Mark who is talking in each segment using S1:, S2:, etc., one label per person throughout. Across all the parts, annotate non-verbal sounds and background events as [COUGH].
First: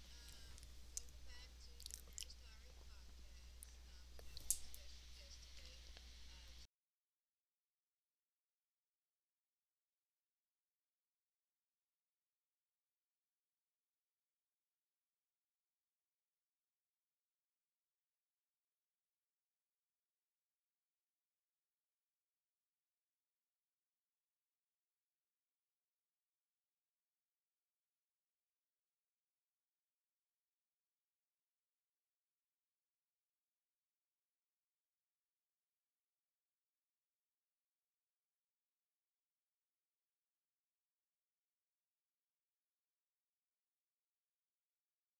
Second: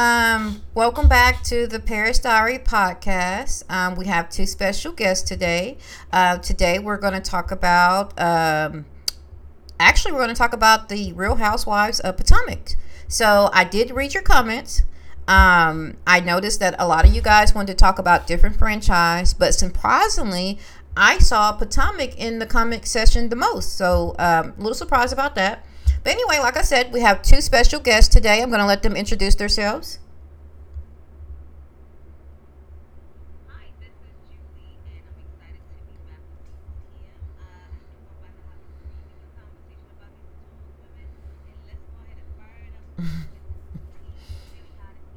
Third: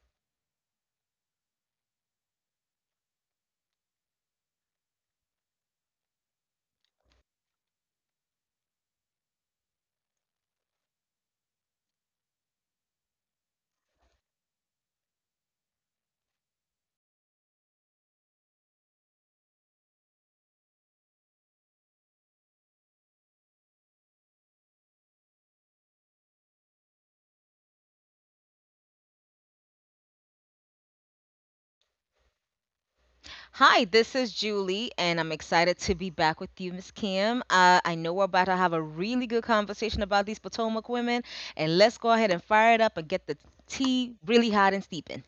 S1: welcome back to the Paris Diary podcast. We have two special guests today. Today we're going to talk about we're going to talk about the Real Housewives of Potomac. So I did read your comments. I noticed that a lot of you guys wanted to talk about different franchise, but surprisingly, I saw Potomac in the comment section the most. So a little surprised about that. But anyway, like I said, we have two special guests today. I'm going to let them introduce themselves.
S2: Hi, this is Julie, and I'm excited to be back with you, Miss Kim. I know we're about to have a really good conversation about these Potomac women, and let's go ahead and fire it up and get the tea really hot and steeping.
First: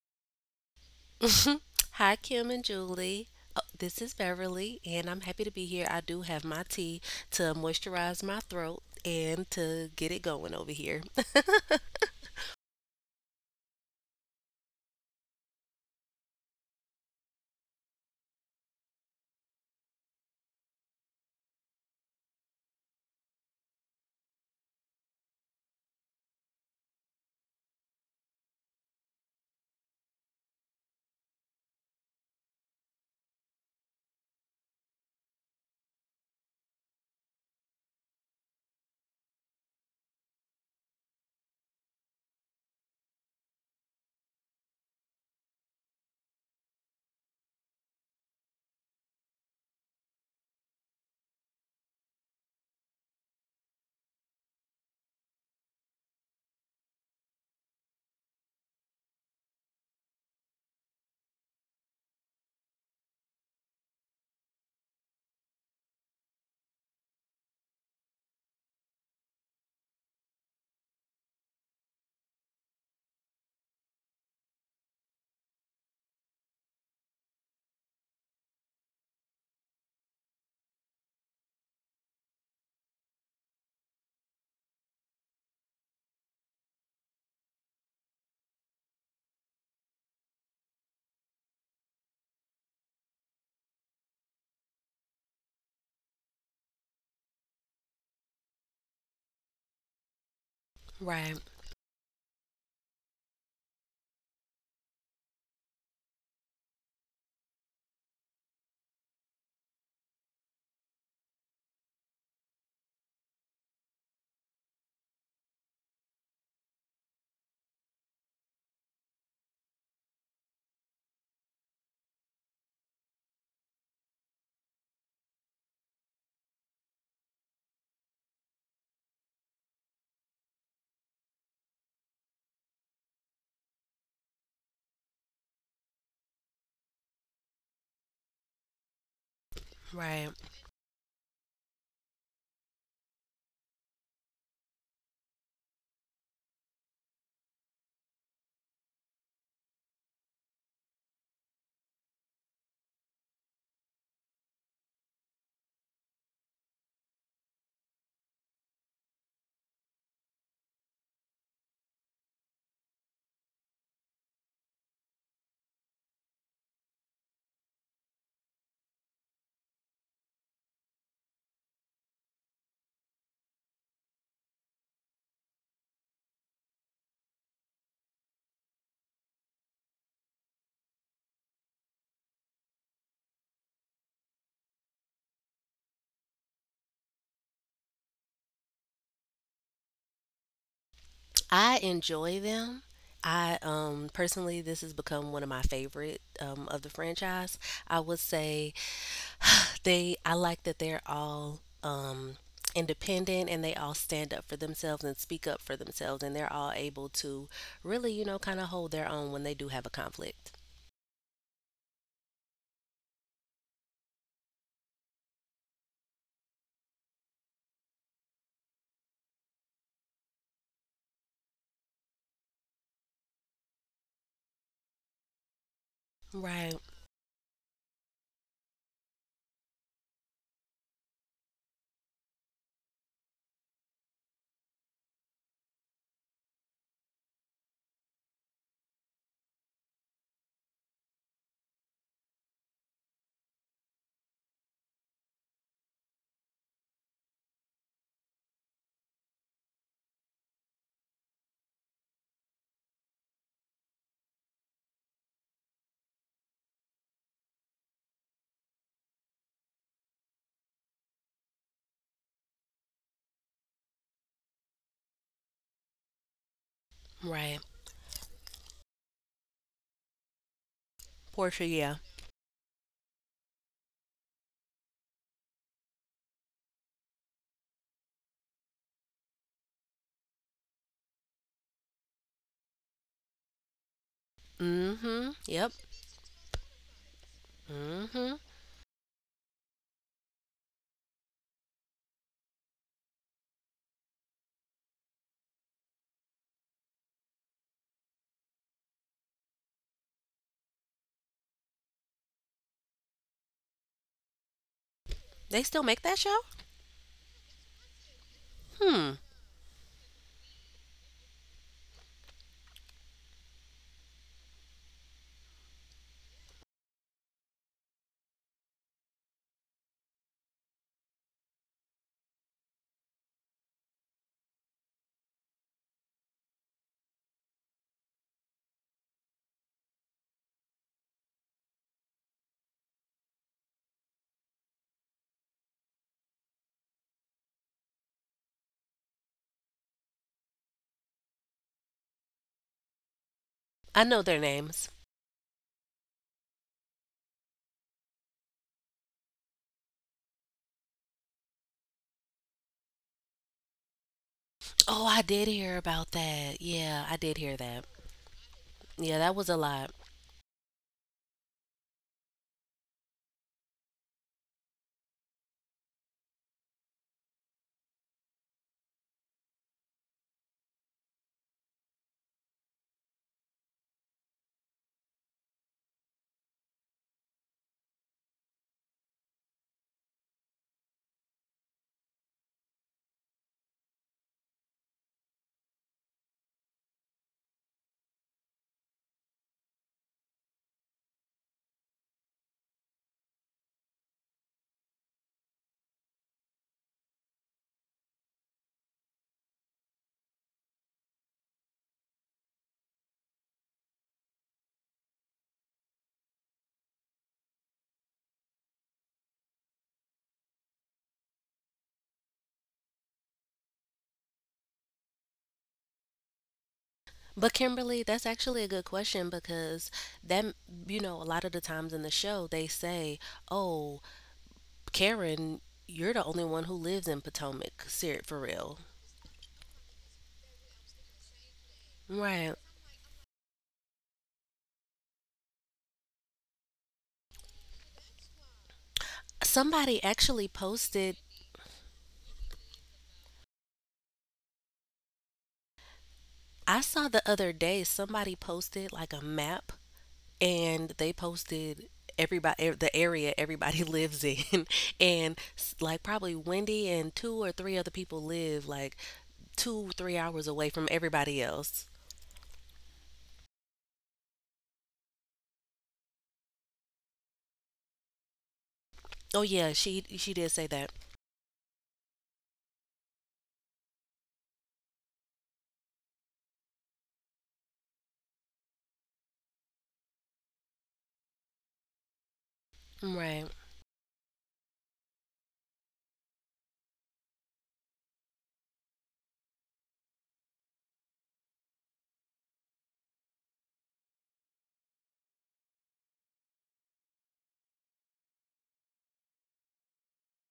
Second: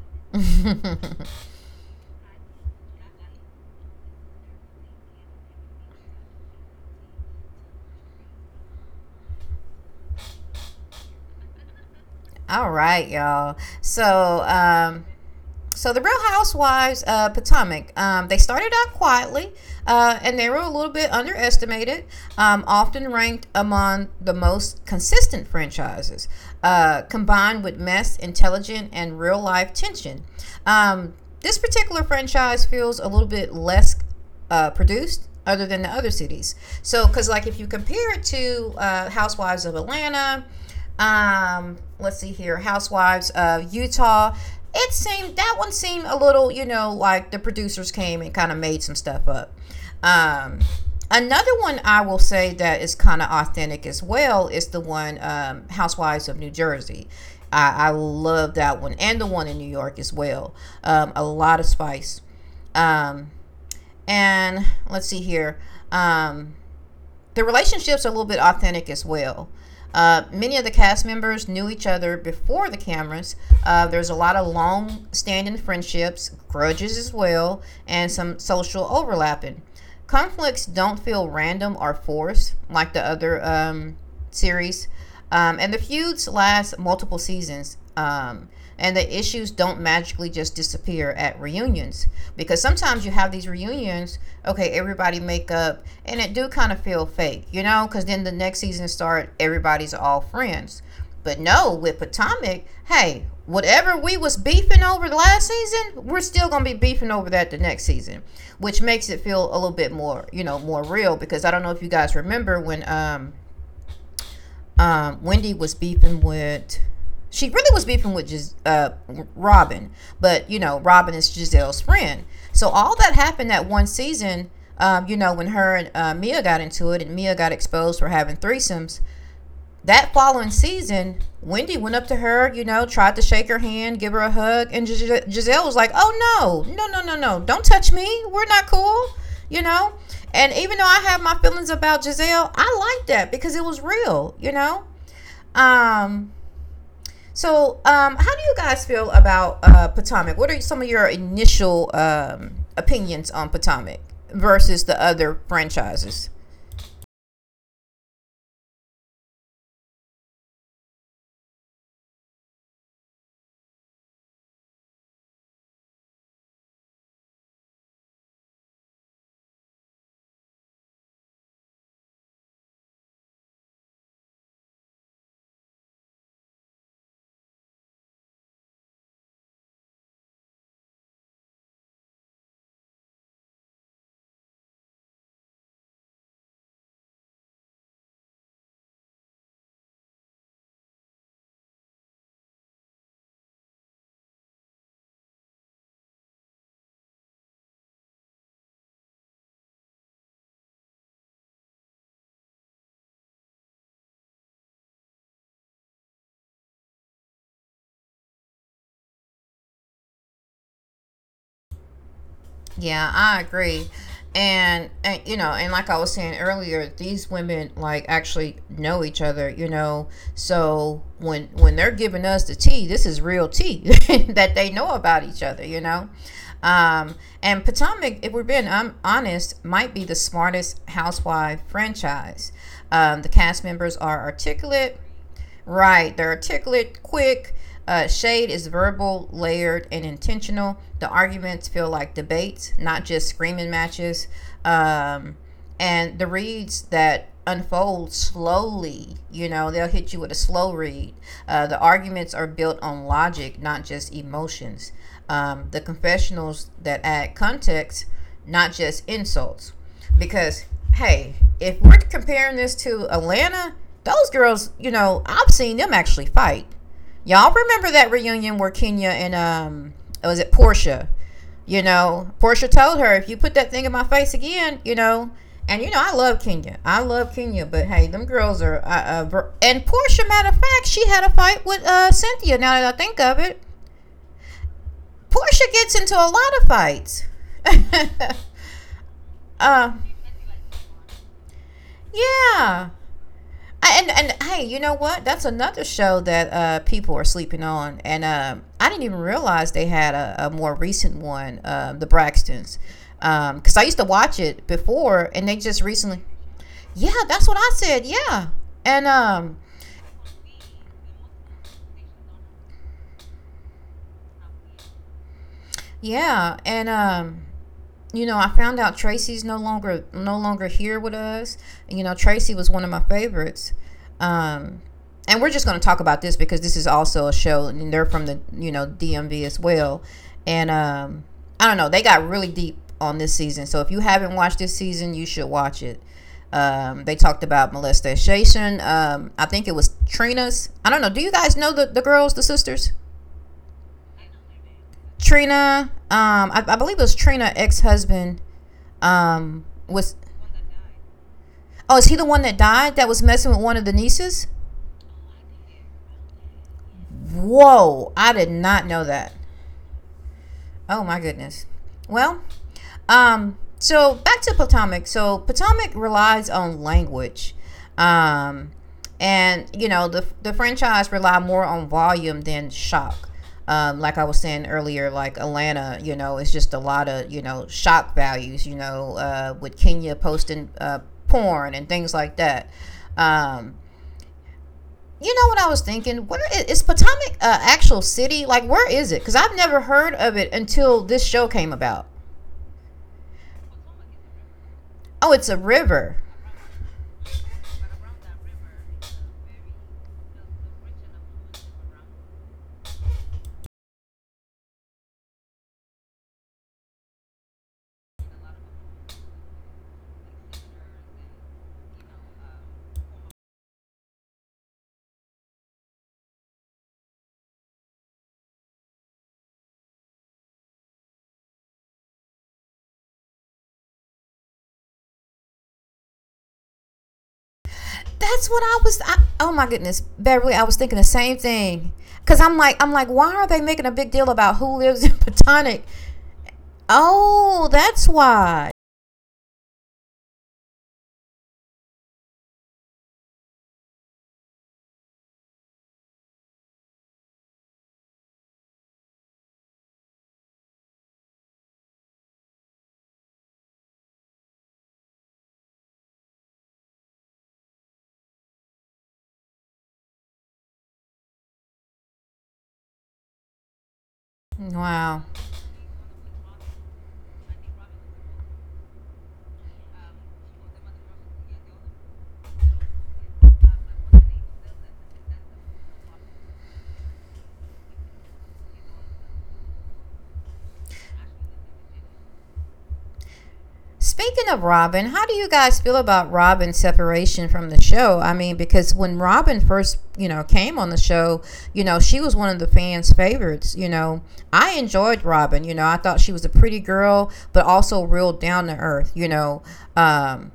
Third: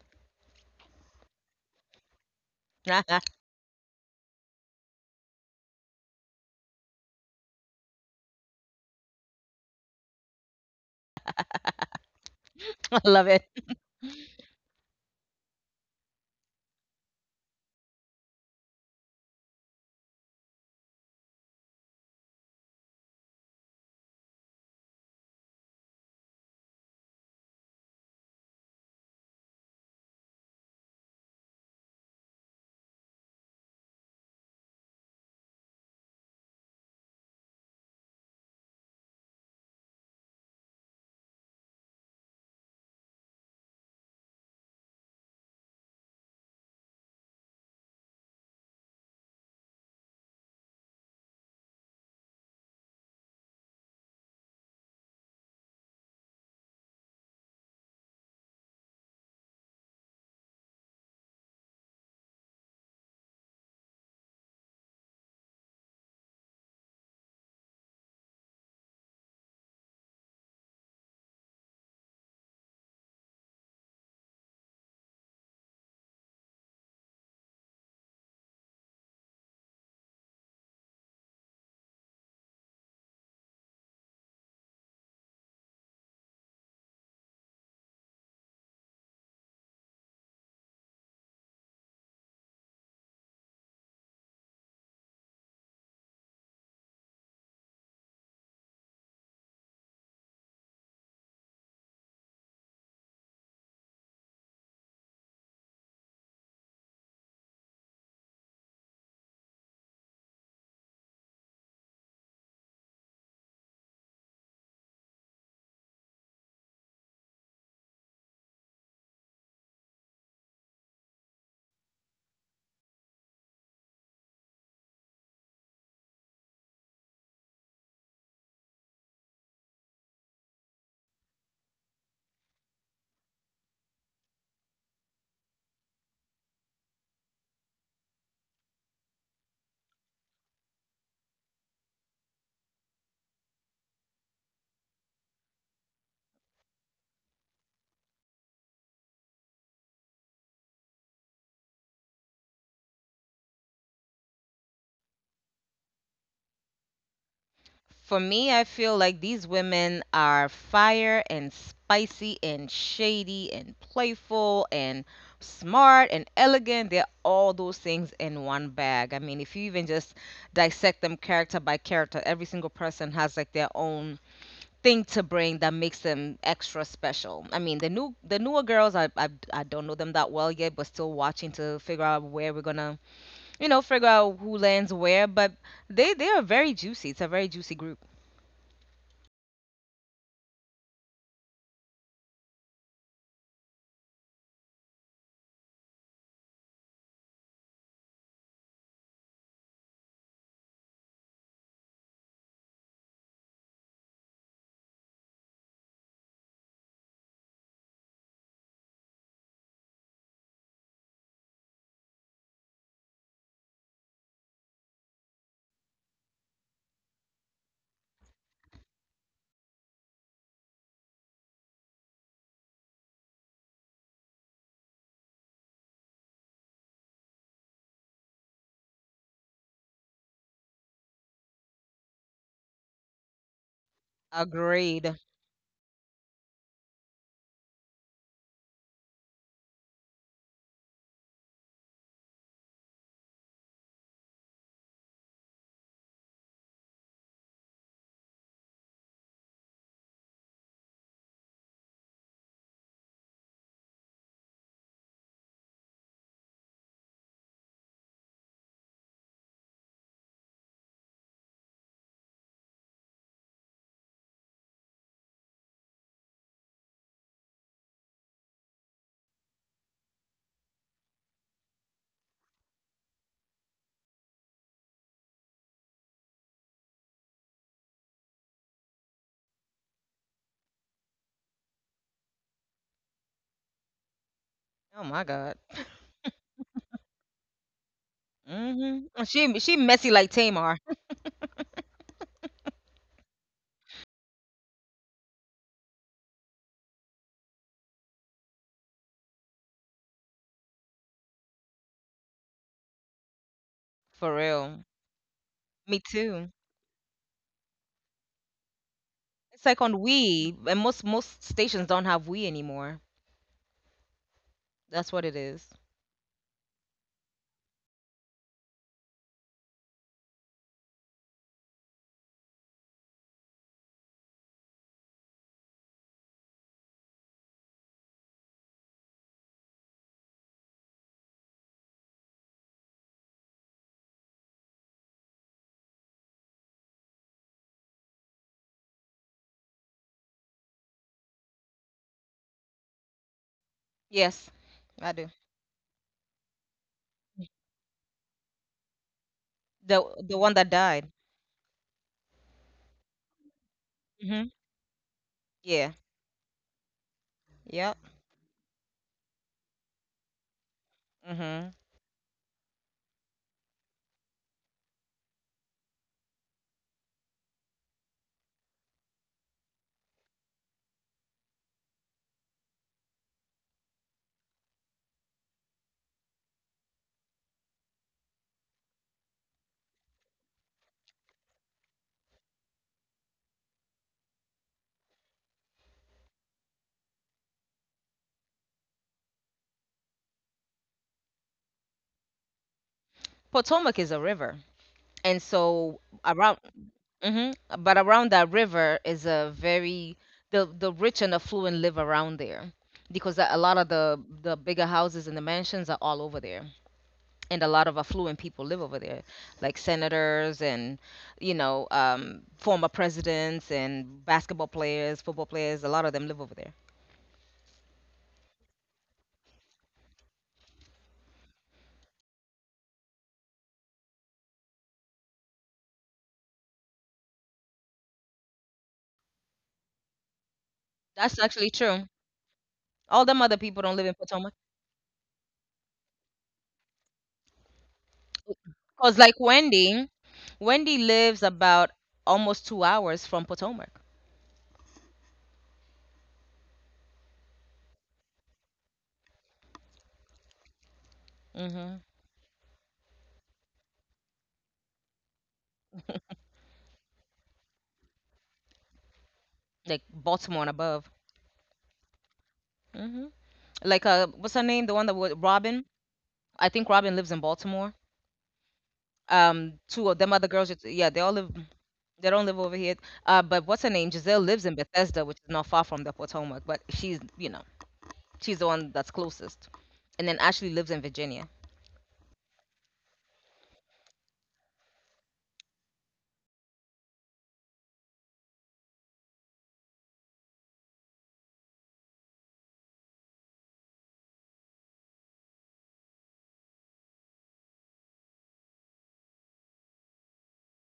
S3: [LAUGHS]
S1: [LAUGHS]
S3: Mhm. Hi, Kim and
S2: [LAUGHS] I
S3: Julie. Oh, this is Beverly, and I'm happy to be here. I do have my tea to moisturize my throat and to get it going over here. [LAUGHS]
S1: All right,
S2: love it.
S1: y'all. So the Real Housewives Potomac, they started out quietly, and they were a little bit underestimated. Often ranked among the most consistent franchises, combined with mess, intelligent, and real life tension. Um, this particular franchise feels a little bit less produced other than the other cities. So, because like if you compare it to Housewives of Atlanta, let's see here, Housewives of Utah, it seemed that one seemed a little, you know, like the producers came and kind of made some stuff up. Um, Another one I will say that is kind of authentic as well is the one Housewives of New Jersey. I love that one and the one in New York as well. A lot of spice. Um, and let's see here. Um, the relationships are a little bit authentic as well. Many of the cast members knew each other before the cameras. There's a lot of long standing friendships, grudges as well, and some social overlapping. Conflicts don't feel random or forced like the other series. And the feuds last multiple seasons. And the issues don't magically just disappear at reunions, because sometimes you have these reunions, okay, everybody make up, and it do kind of feel fake, you know, because then the next season start, everybody's all friends.
S3: Right,
S1: But no, with Potomac, hey, whatever we was beefing over last season, we're still gonna be beefing over that the next season, which makes it feel a little bit more, you know, more real. Because I don't know if you guys remember when Wendy was beefing with. She really was beefing with Robin, but you know Robin is Giselle's friend. So all that happened that one season. You know when her and Mia got into it, and Mia got exposed for having threesomes that following season, Wendy went up to her, you know, tried to shake her hand, give her a hug, and Giselle was like, "Oh no, no, no, no, no! Don't touch me. We're not cool," you know.
S3: right.
S1: And even though I have my feelings about Giselle, I like that because it was real, you know. Um, so how do you guys feel about Potomac? What are some of your initial opinions on Potomac versus the other franchises?
S2: For me, I feel like these women are fire and spicy and shady and playful and smart and elegant. They're all those things in one bag. I mean, if you even just dissect them character by character, every single person has like their own thing to bring that makes them extra special. I mean, the newer girls, I don't know them that well yet, but still watching to figure out where we're gonna, figure out who lands where. But they are very juicy. It's a very juicy group.
S3: I enjoy them. I, personally, this has become one of my favorite of the franchise. I would say They I like that they're all independent, and they all stand up for themselves and speak up for themselves, and they're all able to really, kind of hold their own when they do have a conflict.
S1: Yeah, I agree. And you know, and like I was saying earlier, these women like actually know each other, you know. So when they're giving us the tea, this is real tea [LAUGHS] that they know about each other, you know.
S3: Right.
S1: Um, and Potomac, if we're being honest, might be the smartest housewife franchise. The cast members are articulate.
S2: Agreed.
S1: Right. They're articulate, quick. Shade is verbal, layered, and intentional. The arguments feel like debates, not just screaming matches. Um, and the reads that unfold slowly, you know, they'll hit you with a slow read. The arguments are built on logic, not just emotions. The confessionals that add context, not just insults. Because hey, if we're comparing this to Atlanta, those girls, you know, I've seen them actually fight. Y'all
S3: Right.
S1: remember that reunion where Kenya and was it Portia?
S3: Portia,
S1: You
S3: yeah.
S1: know, Portia told her, if you put that thing in my face again, you know, and you know, I love Kenya. I love Kenya, but hey, them girls are. And Portia, matter of fact, she had a fight with Cynthia. Now that I think of it,
S3: Mm,
S2: Oh
S3: mhm.
S2: my
S1: Portia
S3: Yep.
S2: God.
S1: gets into a lot of fights. [LAUGHS]
S3: Mm, mhm.
S2: Mhm. She
S1: uh,
S2: she messy like Tamar
S1: yeah. And hey, you know what? That's another show that people are sleeping on, and I didn't even realize they had a more recent one, The Braxtons, because I used to watch
S2: for
S1: it
S2: real.
S1: before, and they
S3: They still
S1: just
S3: make
S2: Me
S3: that
S1: recently.
S3: show?
S2: too.
S1: Yeah, that's what I said. Yeah, and
S3: Hmm.
S2: It's like on Wii, and most stations don't have Wii anymore. That's what it is.
S1: yeah, and You know, I found out Tracy's no longer here with us. You know, Tracy was one of my favorites. Um, and we're just going to talk about this because this is also a show, and they're from the you know DMV as well. And I don't know, they got really deep on this season. So if you haven't watched this season, you should watch it. They talked about molestation. I think it was Trina's. I don't know. Do you guys know the girls, the sisters?
S3: I know their
S2: Yes,
S3: names.
S2: I do.
S1: Trina. I believe it was Trina ex husband. Was
S2: The the one that died.
S1: Oh, is he the one that died that was messing with one of the
S2: Mhm.
S1: nieces?
S3: Oh, I did hear
S2: Yeah.
S3: about that. Yeah, I did hear that.
S2: Yep.
S1: Whoa, I did not know
S3: Yeah,
S1: that.
S3: that was a lot.
S1: Oh my goodness.
S2: Mhm.
S1: Well, so back to Potomac. So Potomac relies on language. Um, and you know, the franchise rely more on volume than shock. Like I was saying earlier, like Atlanta, you know, it's just a lot of, you know, shock values, you know, with Kenya posting porn and things like that. Um, you know what I was thinking? Is Potomac a actual city? Like, where is it? Because I've never heard of it until this show came about.
S2: Potomac is a river, and
S1: Oh, it's a
S2: so
S1: river.
S2: around, hmm but around that river is a very the rich and affluent live around there because a lot of the bigger houses and the mansions are all over there, and a lot of affluent people live over there, like senators and former presidents and basketball players, football players. A lot of them live over there.
S3: But Kimberly, that's actually a good question, because that, a lot of the times in the show they say, "Oh, Karen, you're the only one who lives in Potomac, for
S1: That's what I
S3: real."
S1: was. I, Oh my goodness, Beverly, I was thinking the
S2: That's
S1: same
S2: actually true.
S1: thing. Cause
S3: Right.
S1: I'm like,
S2: All
S1: I'm
S2: them
S1: like,
S2: other
S1: why are
S2: people don't
S1: they
S2: live in
S1: making a big
S2: Potomac.
S1: deal about who lives in [LAUGHS] Potomac? Oh, that's why.
S2: Because like Wendy,
S3: Somebody actually
S2: Wendy lives
S3: posted,
S2: about almost 2 hours from Potomac.
S3: I saw the other day somebody posted like a map, and they
S2: hmm
S3: posted everybody the area everybody [LAUGHS] lives in, and like probably Wendy and two or three other people live like
S2: Like
S3: 2 3
S2: Baltimore and
S3: hours away
S2: above.
S3: from everybody else.
S2: hmm Like what's her name? The one that was
S1: Wow.
S2: Robin. I think Robin lives in Baltimore.
S3: Oh yeah,
S2: Two of them
S3: she
S2: other
S3: she
S2: girls.
S3: did say
S2: Yeah, they
S3: that.
S2: all live. They don't live over here. But what's her name? Giselle lives in Bethesda, which is not far from the Potomac. But she's, you know, she's the one that's closest. And then Ashley lives in Virginia.
S3: Right.
S1: Speaking of Robin, how do you guys feel about Robin's separation from the show? I mean, because when Robin first, you know, came on the show, you know, she was one of the fans' favorites. You know, I enjoyed Robin. You know, I thought she was a pretty girl, but also real down to earth. You know, um,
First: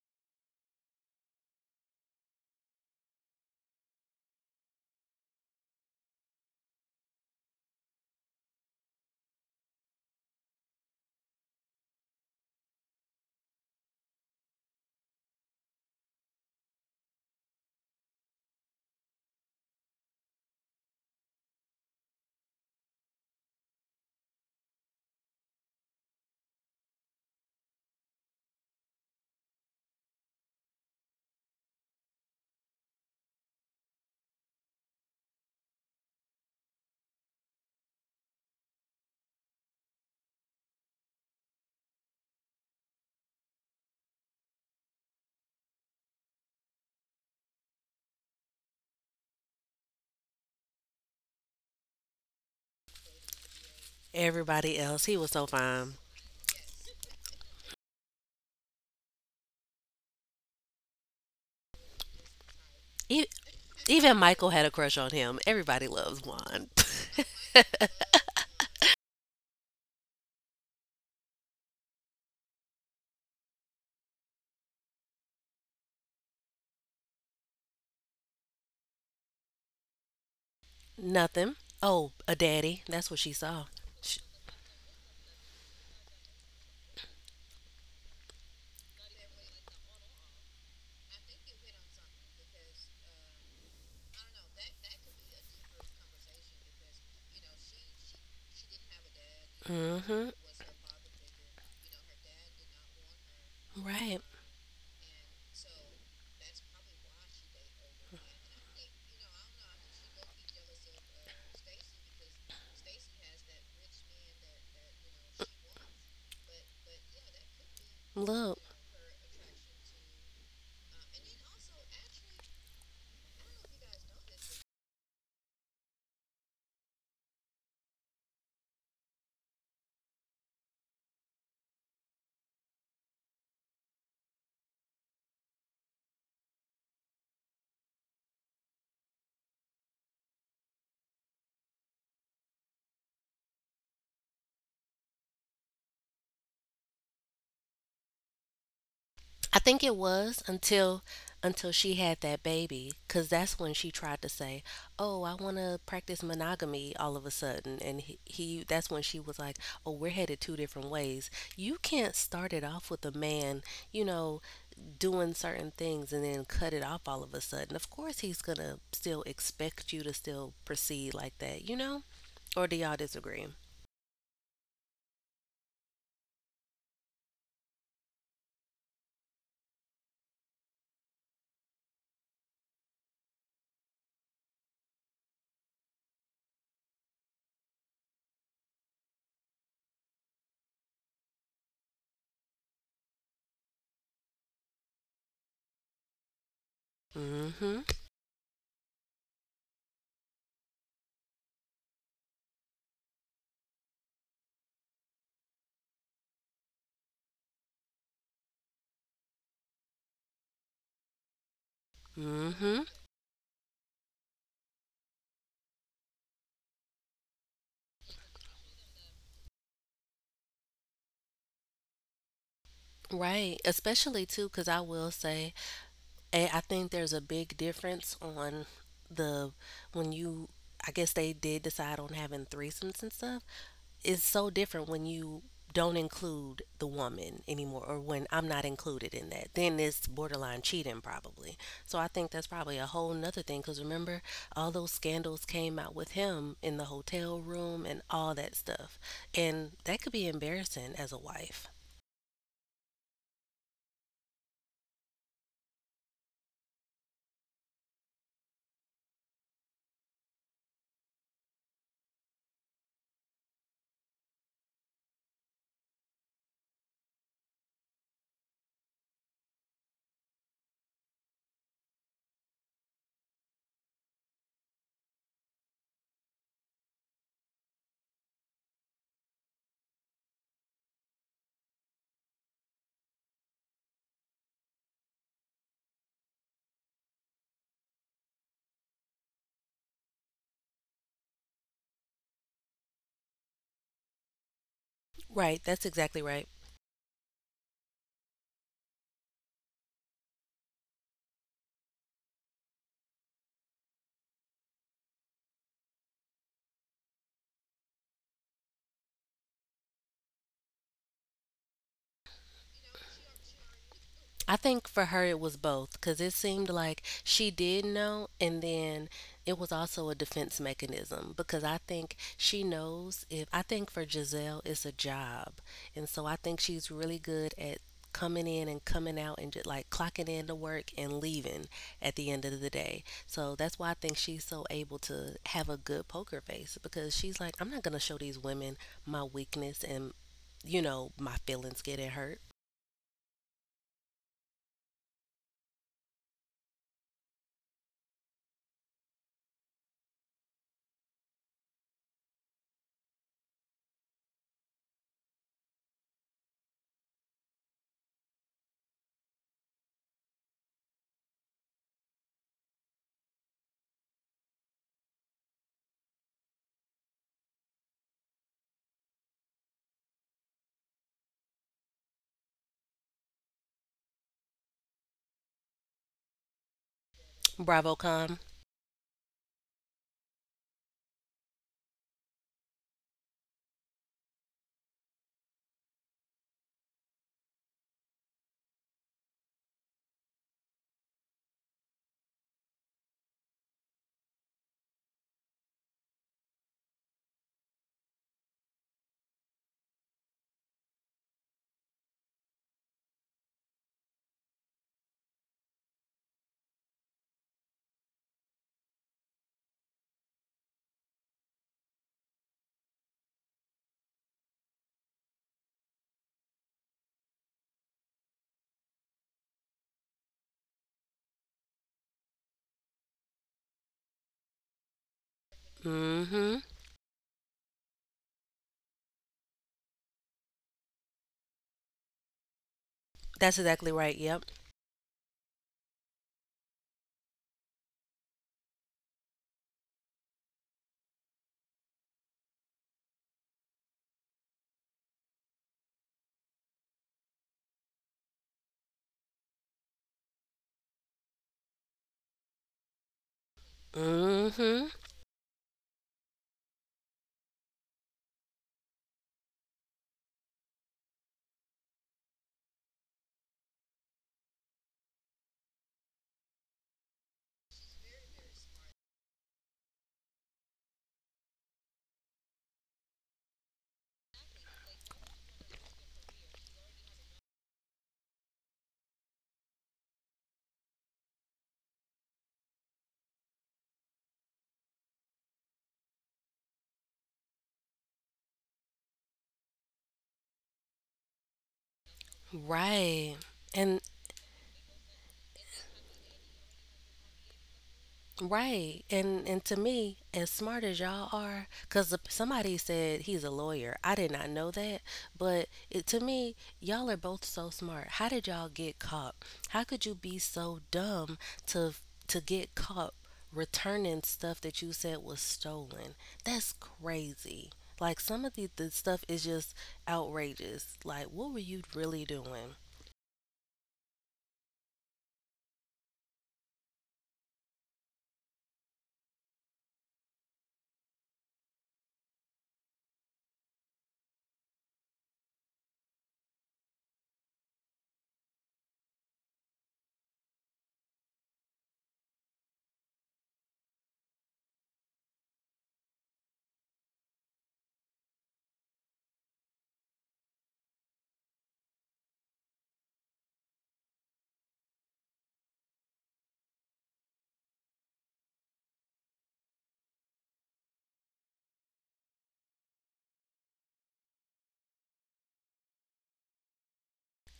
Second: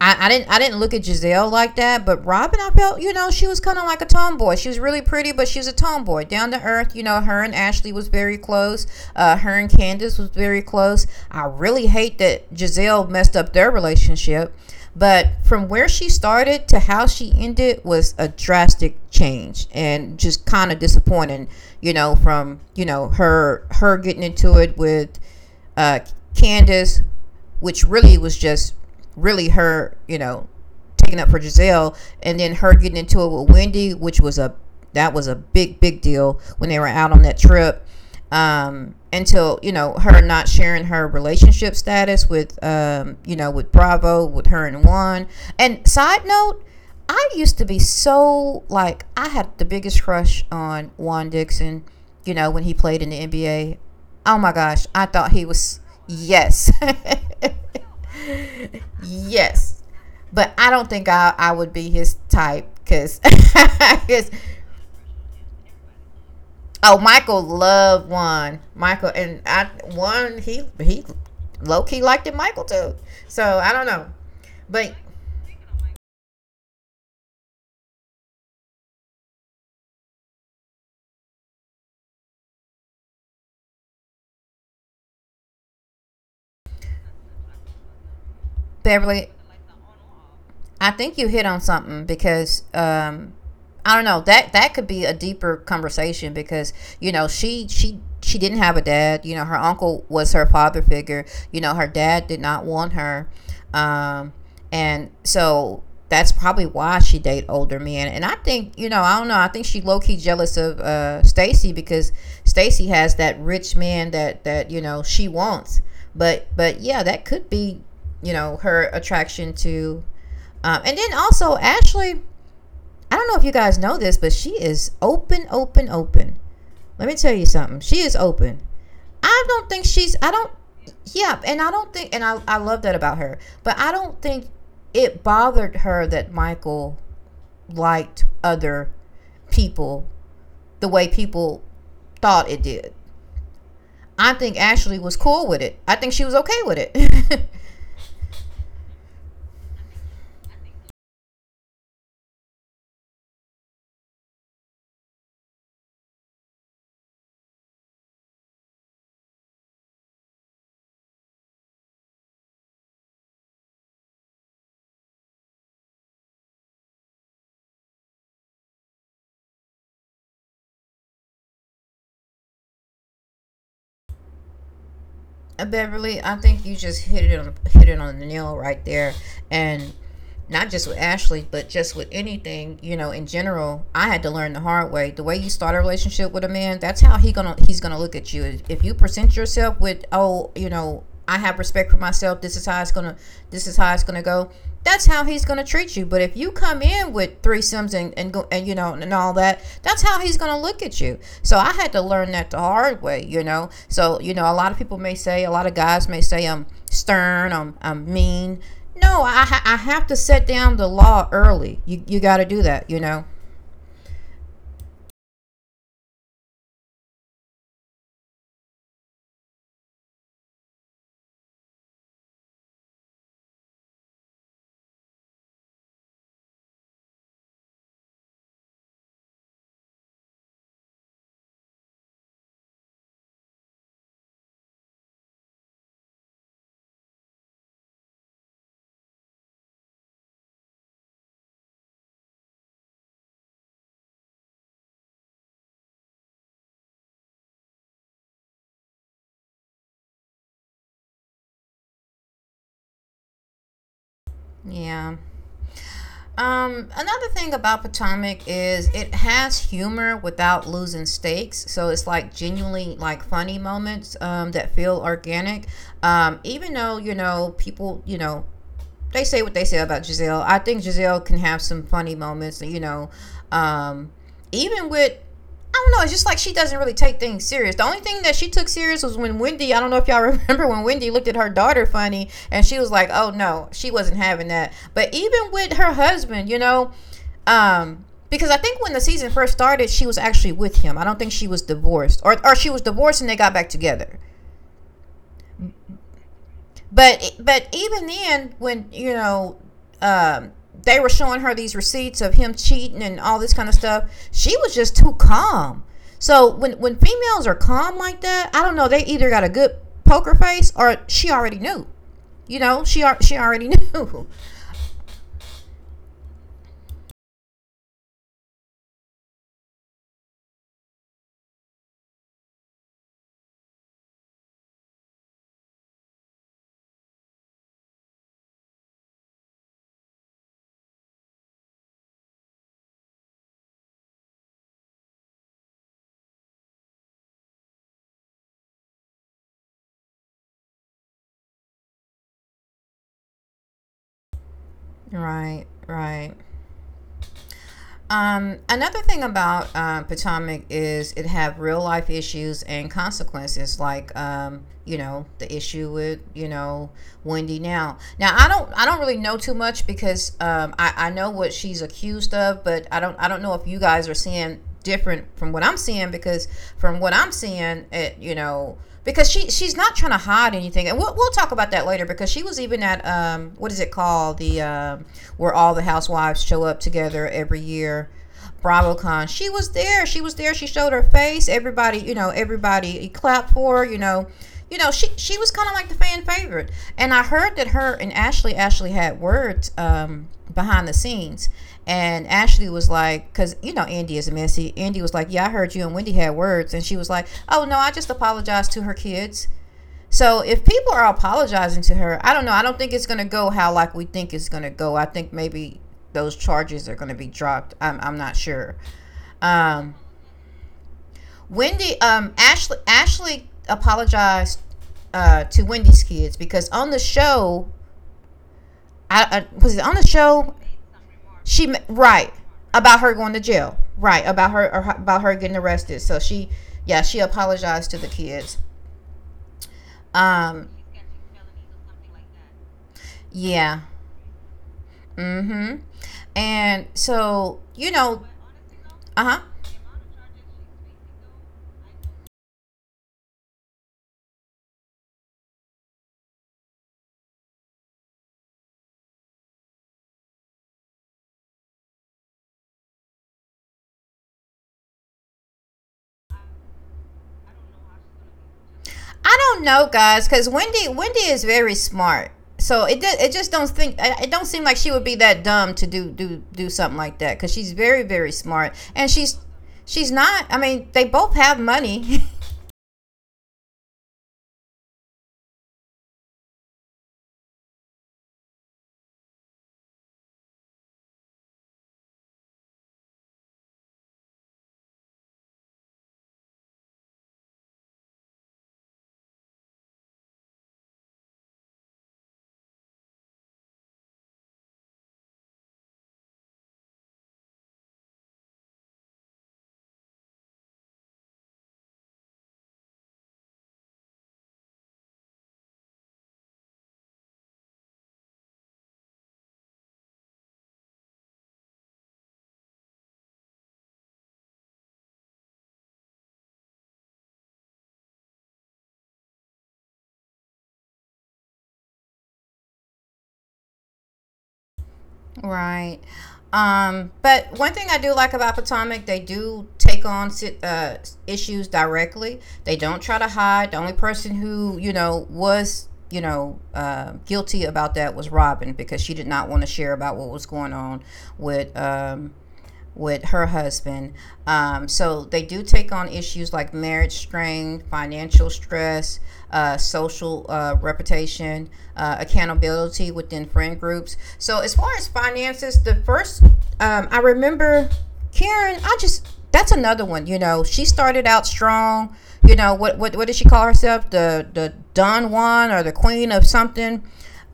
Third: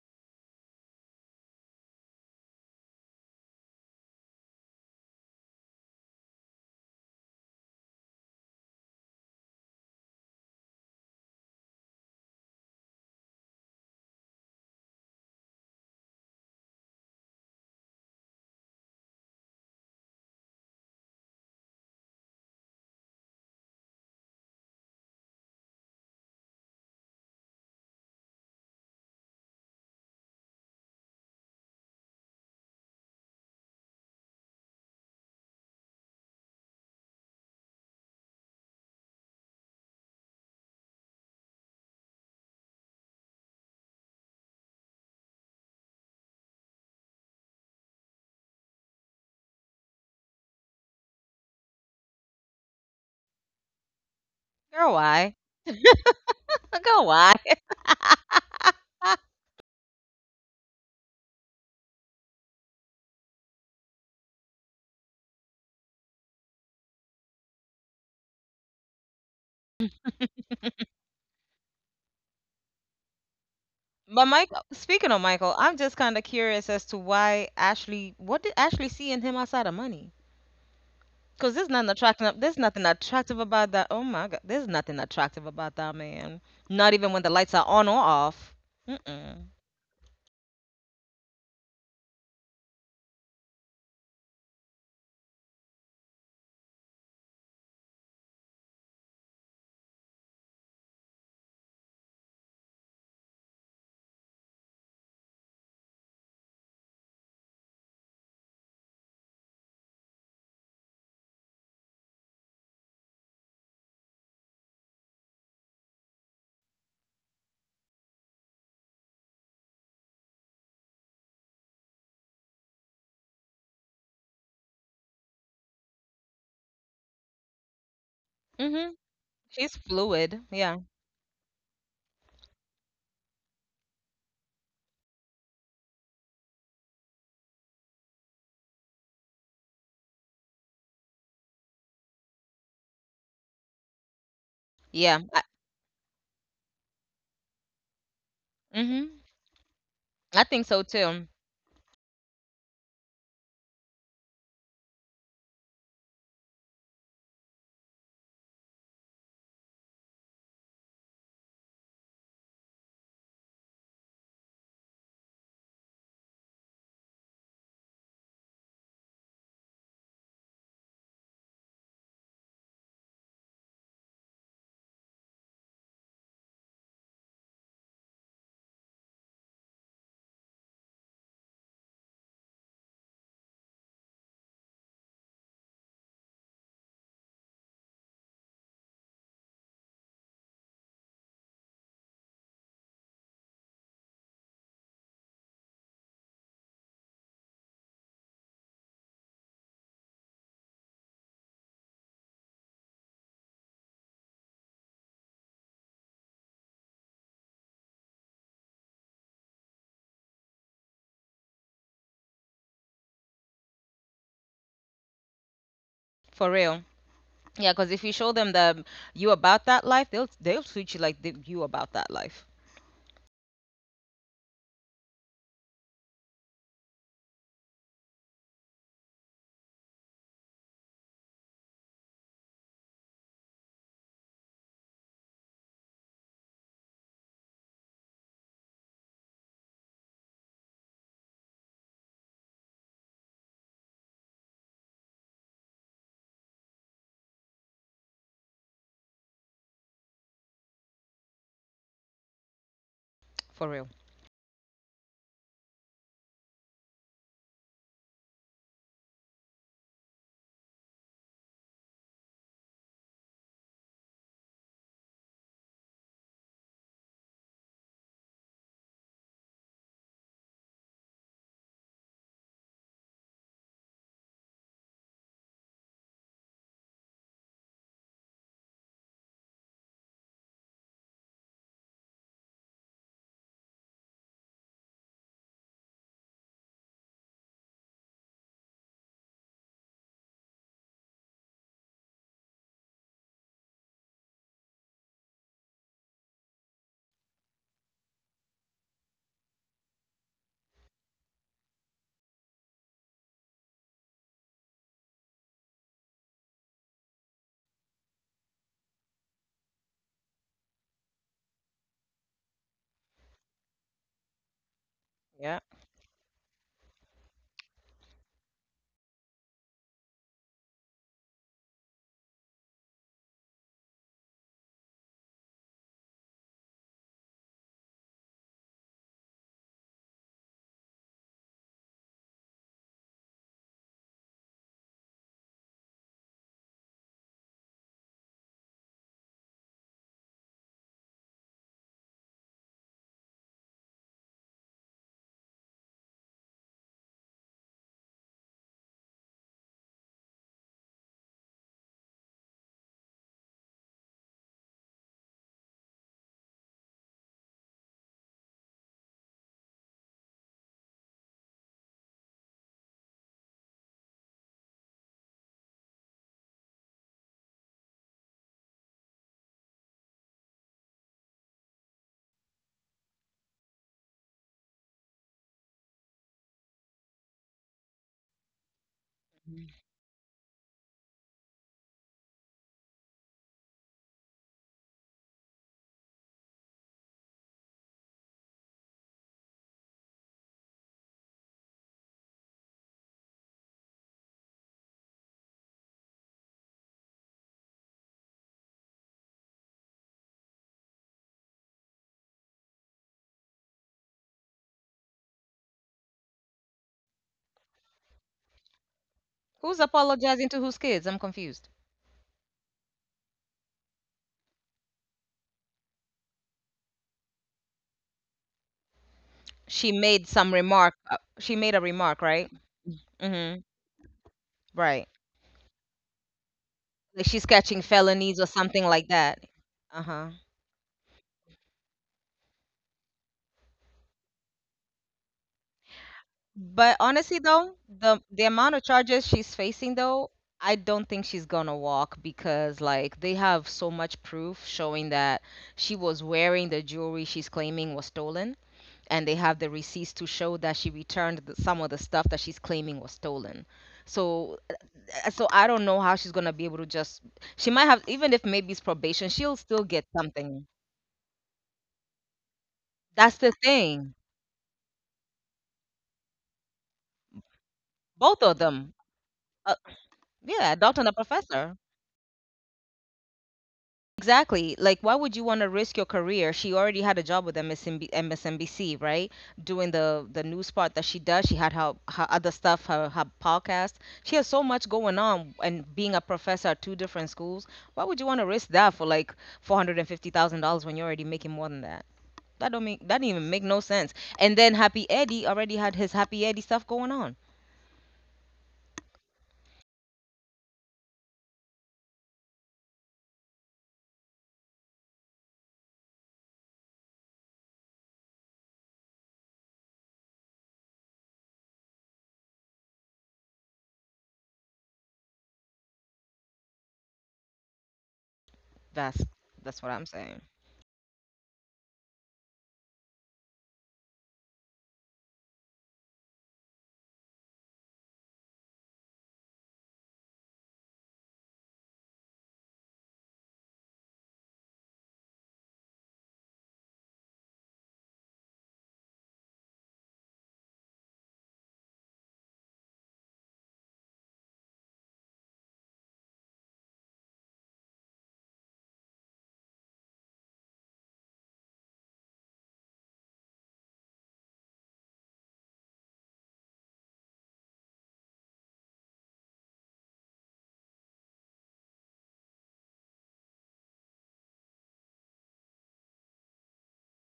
S1: I didn't look at Giselle like that, but Robin, I felt you know she was kind of like a tomboy. She was really pretty, but she was a tomboy, down to earth. You know, her and Ashley was very close. Her and Candace was very close. I really hate that Giselle messed up their relationship, but from where she started to how she ended was a drastic change and just kind of disappointing. You know, from you know her getting into it with uh, Candace, which really was just really her, you know, taking up for Giselle, and then her getting into it with Wendy, which was a that was a big deal when they were out on that trip until you know her not sharing her relationship status with you know with Bravo with her and Juan. And side note, I used to be so like I had the biggest crush on Juan Dixon. You know when he played in the NBA. Oh my
S3: Everybody
S1: gosh,
S2: Girl,
S1: I
S3: else, he
S2: why?
S1: thought
S3: was
S1: he
S3: so
S1: was
S3: fine.
S1: yes,
S2: Girl, why?
S1: [LAUGHS]
S2: [LAUGHS]
S1: yes. But I don't think I would be his type because
S3: E-
S1: [LAUGHS]
S3: Even
S1: his
S3: Michael had a crush on him. Everybody loves Juan.
S1: Oh, Michael loved one. Michael and I one he low key liked it Michael too. So I don't know.
S2: But Michael,
S1: But
S2: speaking of Michael, I'm just kind of curious as to why Ashley, what did Ashley see in him outside of money?
S3: [LAUGHS]
S2: Because
S3: Nothing.
S2: there's nothing
S3: Oh,
S2: attractive.
S3: a
S2: There's nothing
S3: daddy. That's what
S2: attractive
S3: she saw.
S2: about that. Oh
S3: Sh
S2: my God, there's nothing attractive about that man. Not even when the lights are on or off.
S1: Beverly,
S2: Mm-mm.
S1: I think you hit on something because I don't know that that could be a deeper conversation because you know she didn't have a dad. You know her uncle
S3: Mm-hmm.
S1: was her father figure. You know her dad did not want her,
S3: Right.
S1: um, and so that's probably why she date older men. And I think you know I don't know I think she low key jealous of Stacy because Stacy has that rich man that that you know she wants. But yeah, that could be you know
S3: Look.
S1: her attraction to and then also, Ashley, I don't know if you guys know this, but she is open, open, open. Let me tell you something. She is open.
S2: Mm-hmm.
S1: I don't
S2: She's
S1: think she's, I
S2: fluid.
S1: don't,
S2: Yeah.
S1: yeah, and I don't think, and I love that about her, but I don't think it bothered her that Michael liked other people the way people thought it did. I think Ashley
S2: Yeah.
S1: was
S2: I,
S1: cool with it. I think she was okay with it. [LAUGHS]
S2: mm-hmm.
S3: I think it
S2: I
S3: was
S2: think so
S3: until
S2: too.
S3: until she had that baby, cuz that's when she tried to say, "Oh, I want to practice monogamy all of a sudden." And he that's when she was like, "Oh, we're headed two different ways. You can't start it off with a man, you know, doing certain things and then cut it off all of a sudden. Of course he's going to still expect you to still proceed like that, you know? Or do y'all disagree?"
S1: Beverly, I think you just hit it on the nail right there, and not just with Ashley, but just with anything, you know, in general. I had to learn the hard way. The way you start a relationship with a man, that's how he gonna he's gonna look at you. If you present yourself with, oh, you know, I have respect for myself, this is how it's gonna go. That's how he's gonna treat you. But if you come in with
S3: Mm, mhm.
S1: threesomes and go and, you know, and all that, that's how he's gonna look at you. So I had to learn that the hard way, you know. So, you know, a lot of people may say, a lot of guys may say I'm stern, I'm mean. No, I have to set down the law early. You got to
S3: Mm,
S1: do that,
S3: mhm.
S1: you know.
S2: For real. Yeah, because if you show them the you about that life, they'll treat you like the, you about that life.
S3: Right. Especially too cuz I will say. And I think there's a big difference on the when you I guess they did decide on having threesomes and stuff. It's so different when you don't include the woman anymore, or when I'm not included in that. Then it's borderline cheating probably. So I think that's probably a whole nother thing because, remember, all those scandals came out with him in the hotel room and all that stuff. And that could be embarrassing as a wife.
S2: For real.
S1: Yeah. Another thing about Potomac is it has humor without losing stakes. So it's like genuinely like funny moments that feel organic. Even though, you know, people, they say what they say about Giselle. I think Giselle can have some funny moments, you know. Um, even with, I don't know, it's just like she doesn't really take things serious. The only thing that she took serious was when Wendy, I don't know if y'all [LAUGHS] remember when Wendy looked at her daughter funny and she was like, "Oh no, she wasn't having that." But even with her husband, you know, um because I think when the season first started, she was actually with him. I don't think she was divorced, or she was divorced and they got back together.
S3: Right, that's exactly right.
S1: But even then, when, you know, um, they were showing her these receipts of him cheating and all this kind of stuff, she was just too calm. So when females are calm like that, I don't know, they either got a good poker face or she already knew. You know, she already knew.
S3: I think for her it
S2: Yeah.
S3: was both, because it seemed like she did know, and then it was also a defense mechanism, because I think she knows if I think for Giselle it's a job, and so I think she's really good at coming in and coming out and just like clocking in to work and leaving at the end of the day. So that's why I think she's so able to have a good poker face, because she's like, I'm not gonna show these women my weakness and my feelings getting hurt.
S1: [LAUGHS] Right, right. Another thing about Potomac is it have real life issues and consequences, like you know, the issue with, you know, Wendy now. Now I don't really know too much because I know what she's accused of, but I don't know if you guys are seeing different from what I'm seeing because from what I'm seeing, it, you know, because she's not trying to hide anything, and we'll talk about that later because she was even at what is it called, the where all the housewives show up together every
S3: Bravo,
S1: year.
S3: com.
S1: BravoCon. She
S2: Mhm.
S1: was there. She was there. She showed her face. Everybody, you know, everybody clapped for her, you know. You know, she was kind of like the fan favorite. And I heard that her and Ashley actually had words behind the scenes. And Ashley was like, because, you know, Andy is messy. Andy was like, yeah, I heard you and Wendy had words. And she was like, oh, no, I just apologized to her kids. So if people are apologizing to her, I don't know. I don't think it's going to go how, like, we think it's going to go. I think maybe those charges are going to be dropped. I'm not sure.
S2: Who's
S1: Um,
S2: apologizing to whose kids? I'm confused.
S1: Wendy, Ashley apologized to Wendy's kids because on the show, I
S2: She
S1: was it on the
S2: made some
S1: show.
S2: remark, she made a
S1: She
S2: remark,
S1: right
S2: right?
S1: about her going to
S2: Mhm,
S1: jail. Right about her
S2: right.
S1: or about her getting arrested. So she,
S3: Mm-hmm.
S1: yeah,
S2: Like
S1: she
S2: she's catching
S1: apologized to the
S2: felonies or
S1: kids.
S2: something like that. Uh-huh.
S1: Um,
S3: That's
S1: yeah.
S3: exactly right. Yep.
S1: Mm-hmm.
S2: But
S1: And
S2: honestly though,
S1: so, you
S2: the
S1: know,
S2: the amount of charges she's
S1: uh-huh.
S2: facing though, I don't think she's gonna walk because like they have so much proof showing that she was wearing the jewelry she's claiming was stolen, and they have the receipts to show that she returned the, some of the stuff that she's claiming was stolen. So
S3: Mm-hmm.
S2: so I don't know how she's gonna be able to just. She might have even if maybe it's probation,
S1: I
S2: she'll
S1: don't
S2: still
S1: know,
S2: get
S1: guys, because
S2: something.
S1: Wendy is very smart. So
S2: That's
S1: it
S2: the
S1: just don't
S2: thing.
S1: think it don't seem like she would be that dumb to do something like that because she's very
S2: Both
S1: very
S2: of them.
S1: smart and she's
S2: Uh,
S1: she's not.
S2: yeah,
S1: I
S2: adult and
S1: mean,
S2: a
S1: they both
S2: professor.
S1: have money. [LAUGHS]
S2: Exactly. Like, why would you want to risk your career? She already had a job with MSNB, MSNBC, right? Doing the news part that she does. She had her other stuff, her podcast. She has so much going on, and being a professor at two different schools. Why would you want to risk that for like $450,000 when you're already making more than that? That don't make that didn't
S3: Right.
S2: even make no
S3: And
S2: sense. And then Happy Eddie already had his Happy Eddie stuff going on.
S3: right. And to me, as smart as y'all are, because somebody said he's a lawyer. I did not know that, but to me, y'all are both so smart. How did y'all get caught? How could you be so dumb to to get caught returning stuff that you said was stolen? That's crazy. Like, some of the
S2: That's
S3: stuff is just
S2: that's what I'm saying.
S3: outrageous. Like, what were you really doing?
S1: Right. But one thing I do like about Potomac, they do take on issues directly. They don't try to hide. The only person who, you know, was, you know, guilty about that was Robin because she did not want to share about what was going on with um, with her husband. So they do take on issues like marriage strain, financial stress, social reputation, accountability within friend groups. So as far as finances, the first I remember Karen, I just that's another one. You know, she started out strong. You know what what did she call herself? The Don Juan or the Queen of something.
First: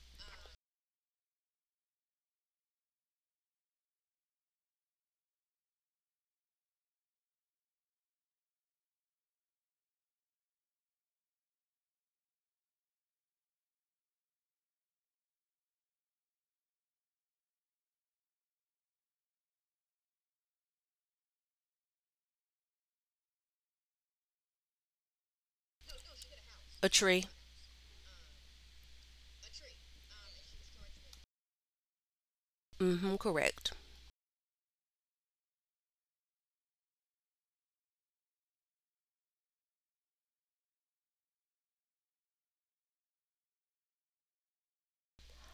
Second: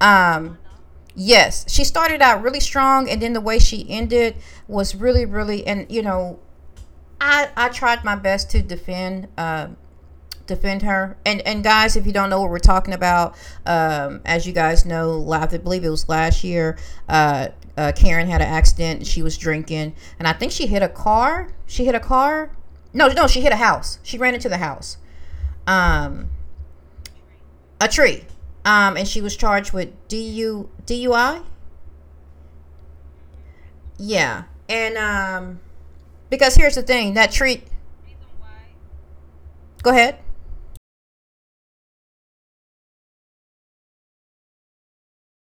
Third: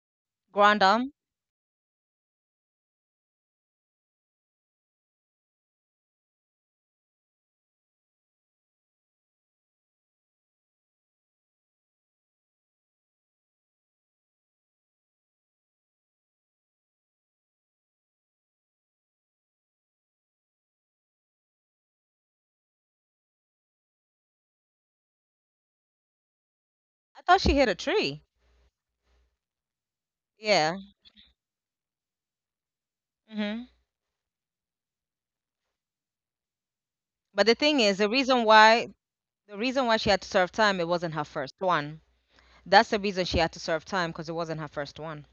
S1: Um,
S2: Grandam,
S1: Yes, she started out really strong, and then the way she ended was really, really, and, you know, I tried my best to defend. Defend her. And guys, if you don't know what we're talking about, as you guys know, live, I believe it was last year, uh, Karen had an accident. She was drinking and I think she hit a car no no she ran into the house, um
S3: A tree.
S2: I thought she hit a
S1: a tree.
S2: tree.
S1: And she was charged with du
S2: Yeah.
S1: DUI.
S3: Mm-hmm. Correct.
S2: hmm
S1: Yeah. And because here's the thing, that
S2: But
S1: treat
S2: the thing is, the
S1: go
S2: reason why
S1: ahead.
S2: she had to serve time, it wasn't her first one. That's the reason she had to serve time because it wasn't her first one.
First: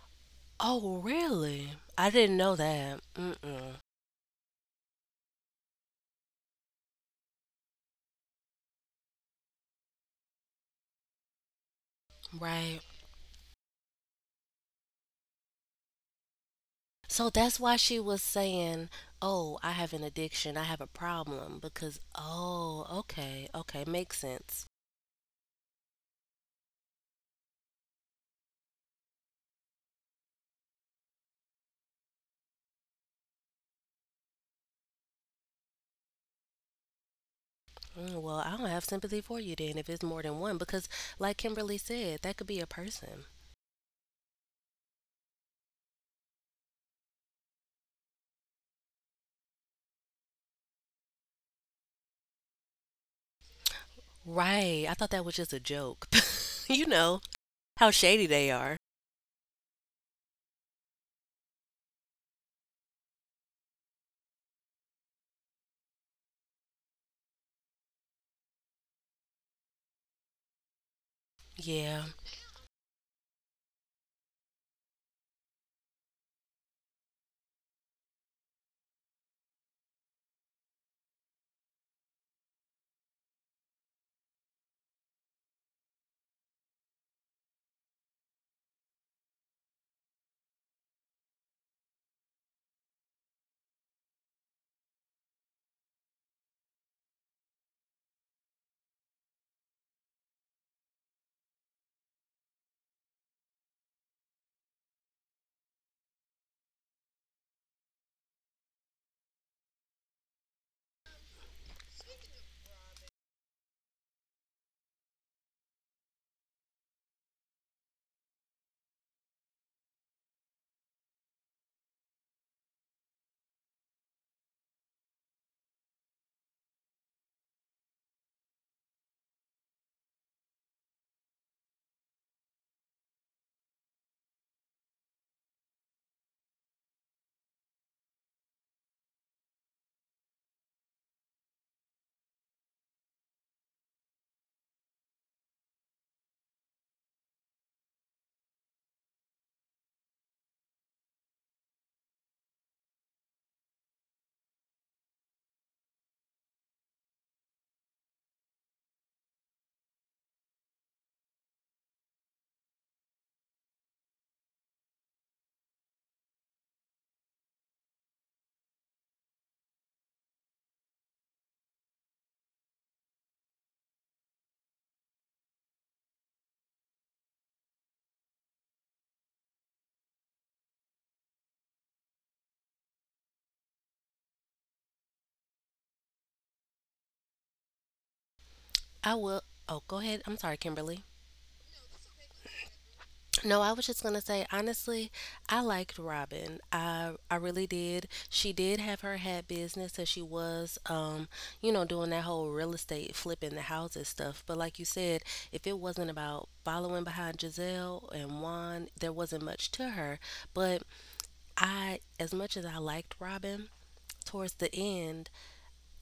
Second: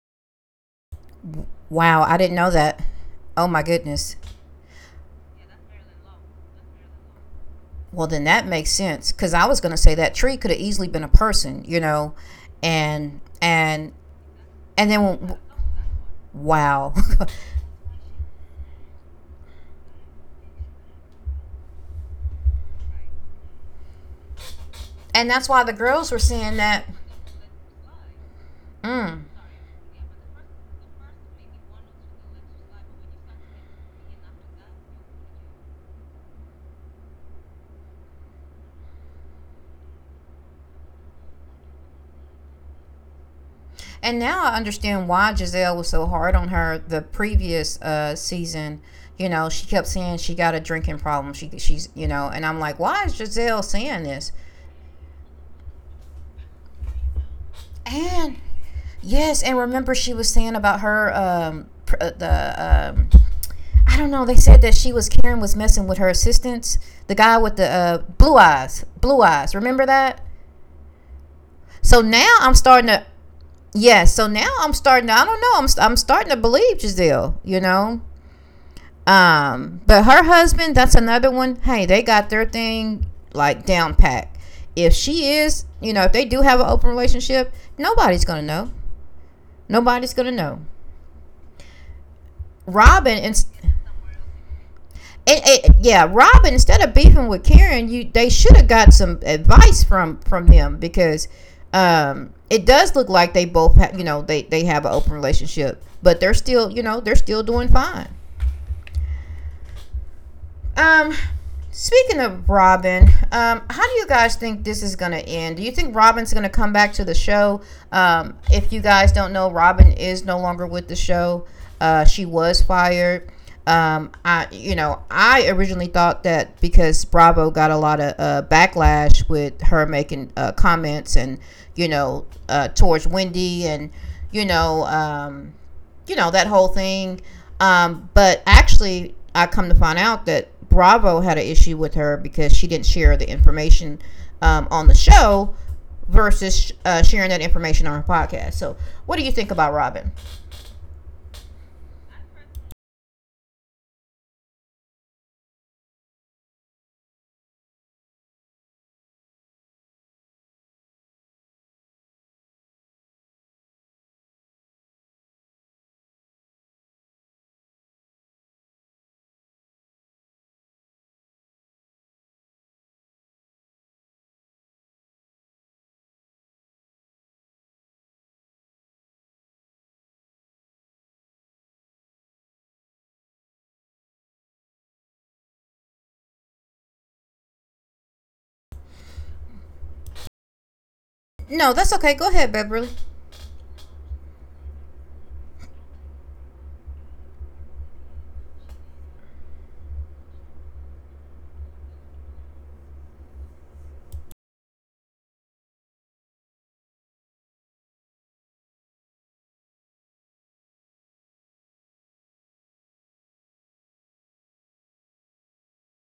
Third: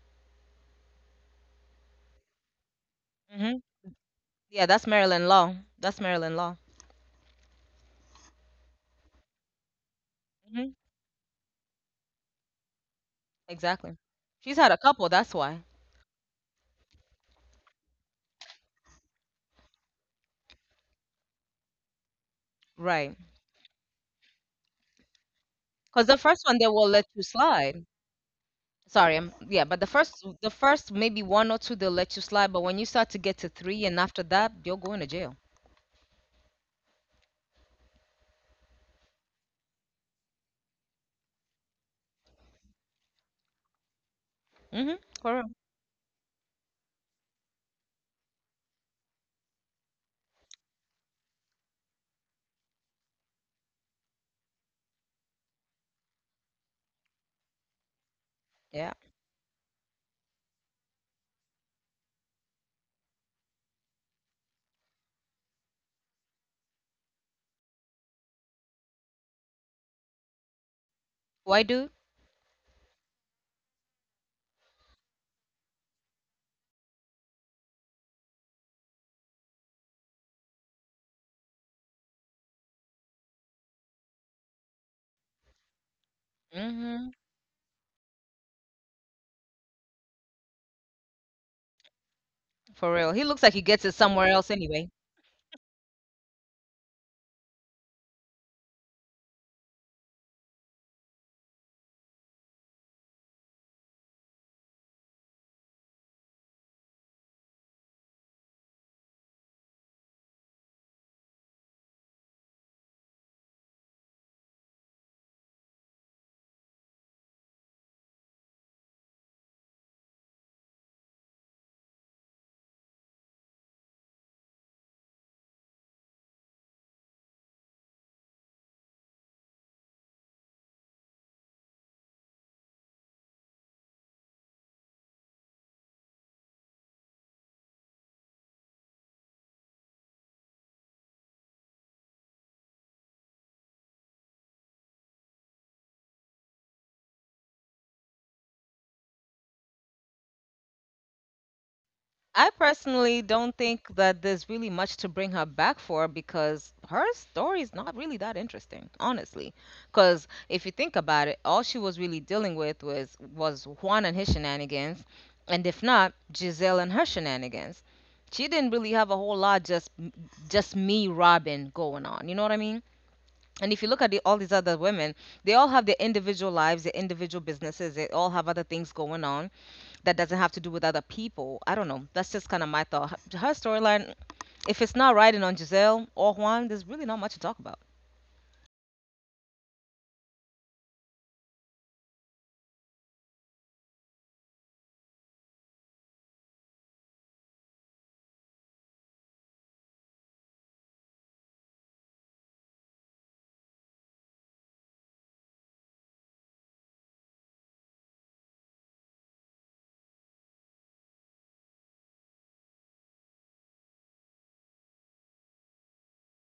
S3: Oh, really?
S1: Wow,
S3: I
S1: I didn't
S3: didn't
S1: know
S3: know
S1: that.
S3: that.
S1: Oh
S2: hmm
S1: my
S3: Mm-mm.
S1: goodness.
S2: Yeah, that's Maryland law. That's Maryland law.
S1: Well, then that makes sense, cuz I was going to say that tree could have
S2: hmm
S1: easily been a person, you know.
S3: Right.
S1: And and
S2: Exactly. She's had a
S1: and then
S2: couple.
S1: when-
S2: That's why.
S1: wow.
S3: So that's why she was saying, "Oh, I have an addiction. I have a problem." Because, oh,
S2: Right.
S3: okay, okay, makes sense.
S1: [LAUGHS] And that's why the girls
S2: Because
S1: were
S2: the
S1: saying
S2: first one they
S1: that.
S2: will let you slide.
S1: Mm.
S2: But the first maybe one or two they'll let you slide, but when you start to get to three and after that, you're going to jail.
S3: Mm. Well, I don't have sympathy for you then if it's more than one. Because, like Kimberly said, that could be a person.
S1: And now I
S2: Mm-hmm.
S1: understand why
S2: For real.
S1: Giselle was so hard on her the previous season. You know, she kept saying she got a drinking problem. She's, you know, and I'm like, why is Giselle saying this?
S3: Right. I thought that was just a joke. [LAUGHS] You know how shady
S1: And
S3: they are.
S2: Yeah.
S1: yes, and remember she was saying about her the I don't know. They said that she was Karen was messing with her assistants, the guy with the blue eyes, blue eyes. Remember that?
S2: Why do?
S1: So
S3: Yeah.
S1: now I'm starting to, yeah. So now I'm starting to, I don't know. I'm starting to believe Giselle. You know. But her husband, that's another one. Hey, they got their thing like down pat. If she is, you know, if they do have an open
S2: Mm-hmm.
S1: relationship, nobody's gonna know. Nobody's gonna know.
S2: For real. He
S1: Robin
S2: looks like he gets it somewhere else anyway.
S1: and Yeah, Robin, instead of beefing with Karen, you they should have got some advice from them because it does look like you know, they have an open relationship, but they're still, you know, they're still doing fine. Um, Speaking of Robin, how do you guys think this is gonna end? Do you think Robin's gonna come back to the show? If you guys don't know, Robin is no longer with the show. She was fired. I, you know, I originally thought that because Bravo got a lot of backlash with her making comments and, you know, towards Wendy and, you know, you know, that whole thing. But actually, I come to find out that Bravo had an issue with her because she didn't share the information on the show versus sharing that information on her podcast. So, what do you think about Robin?
S2: I personally don't think that there's really much to bring her back for because her story is not really that interesting, honestly. Because if you think about it, all she was really dealing with was Juan and his shenanigans, and if not, Giselle and her shenanigans. She didn't really have a whole lot just me Robin going on. You know what I mean? And if you look at the, all these other women, they all have their individual lives, their individual businesses. They all have other things going on that doesn't have to do with other people. I don't know. That's just kind of my thought. Her storyline, if it's not riding on Giselle or Juan, there's really not much to talk about.
S3: I will. Oh, go ahead. I'm sorry, Kimberly.
S1: No, that's okay. Go ahead, Beverly.
S3: No, I was just gonna say, honestly, I liked Robin. I really did. She did have her hat business, and she was doing that whole real estate flipping the houses stuff. But like you said, if it wasn't about following behind Giselle and Juan, there wasn't much to her. But I as much as I liked Robin, towards the end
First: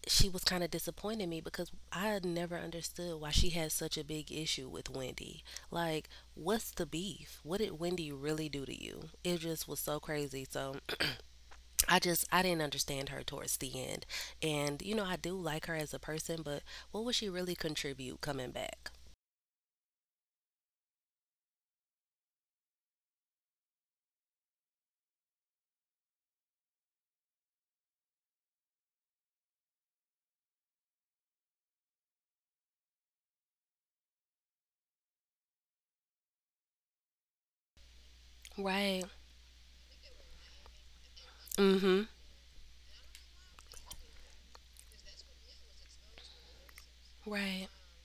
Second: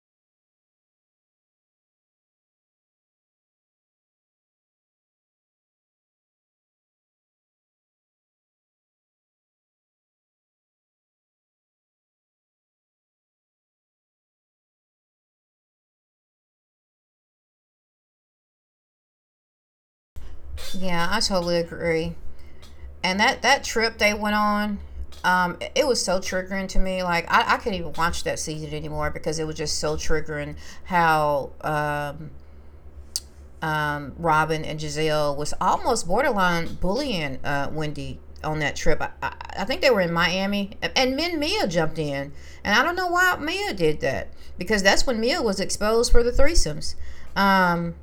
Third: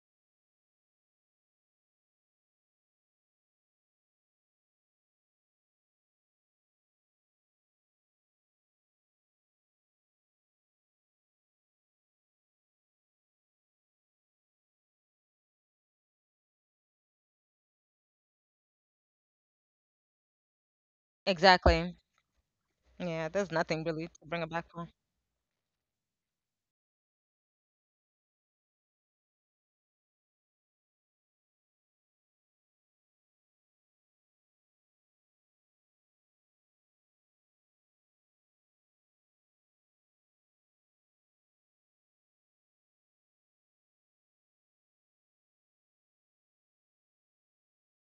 S3: she was kind of disappointing me, because I had never understood why she had such a big issue with Wendy. Like, what's the beef? What did Wendy really do to you? It just was so crazy. So I didn't understand her towards the end. And I do like her as a person, but what would she really contribute coming back?
S1: Yeah, I totally
S2: Exactly.
S1: agree. And
S2: Yeah, there's
S1: that
S2: nothing
S1: trip
S2: really
S1: they
S2: to
S1: went
S2: bring it back
S1: on,
S2: on.
S1: it was so triggering to me. Like I couldn't even watch that season anymore because it was just so triggering how Robin and Giselle was almost borderline bullying Wendy on that trip.
S3: Right.
S1: I think they were in Miami, and then Mia jumped
S3: Mhm.
S1: in, and I don't know why Mia did that because that's when Mia was exposed for the threesomes.
S3: Right.
S1: Um,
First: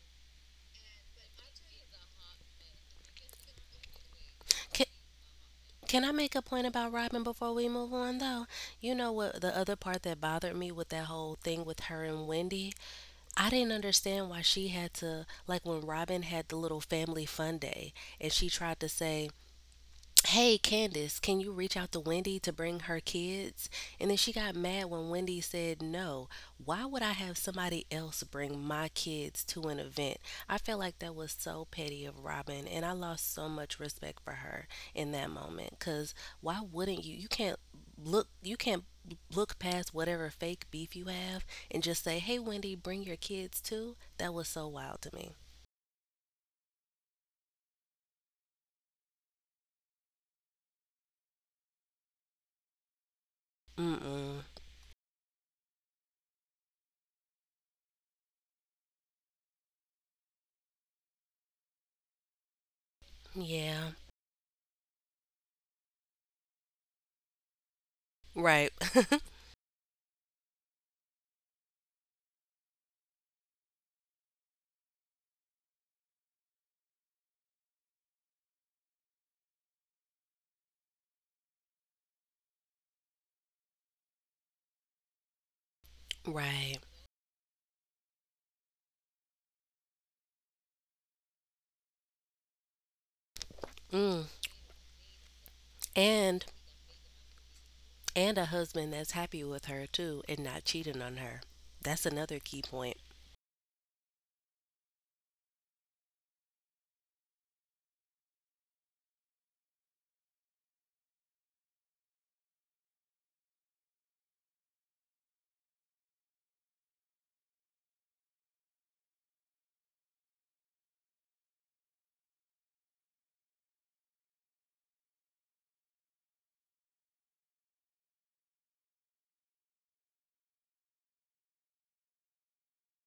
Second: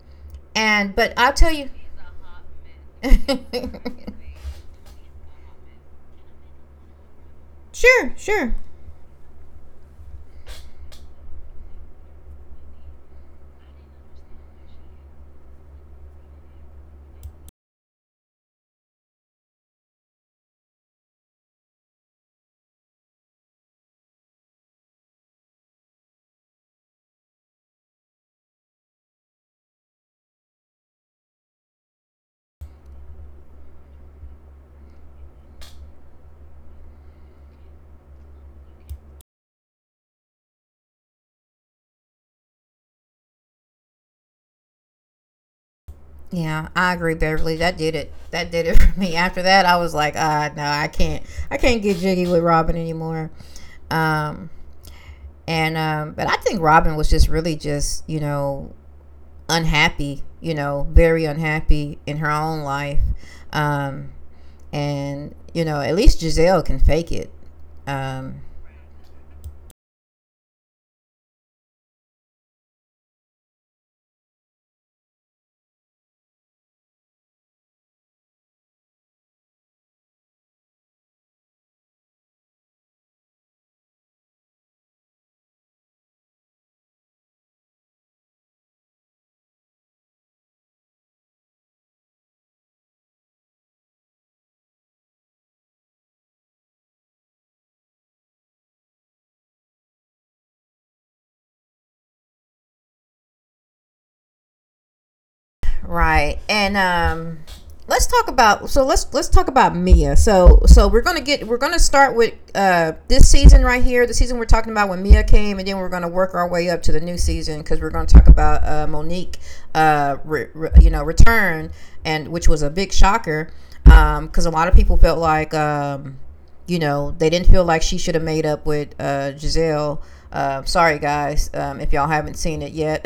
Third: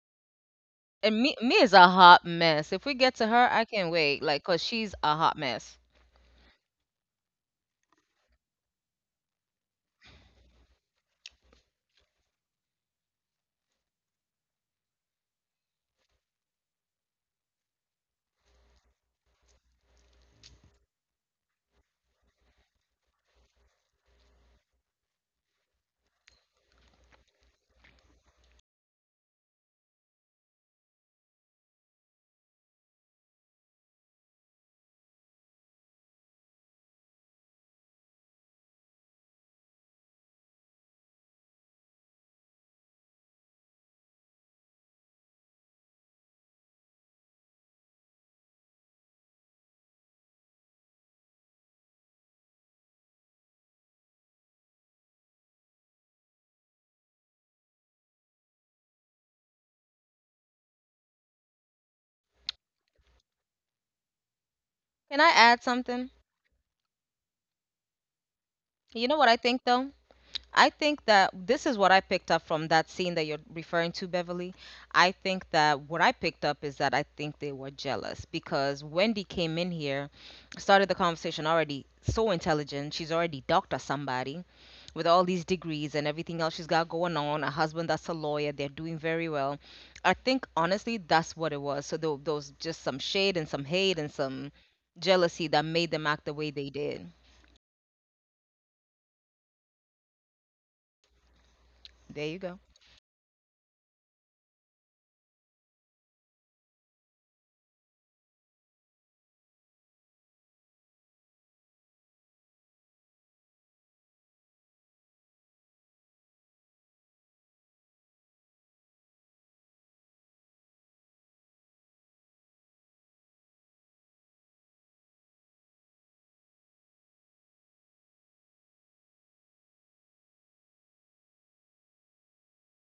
S1: and but
S2: And
S1: I'll
S2: me,
S1: tell
S2: me
S1: you,
S2: is a hot mess. If we get to her, I
S1: [LAUGHS]
S2: can't wait. Like, cause
S3: Can,
S2: she's a hot mess.
S3: can I make a point about Robin before we move
S1: sure,
S3: on, though?
S1: sure,
S3: You know what? The other part that bothered me with that whole thing with her and Wendy, I didn't understand why she had to, like, when Robin had the little family fun day and she tried to say, "Hey Candace, can you reach out to Wendy to bring her kids?" And then she got mad when Wendy said, "No, why would I have somebody else bring my kids to an event?" I felt like that was so petty of Robin, and I lost so much respect for her in that moment. Because why wouldn't you? You can't look past whatever fake beef you have and just say, "Hey Wendy, bring your kids too?" That was so wild to me.
S1: yeah, I agree, Beverly. That did it. That did it [LAUGHS] for me. After that, I was like, ah, no, I can't. I can't get jiggy with Robin anymore.
S3: Mm mm.
S1: Um, and But I think Robin was just really just, you know, unhappy, you know, very unhappy in her own life,
S3: Yeah.
S1: um,
S2: Can
S1: and,
S2: I
S1: you
S2: add
S1: know, at least
S2: something?
S1: Giselle can fake it. Um,
S3: Right. [LAUGHS]
S2: You know what I think though? I think that this is what I picked up from that scene that you're referring to, Beverly. I think that what I picked up is that I think they were jealous because Wendy came in here, started the conversation already so intelligent. She's already doctor somebody with all these degrees and everything else
S3: Right.
S2: she's got going on. A husband that's a lawyer, they're doing very well. I think honestly that's what it was. So there was just some shade and some hate
S3: Mm.
S2: and some jealousy that made them
S3: And
S2: act the way they did.
S3: and a husband that's happy with her too and not cheating on her. That's another
S2: There you
S3: key
S2: go.
S3: point.
S1: right. And let's talk about let's talk about Mia. So we're gonna start with this season right here, the season we're talking about when Mia came, and then we're gonna work our way up to the new season because we're gonna talk about Monique, you know, return, and which was a big shocker because a lot of people felt like you know, they didn't feel like she should have made up with Giselle. Sorry guys, if y'all haven't seen it yet,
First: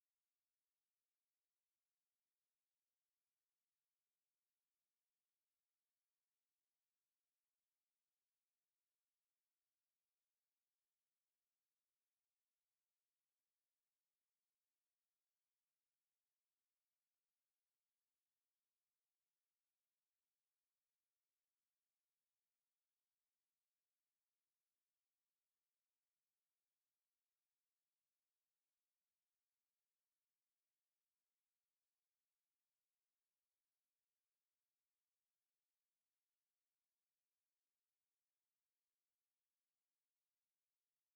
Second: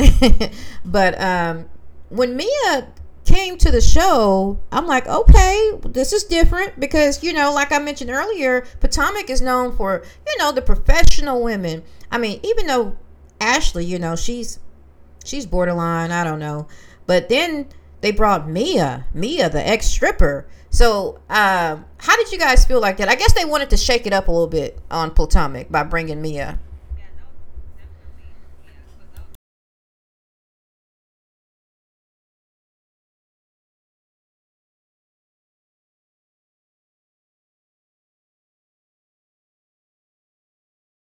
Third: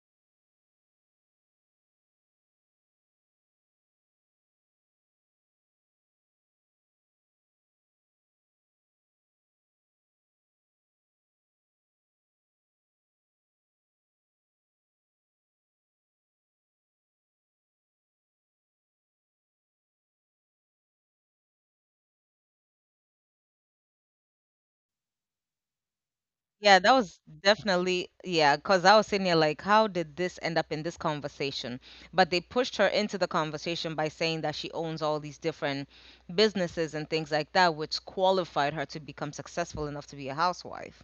S1: [LAUGHS] but when Mia came to the show, I'm like, okay, this is different because, you know, like I mentioned earlier, Potomac is known for, you know, the professional women. I mean, even though Ashley, you know, she's borderline, I don't know. But then they brought Mia, Mia, the ex stripper. So, how did you guys feel like that? I guess they wanted to shake it up a little bit on Potomac by bringing Mia.
S2: Yeah, that was definitely, yeah, because I was sitting here like, how did this end up in this conversation? But they pushed her into the conversation by saying that she owns all these different businesses and things like that, which qualified her to become successful enough to be a housewife.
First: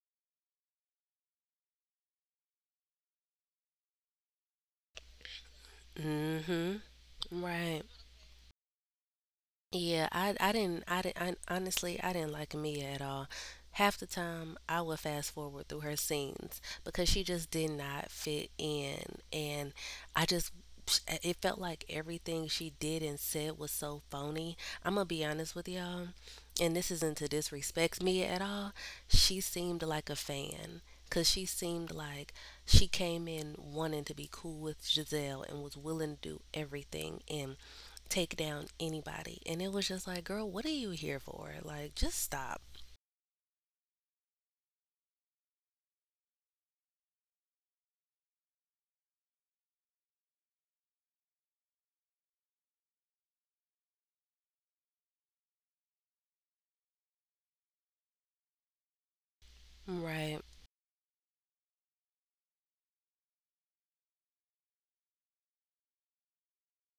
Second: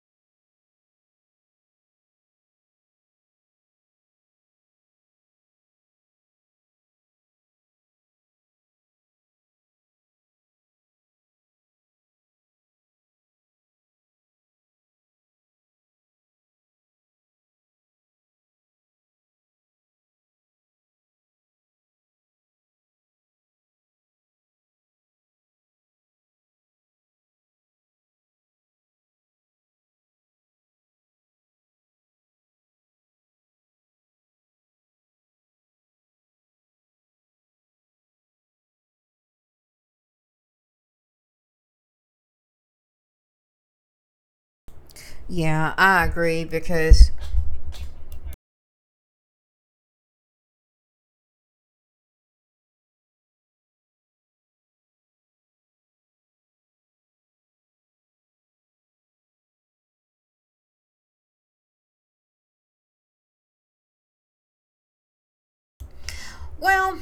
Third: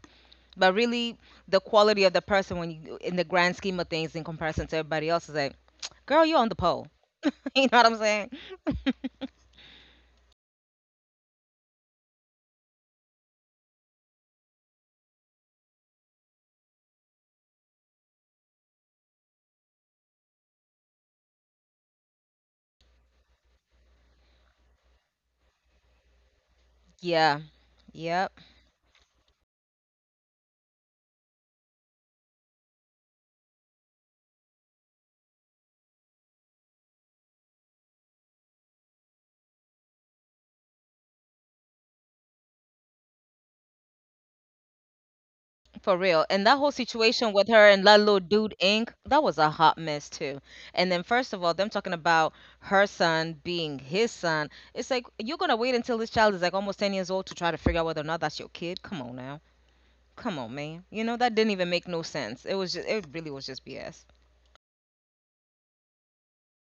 S2: But really, the quality of the person when you, in the grand scheme of things, in comparison to everybody else, is like, [TSK] girl, you're
S3: Mm,
S2: on the
S3: mhm.
S2: pole. [LAUGHS] You know
S3: Right.
S2: what I'm saying?
S3: Yeah, I didn't I didn't I, honestly I didn't like Mia at all. Half the time I would fast forward through her scenes because she just did not fit in, and I just it felt like everything she did and said was so phony. I'm gonna be honest with y'all, and this isn't to
S2: Yeah.
S3: disrespect Mia at
S2: Yeah.
S3: all. She seemed like a fan. Cause she seemed like she came in wanting to be cool with Giselle and was willing to do everything. And take down anybody. And it was just like, girl, what are you here for? Like, just stop.
S1: Yeah, I agree
S2: For real. And
S1: because.
S2: that whole situation with her and that little dude Inc., that was a hot mess too. And then first of all, them talking about her son being his son. It's like you're gonna wait until this child is like almost 10 years old to try to figure out whether or not that's your kid. Come on now.
S3: Right,
S2: Come on, man. You know, that didn't even make no sense. It was just it really was just BS.
S1: Well,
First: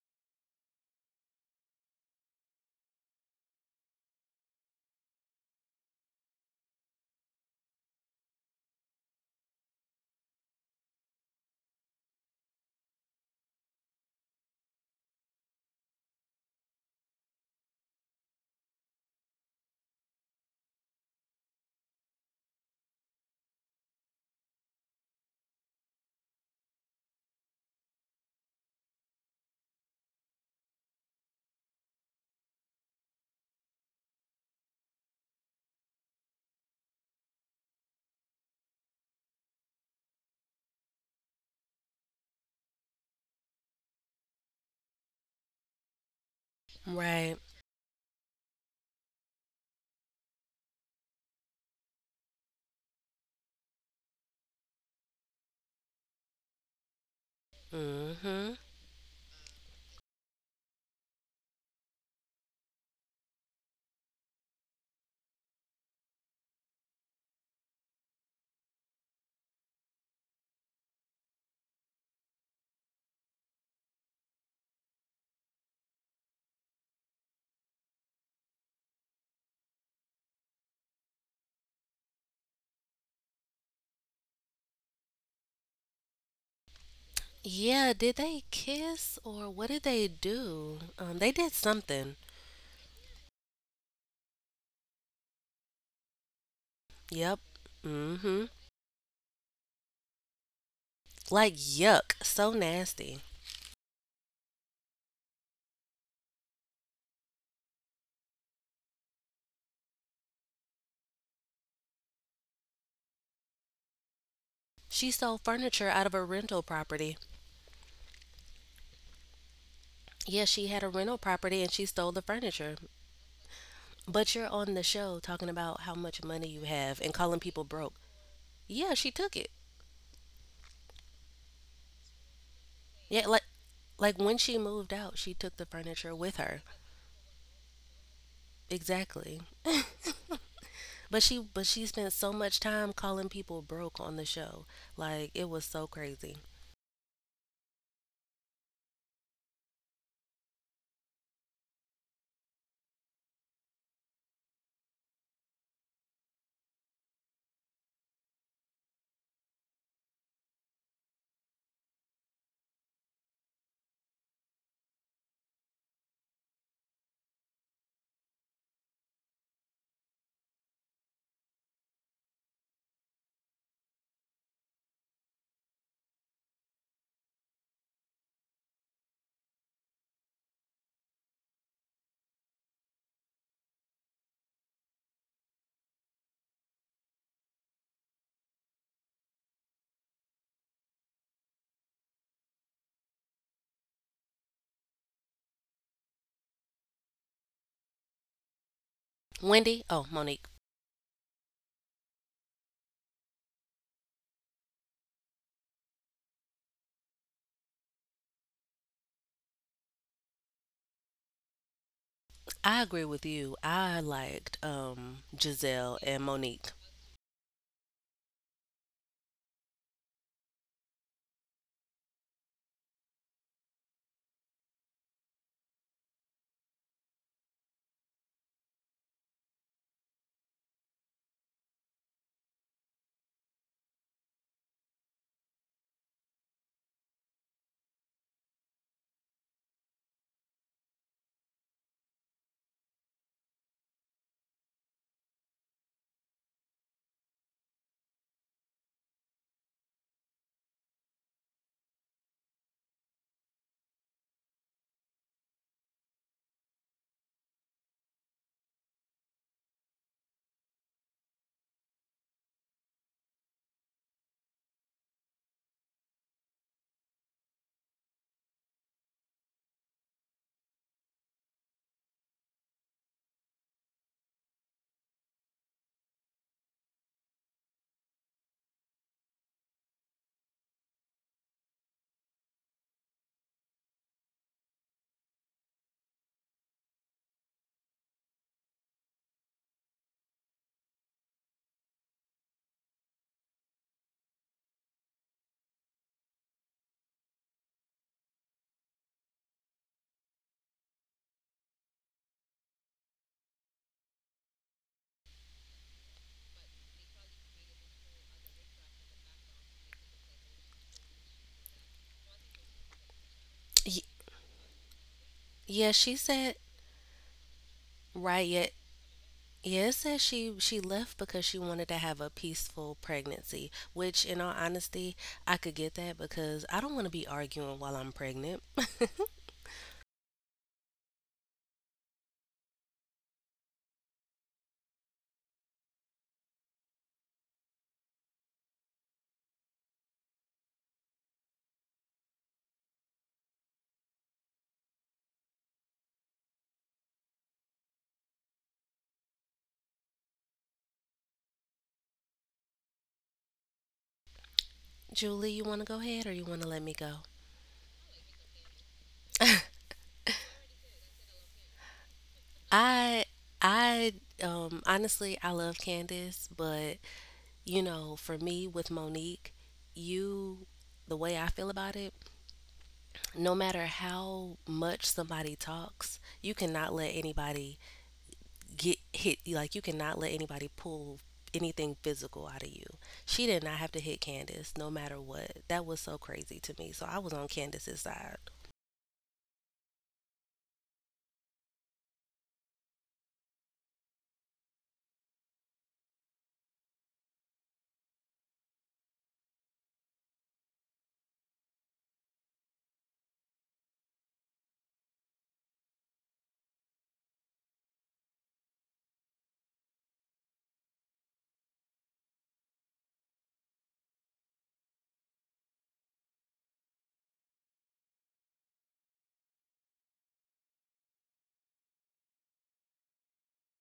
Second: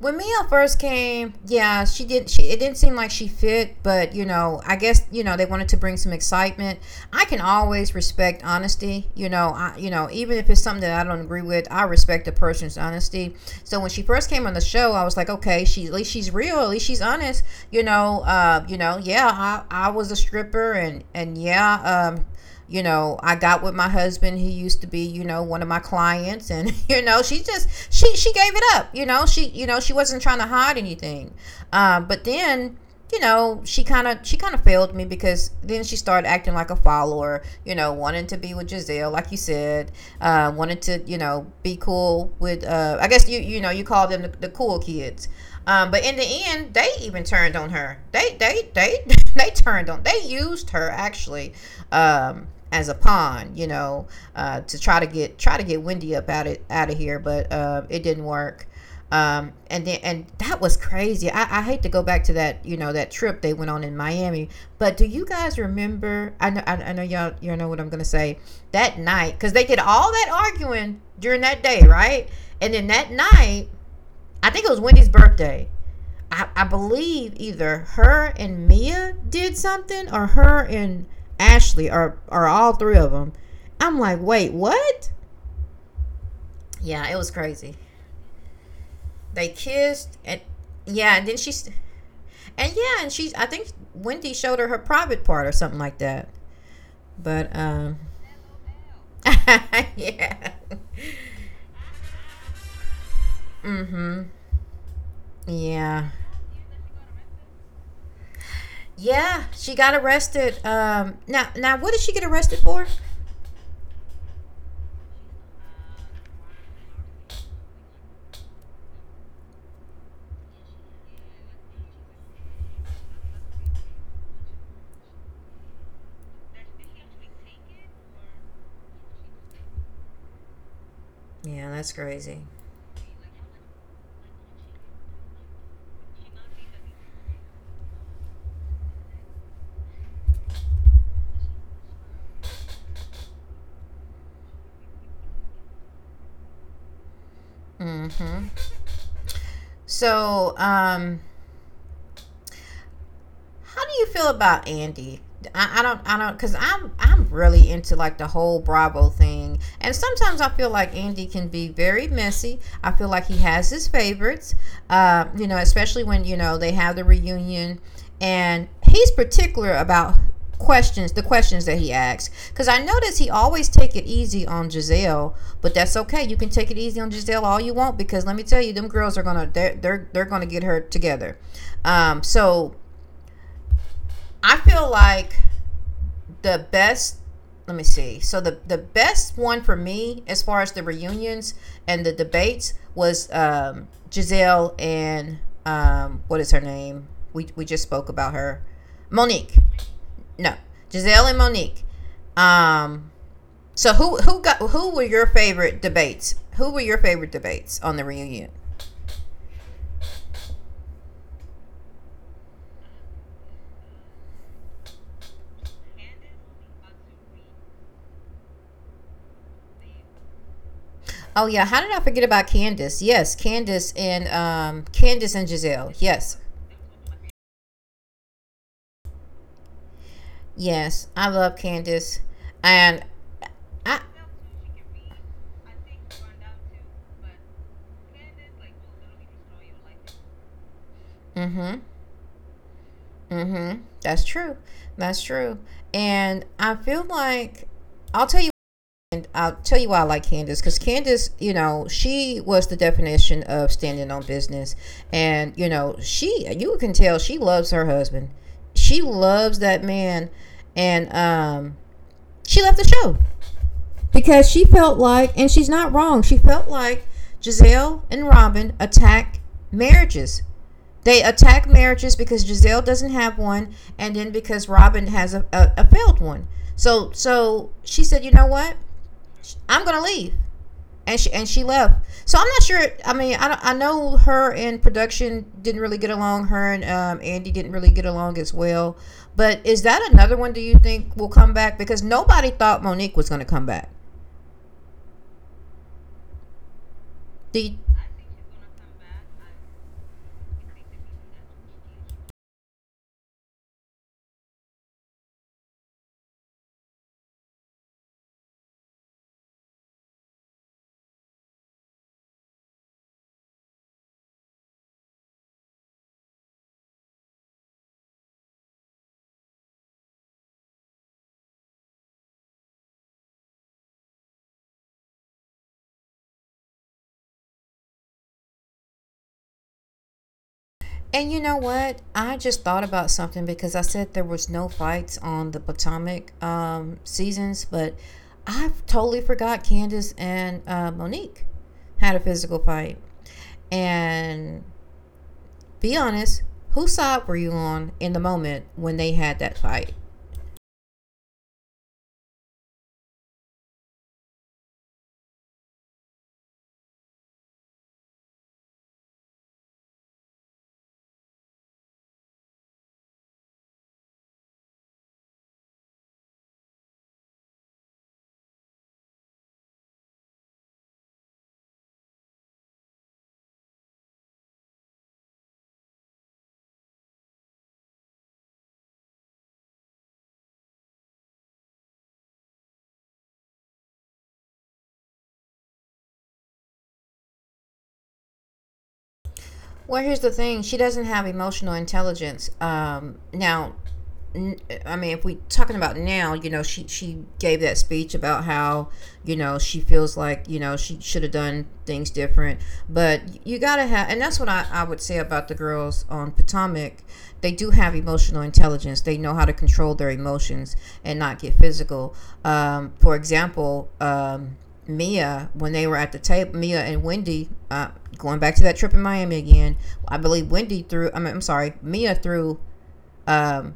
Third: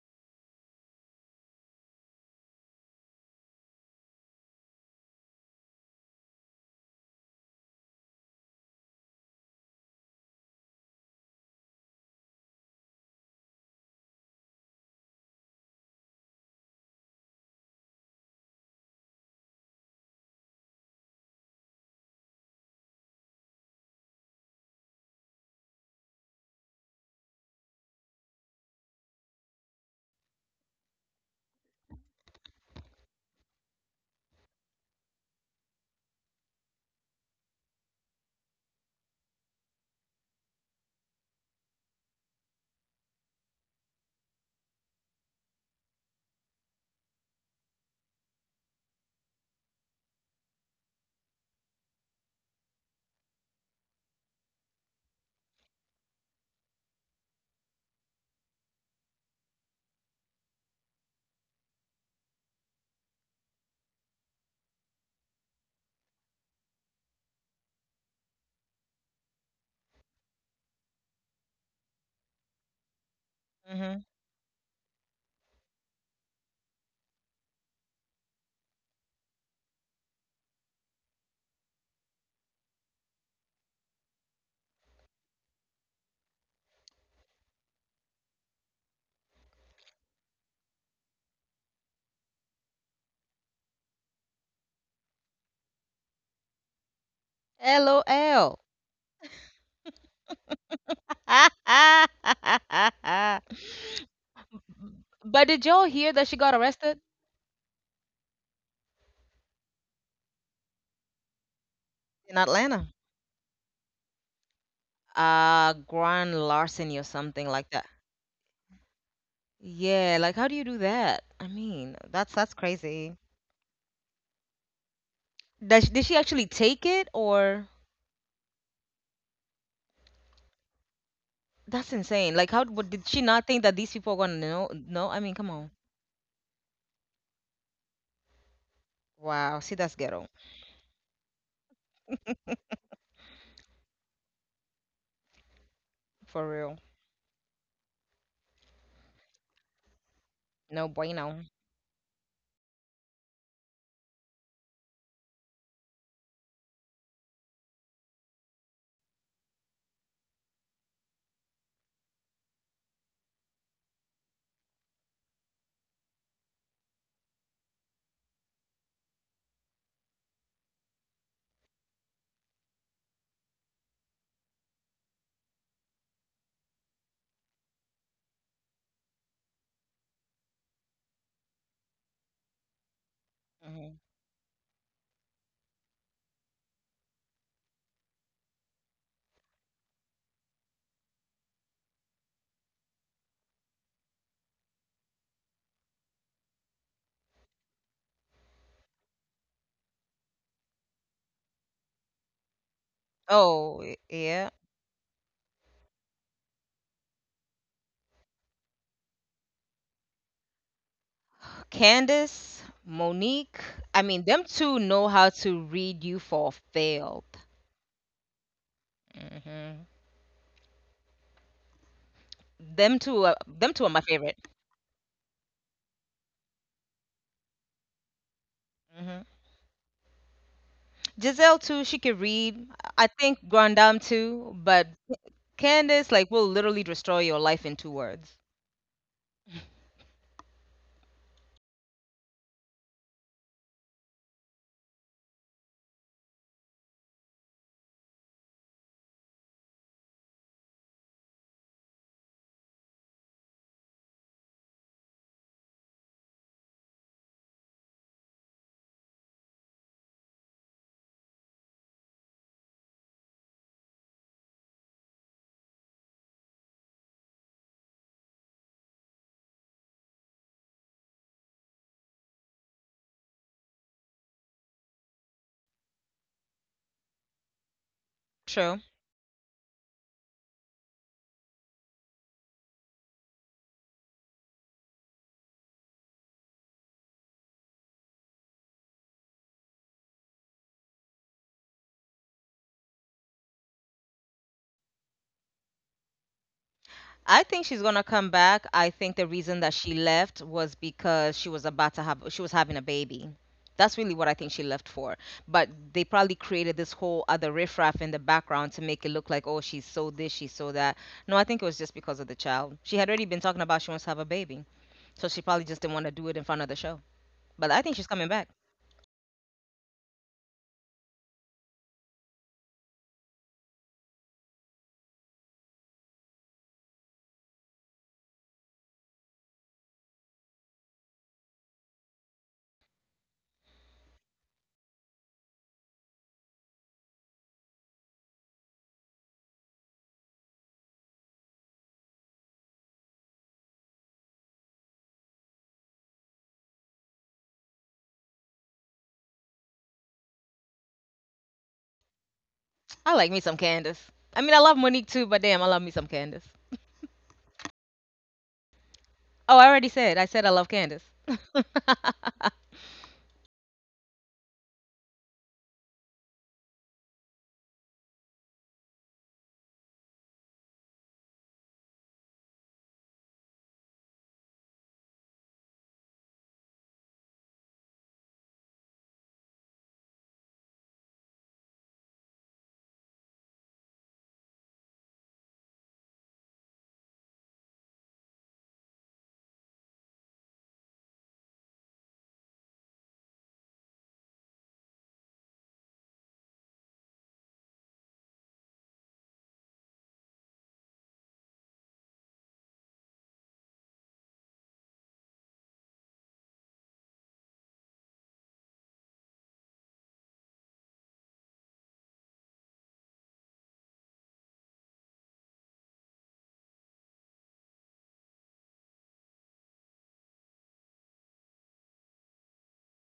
S1: when Mia first came, yeah, she did. She it didn't seem like she fit, but you know, I guess you know they wanted to bring some excitement. I can always respect honesty. You know, even if it's something that I don't agree with, I respect the person's honesty. So when she first came on the show, I was like, okay, she at least she's real, at least she's honest. You know, yeah, I was a stripper, and yeah, um, you know, I got with my husband. He used to be, you know, one of my clients, and [LAUGHS] you know, she just she gave it up. You know she wasn't trying to hide anything. But then you know she kind of failed me because then she started acting like a follower, you know, wanting to be with Giselle like you said. Wanted to, you know, be cool with, I guess you, you know, you call them the cool kids. Um, but in the end they even
S3: right.
S1: turned on her, they [LAUGHS] they turned on they used her actually, um as a pawn, you know, to try to get, Wendy up out of, here, but it didn't
S3: Mm-hmm.
S1: work. And then, and that was crazy. I hate to go back to that, you know, that trip they went on in Miami. But do you guys remember? I know y'all you know what I'm gonna say. That night, because they did all that arguing during that day, right? And then that night,
S2: Hmm.
S1: I think it was Wendy's birthday. I believe either her and Mia did something, or her and Ashley, or all three of them. I'm like, wait, what? Yeah, it was crazy.
S3: Yeah, did they kiss,
S1: They
S3: or what did they
S1: kissed and
S3: do?
S1: yeah,
S3: Um,
S1: and
S3: they
S1: then
S3: did
S1: she,
S3: something.
S1: and yeah, and she's I think Wendy showed her her private part or something like that.
S3: Yep.
S1: But
S3: Mm-hmm.
S2: LOL.
S1: [LAUGHS] yeah,
S3: Like, yuck. So nasty.
S1: mm-hmm,
S2: [LAUGHS] But did
S1: yeah,
S2: y'all hear that she got arrested
S1: yeah. She got arrested. Now what did she get arrested
S2: in
S1: for?
S2: Atlanta?
S3: She stole furniture out of a
S2: Grand
S3: rental property.
S2: larceny or something like that.
S3: Yeah,
S2: Yeah,
S3: she
S2: like
S3: had
S2: how
S3: a
S2: do you do
S3: rental property
S2: that?
S3: and she
S2: I
S3: stole the
S2: mean,
S3: furniture.
S2: that's crazy.
S3: But you're on the show talking about how much money
S2: Does
S3: you
S2: did she
S3: have
S2: actually
S3: and calling
S2: take
S3: people
S2: it
S3: broke.
S2: or
S3: Yeah, she took it.
S1: Yeah, that's crazy.
S3: Yeah, like
S2: that's
S3: like
S2: insane.
S3: when she
S2: Like how
S3: moved
S2: what,
S3: out she
S2: did she
S3: took the
S2: not
S3: furniture
S2: think that
S3: with
S2: these
S3: her,
S2: people are gonna know? No, I mean, come on.
S3: exactly, but she spent so
S2: Wow,
S3: much
S2: see
S3: time
S2: that's ghetto
S3: calling people broke on the show, like, it was so crazy.
S1: Mm-hmm.
S2: for real.
S1: So, how do
S2: No
S1: you feel
S2: bueno.
S1: about Andy? I don't, cause I'm really into like the whole Bravo thing, and sometimes I feel like Andy can be very messy. I feel like he has his favorites, you know, especially when you know they have the reunion, and he's particular about the questions that he asks. Cause I notice he always take it easy on Giselle, but that's okay. You can take it easy on Giselle all you want, because let me tell you, them girls are gonna, they're gonna get her together. So I feel like the best. Let
S2: Mhm.
S1: me see. So the best one for me, as far as the reunions and the debates, was Giselle and what is her name? We just spoke about her, Monique.
S3: Wendy. Oh, Monique.
S1: No, Giselle and Monique. Um, so who were your favorite debates? Who were your favorite debates on the reunion?
S2: Yeah.
S3: I agree with you, I liked Giselle and Monique.
S2: Candace, Monique. I mean, them two know how to read you for failed.
S1: Oh yeah, how did I forget about Candace? Yes,
S2: hmm
S1: Candace and Giselle. Yes.
S2: them two are my favorite.
S1: Yes, I love Candace,
S2: hmm
S1: and I.
S2: Giselle too. She could read. I think Grandam too, but Candace, like, will literally destroy your life in two words.
S1: Mm-hmm. Mm-hmm. That's true. That's true. And I feel like I'll tell you. And I'll tell you why I like Candace because Candace, you know, she was the definition of standing on business, and you know, she you can tell she loves her husband. She loves that man, and she left the show, because she felt like, and she's not wrong, she felt like Giselle and Robin attack marriages. They attack marriages because Giselle doesn't have one, and then because Robin has a failed one. So, so she said, you know what? I'm gonna
S2: True.
S1: leave, and she left. So I'm not sure. I mean, I know her and production didn't really get along. Her and Andy didn't really get along as well. But is that another one? Do you think will come back? Because nobody thought Monique was gonna come back. Do you?
S2: I think she's gonna come back. I think the reason that she left was because she was about to have she was having a baby. That's really what I think she left for. But they probably created this whole other riffraff in the background to make it look like, oh, she's so this, she's so that. No, I think it was just because of the child. She had
S3: y-
S2: already been talking about she wants to have a baby.
S3: yeah, she
S2: So she
S3: said.
S2: probably just didn't want to do it in front of the show.
S3: Right
S2: But
S3: yet.
S2: I think she's coming back.
S3: Yeah, it says she left because she wanted to have a peaceful pregnancy, which in all honesty, I could get that because I don't want to be arguing while I'm pregnant.
S1: And you know what? I just thought about something because I said there was no fights on the Potomac seasons, but I totally forgot Candace and Monique had a physical fight. And be honest, whose side were you on in the moment when they had that fight?
S2: I like me some Candace. I mean, I love
S3: Julie, you want
S2: Monique
S3: to go
S2: too, but
S3: ahead, or
S2: damn, I
S3: you
S2: love
S3: want
S2: me
S3: to
S2: some
S3: let me go?
S2: Candace. Oh, I already said. I said I love Candace.
S3: I I honestly I love Candace, but for me with Monique, you the way I feel about it, no matter how much somebody talks, you cannot let anybody get hit. Like, you cannot let anybody pull anything physical out of you. She did not have to hit Candace no matter what. That was so crazy to me. So I was on Candace's side.
S1: Well, here's the thing: she doesn't have emotional intelligence. Now, n- I mean, if we talking about now, you know, she gave that speech about how you know she feels like you know she should have done things different, but you gotta have, and that's what I would say about the girls on Potomac. They do have emotional intelligence. They know how to control their emotions and not get physical. For example. Mia when they were at the table. Mia and Wendy, going back to that trip in Miami again. I believe Wendy threw. I mean, I'm sorry, Mia threw um,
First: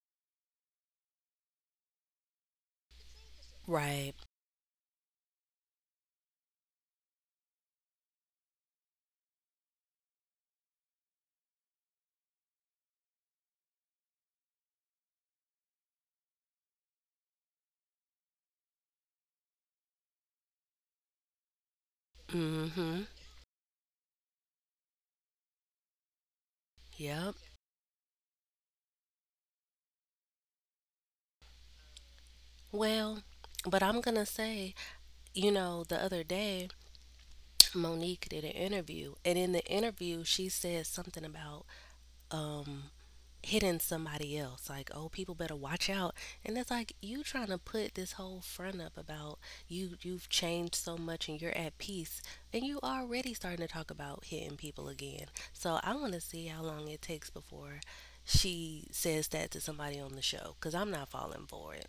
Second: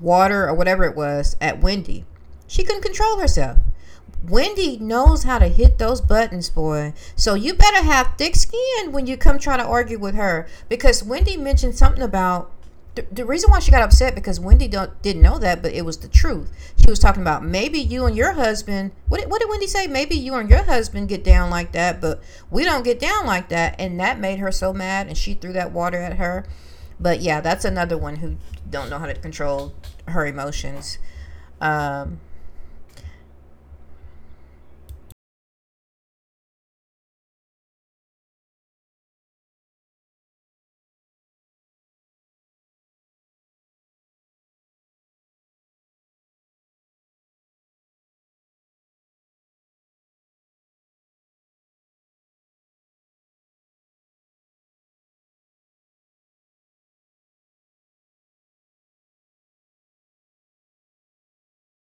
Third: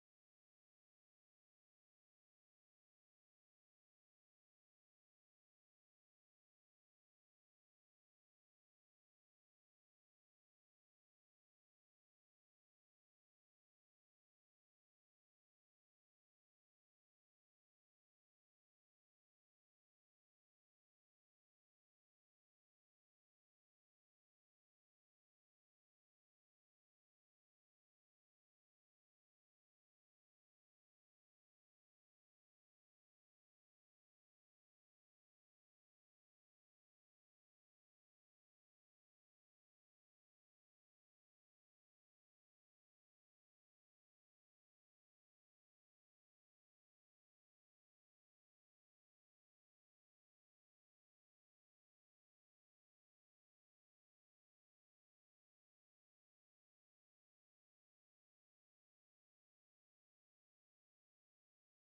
S1: water or whatever it was at Wendy. She couldn't control herself.
S3: Right.
S1: Wendy knows how to hit those buttons, boy. So you better have thick skin when you come try to argue with her because Wendy mentioned something about the reason why she got upset because Wendy don't, didn't know that, but it was the truth. She was talking about maybe you and your husband. What did Wendy say? Maybe you and your husband get down like that, but we don't get
S3: Mm-hmm.
S1: down like that, and that made her so mad, and she threw that water at her. But
S3: Yep.
S1: yeah, that's another one who don't know how to control her emotions. Um,
S3: Well, but I'm gonna say, you know, the other day, Monique did an interview, and in the interview, she said something about um, hitting somebody else. Like, oh, people better watch out. And it's like you trying to put this whole front up about you. You've changed so much, and you're at peace, and you already starting to talk about hitting people again. So I want to see how long it takes before she says that to somebody on the show, because I'm not falling for it.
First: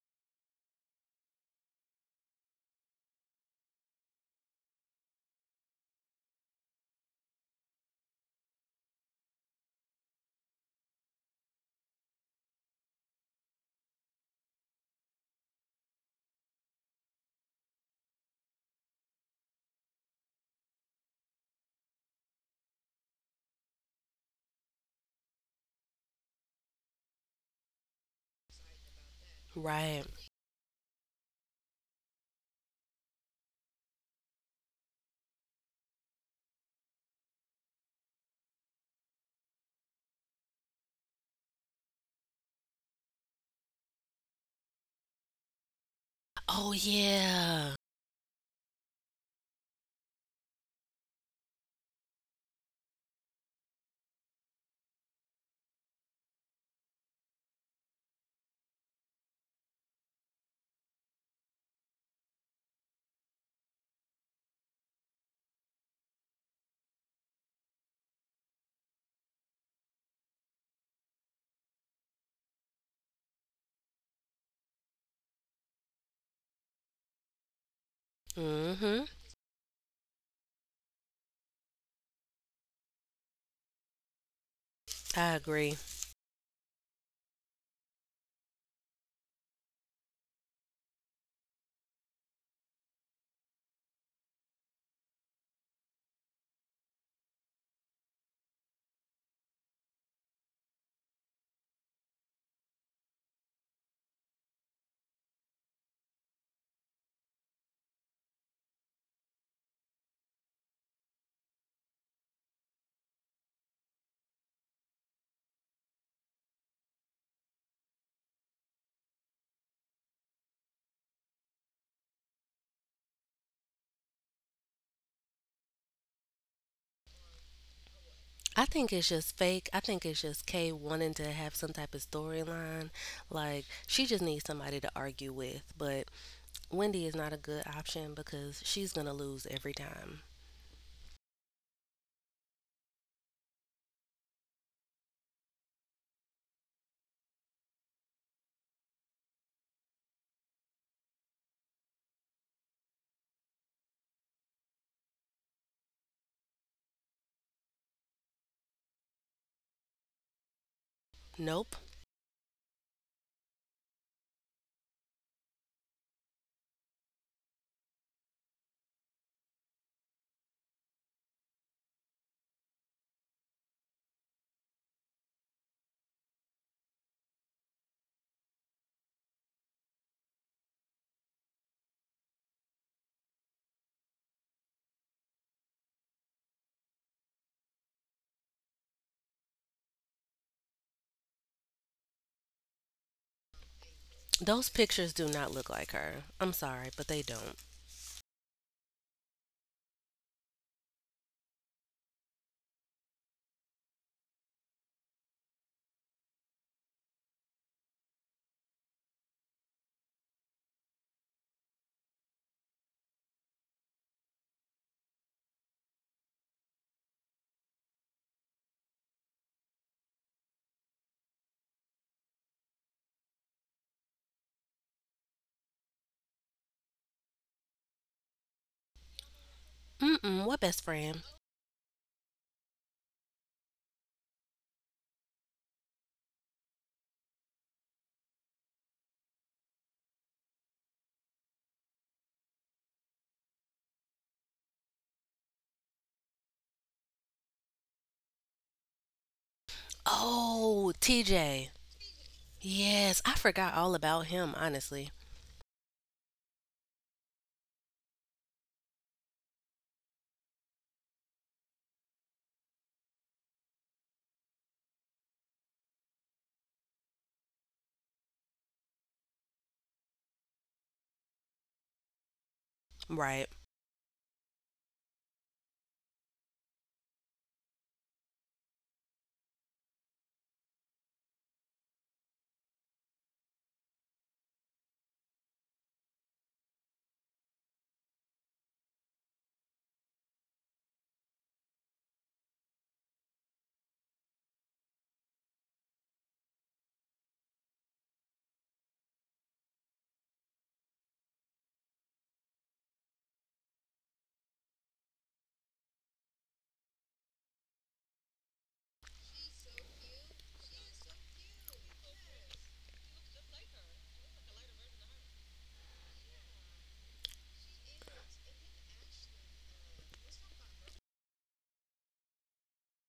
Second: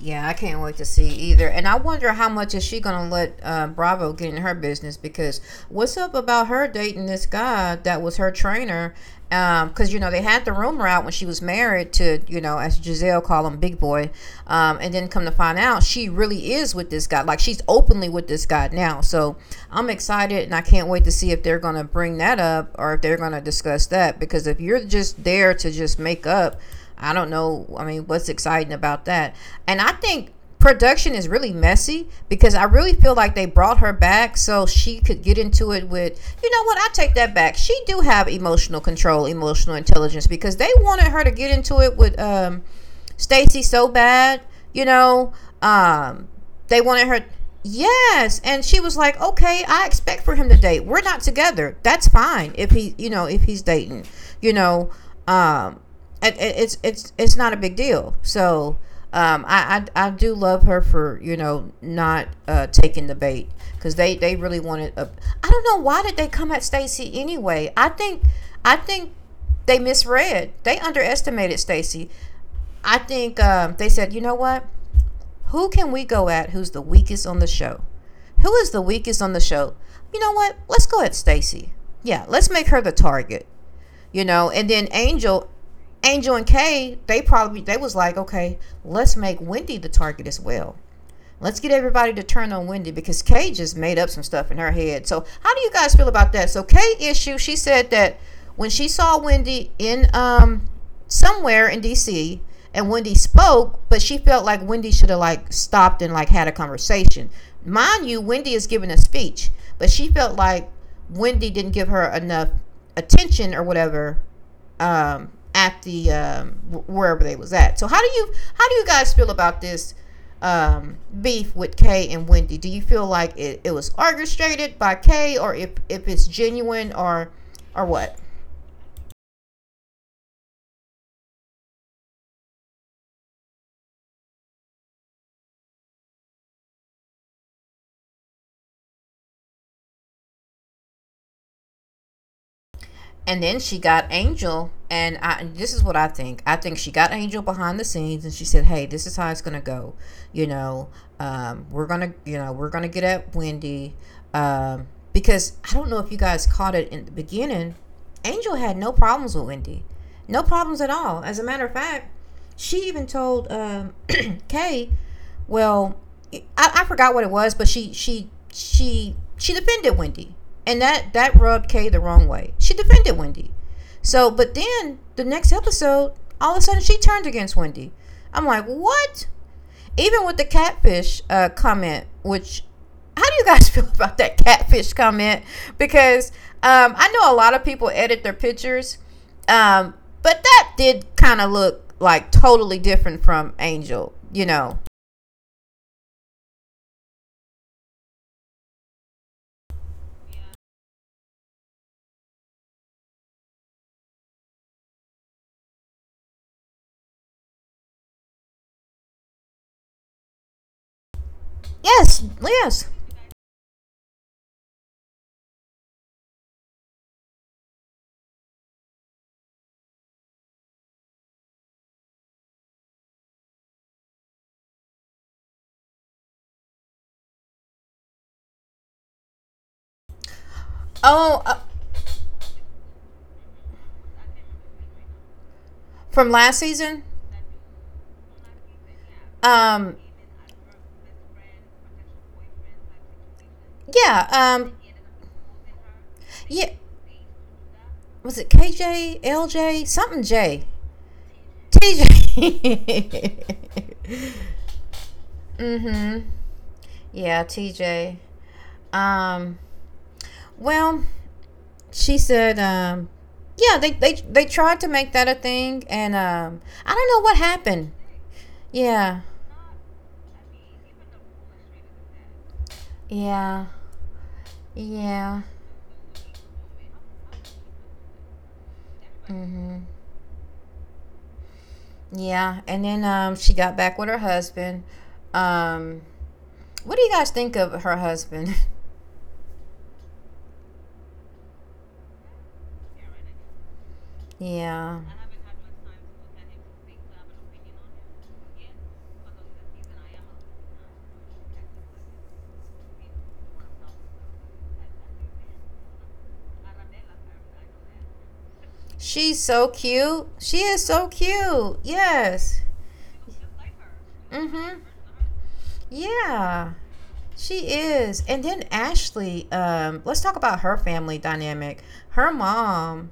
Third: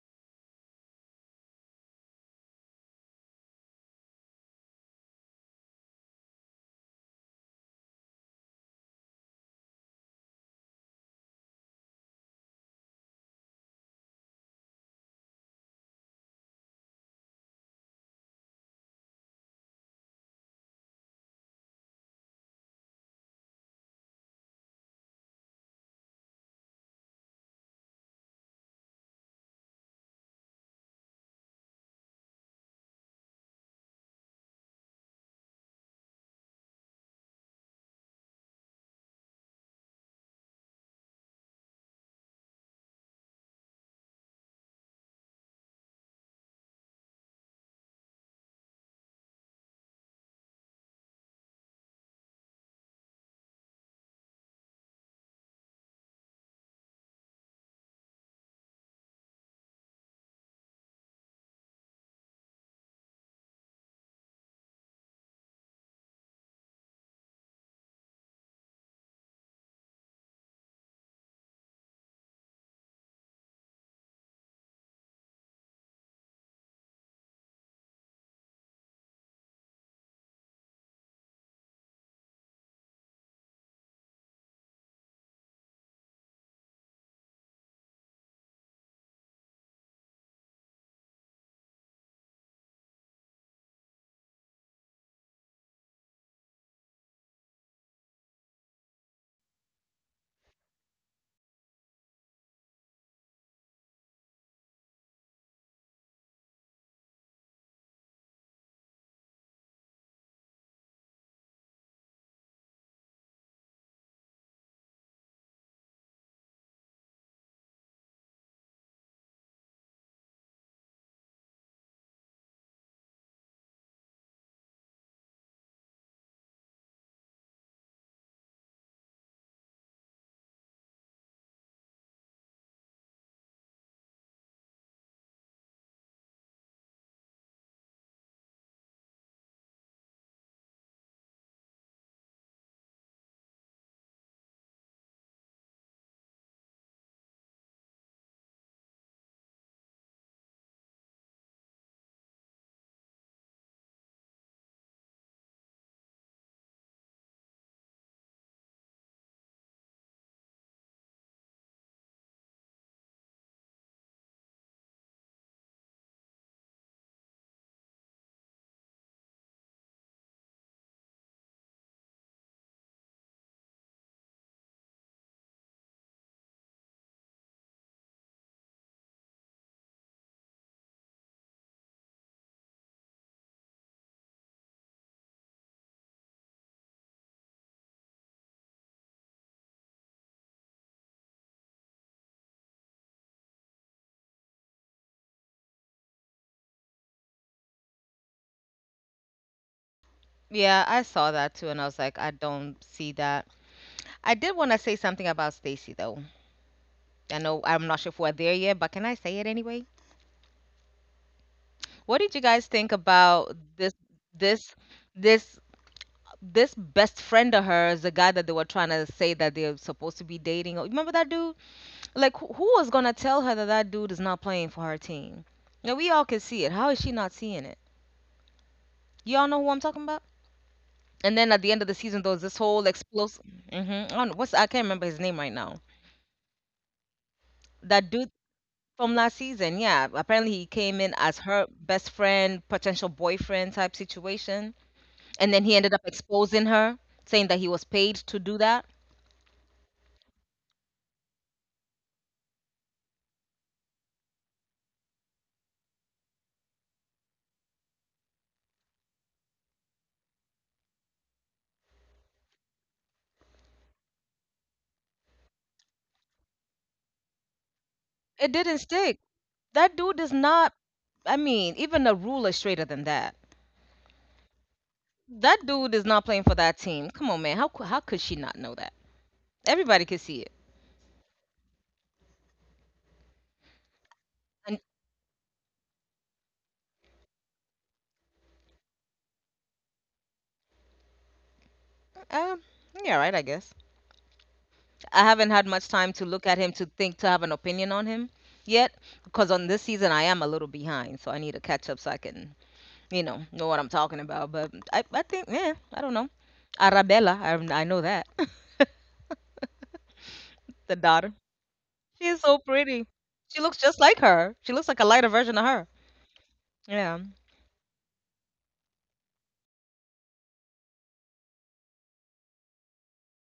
S1: Yeah, I can't wait to see either. And I wonder how much is she gonna let Bravo get in her business because what's up about her dating this guy that was her trainer? Because you know they had the rumor out when she was married to, you know, as Giselle call him, Big Boy, and then come to find out she really is with this guy. Like she's openly with this guy now. So I'm excited and I can't wait to see if they're gonna bring that up or if they're gonna discuss that because if you're just there to just make up, I don't know. I mean, what's exciting about that? And I
S3: Right.
S1: think production is really messy because I really feel like they brought her back so she could get into it with, you know what, I take that back, she do have emotional control, emotional intelligence, because they wanted her to get into it with Stacy so bad, you know, um,
S3: Oh
S1: they wanted her.
S3: yeah.
S1: Yes, and she was like, "Okay, I expect for him to date. We're not together. That's fine if he, you know, if he's dating, you know, um, it's, it's not a big deal." So, I do love her for you know not taking the bait because they really wanted. A, I don't know why did they come at Stacy anyway. I think they misread. They underestimated Stacy. I think they said, you know what? Who can we go at, who's the weakest on the show? Who is the
S3: Mm-hmm.
S1: weakest on the show? You know what? Let's go at Stacy. Yeah, let's make her the target. You know, and then
S3: I
S1: Angel,
S3: agree.
S1: Angel and Kay, they probably they was like, okay, let's make Wendy the target as well. Let's get everybody to turn on Wendy because Kay just made up some stuff in her head. So, how do you guys feel about that? So, Kay issue, she said that when she saw Wendy in somewhere in DC and Wendy spoke, but she felt like Wendy should have like stopped and like had a conversation. Mind you, Wendy is giving a speech, but she felt like Wendy didn't give her enough attention or whatever at the wherever they was at. So how do you guys feel about this beef with Kay and Wendy? Do you feel like it was orchestrated by Kay, or if it's genuine, or what?
S3: I think it's just fake. I think it's just Kay wanting to have some type of storyline. Like, she just needs somebody to argue with. But Wendy is not a good option because she's going to lose every time.
S1: And then she got Angel, and I, this is what I think. I think she got Angel behind the scenes, and she said, "Hey, this is how it's gonna go. You know, we're gonna, you know, we're gonna get at Wendy, because I don't know if you guys caught it in the beginning. Angel had no problems with Wendy, no problems at all. As a matter of
S3: Nope.
S1: fact, she even told [CLEARS THROAT] Kay, well, I forgot what it was, but she defended Wendy, and that rubbed Kay the wrong way. She defended Wendy. So, but then the next episode, all of a sudden she turned against Wendy. I'm like, what? Even with the catfish comment, which how do you guys [LAUGHS] feel about that catfish comment? Because I know a lot of people edit their pictures, um, but that did kind of look like totally different from Angel, you
S3: Those
S1: know.
S3: pictures do not look like her. I'm sorry, but they don't.
S2: Yeah, I saw that too, and I was like, I don't see that. I did want to say something about Stacy, though. I know I'm not sure if we're there yet, but can I say it anyway? What
S1: Yes,
S2: did you guys
S1: yes.
S2: think about this, this, this best friend of hers, the guy that they were trying to say that they're supposed to be dating? Oh, remember that dude? Who was gonna tell her that that dude is not playing for her team? Now we all can see it. How is she not seeing it? Y'all know who I'm talking about?
S3: Mm-mm. What best
S2: And then
S3: friend?
S2: at
S1: Oh,
S2: the end
S1: uh,
S2: of the season, there was this whole explosive. On what's, I can't remember his name right now.
S1: from last season.
S2: That dude from last season, yeah.
S1: Um,
S2: Apparently, he came in as her best friend, potential boyfriend type situation,
S1: yeah. Um,
S2: and then he ended up exposing her,
S1: yeah.
S2: saying that he was paid to do that.
S1: Was it KJ, LJ, something J,
S3: Oh, TJ.
S1: TJ?
S3: Yes, I forgot all about him,
S1: [LAUGHS]
S3: honestly.
S1: Mm-hmm. Yeah, TJ. Um, well, she said. Yeah, they tried to make that a thing, and I don't know
S2: It
S1: what
S2: didn't
S1: happened.
S2: stick. That dude is
S1: Yeah,
S2: not. I mean, even a ruler straighter than that.
S3: Right.
S1: yeah,
S2: That dude is not
S1: yeah.
S2: playing for that team. Come on, man. How could she not know that? Everybody could see it.
S1: Mm-hmm. Yeah, and then she got back with
S2: And
S1: her husband. Um, what do you guys think of her husband? [LAUGHS]
S2: um, yeah, right. I guess. I
S1: Yeah,
S2: haven't had much time to look at him to think to have an opinion on him yet, because on this season I am a little behind, so I need to catch up so I can, know what I'm talking about. But I think, yeah, I don't know. Arabella, I know that
S1: she's so cute.
S2: [LAUGHS] the
S1: She is
S2: daughter.
S1: so cute.
S2: She is so
S1: Yes.
S2: pretty. She looks just like her. She looks like a
S1: Mhm.
S2: lighter version of her.
S1: Yeah,
S2: Yeah.
S1: she is. And then Ashley. Let's talk about her family dynamic. Her mom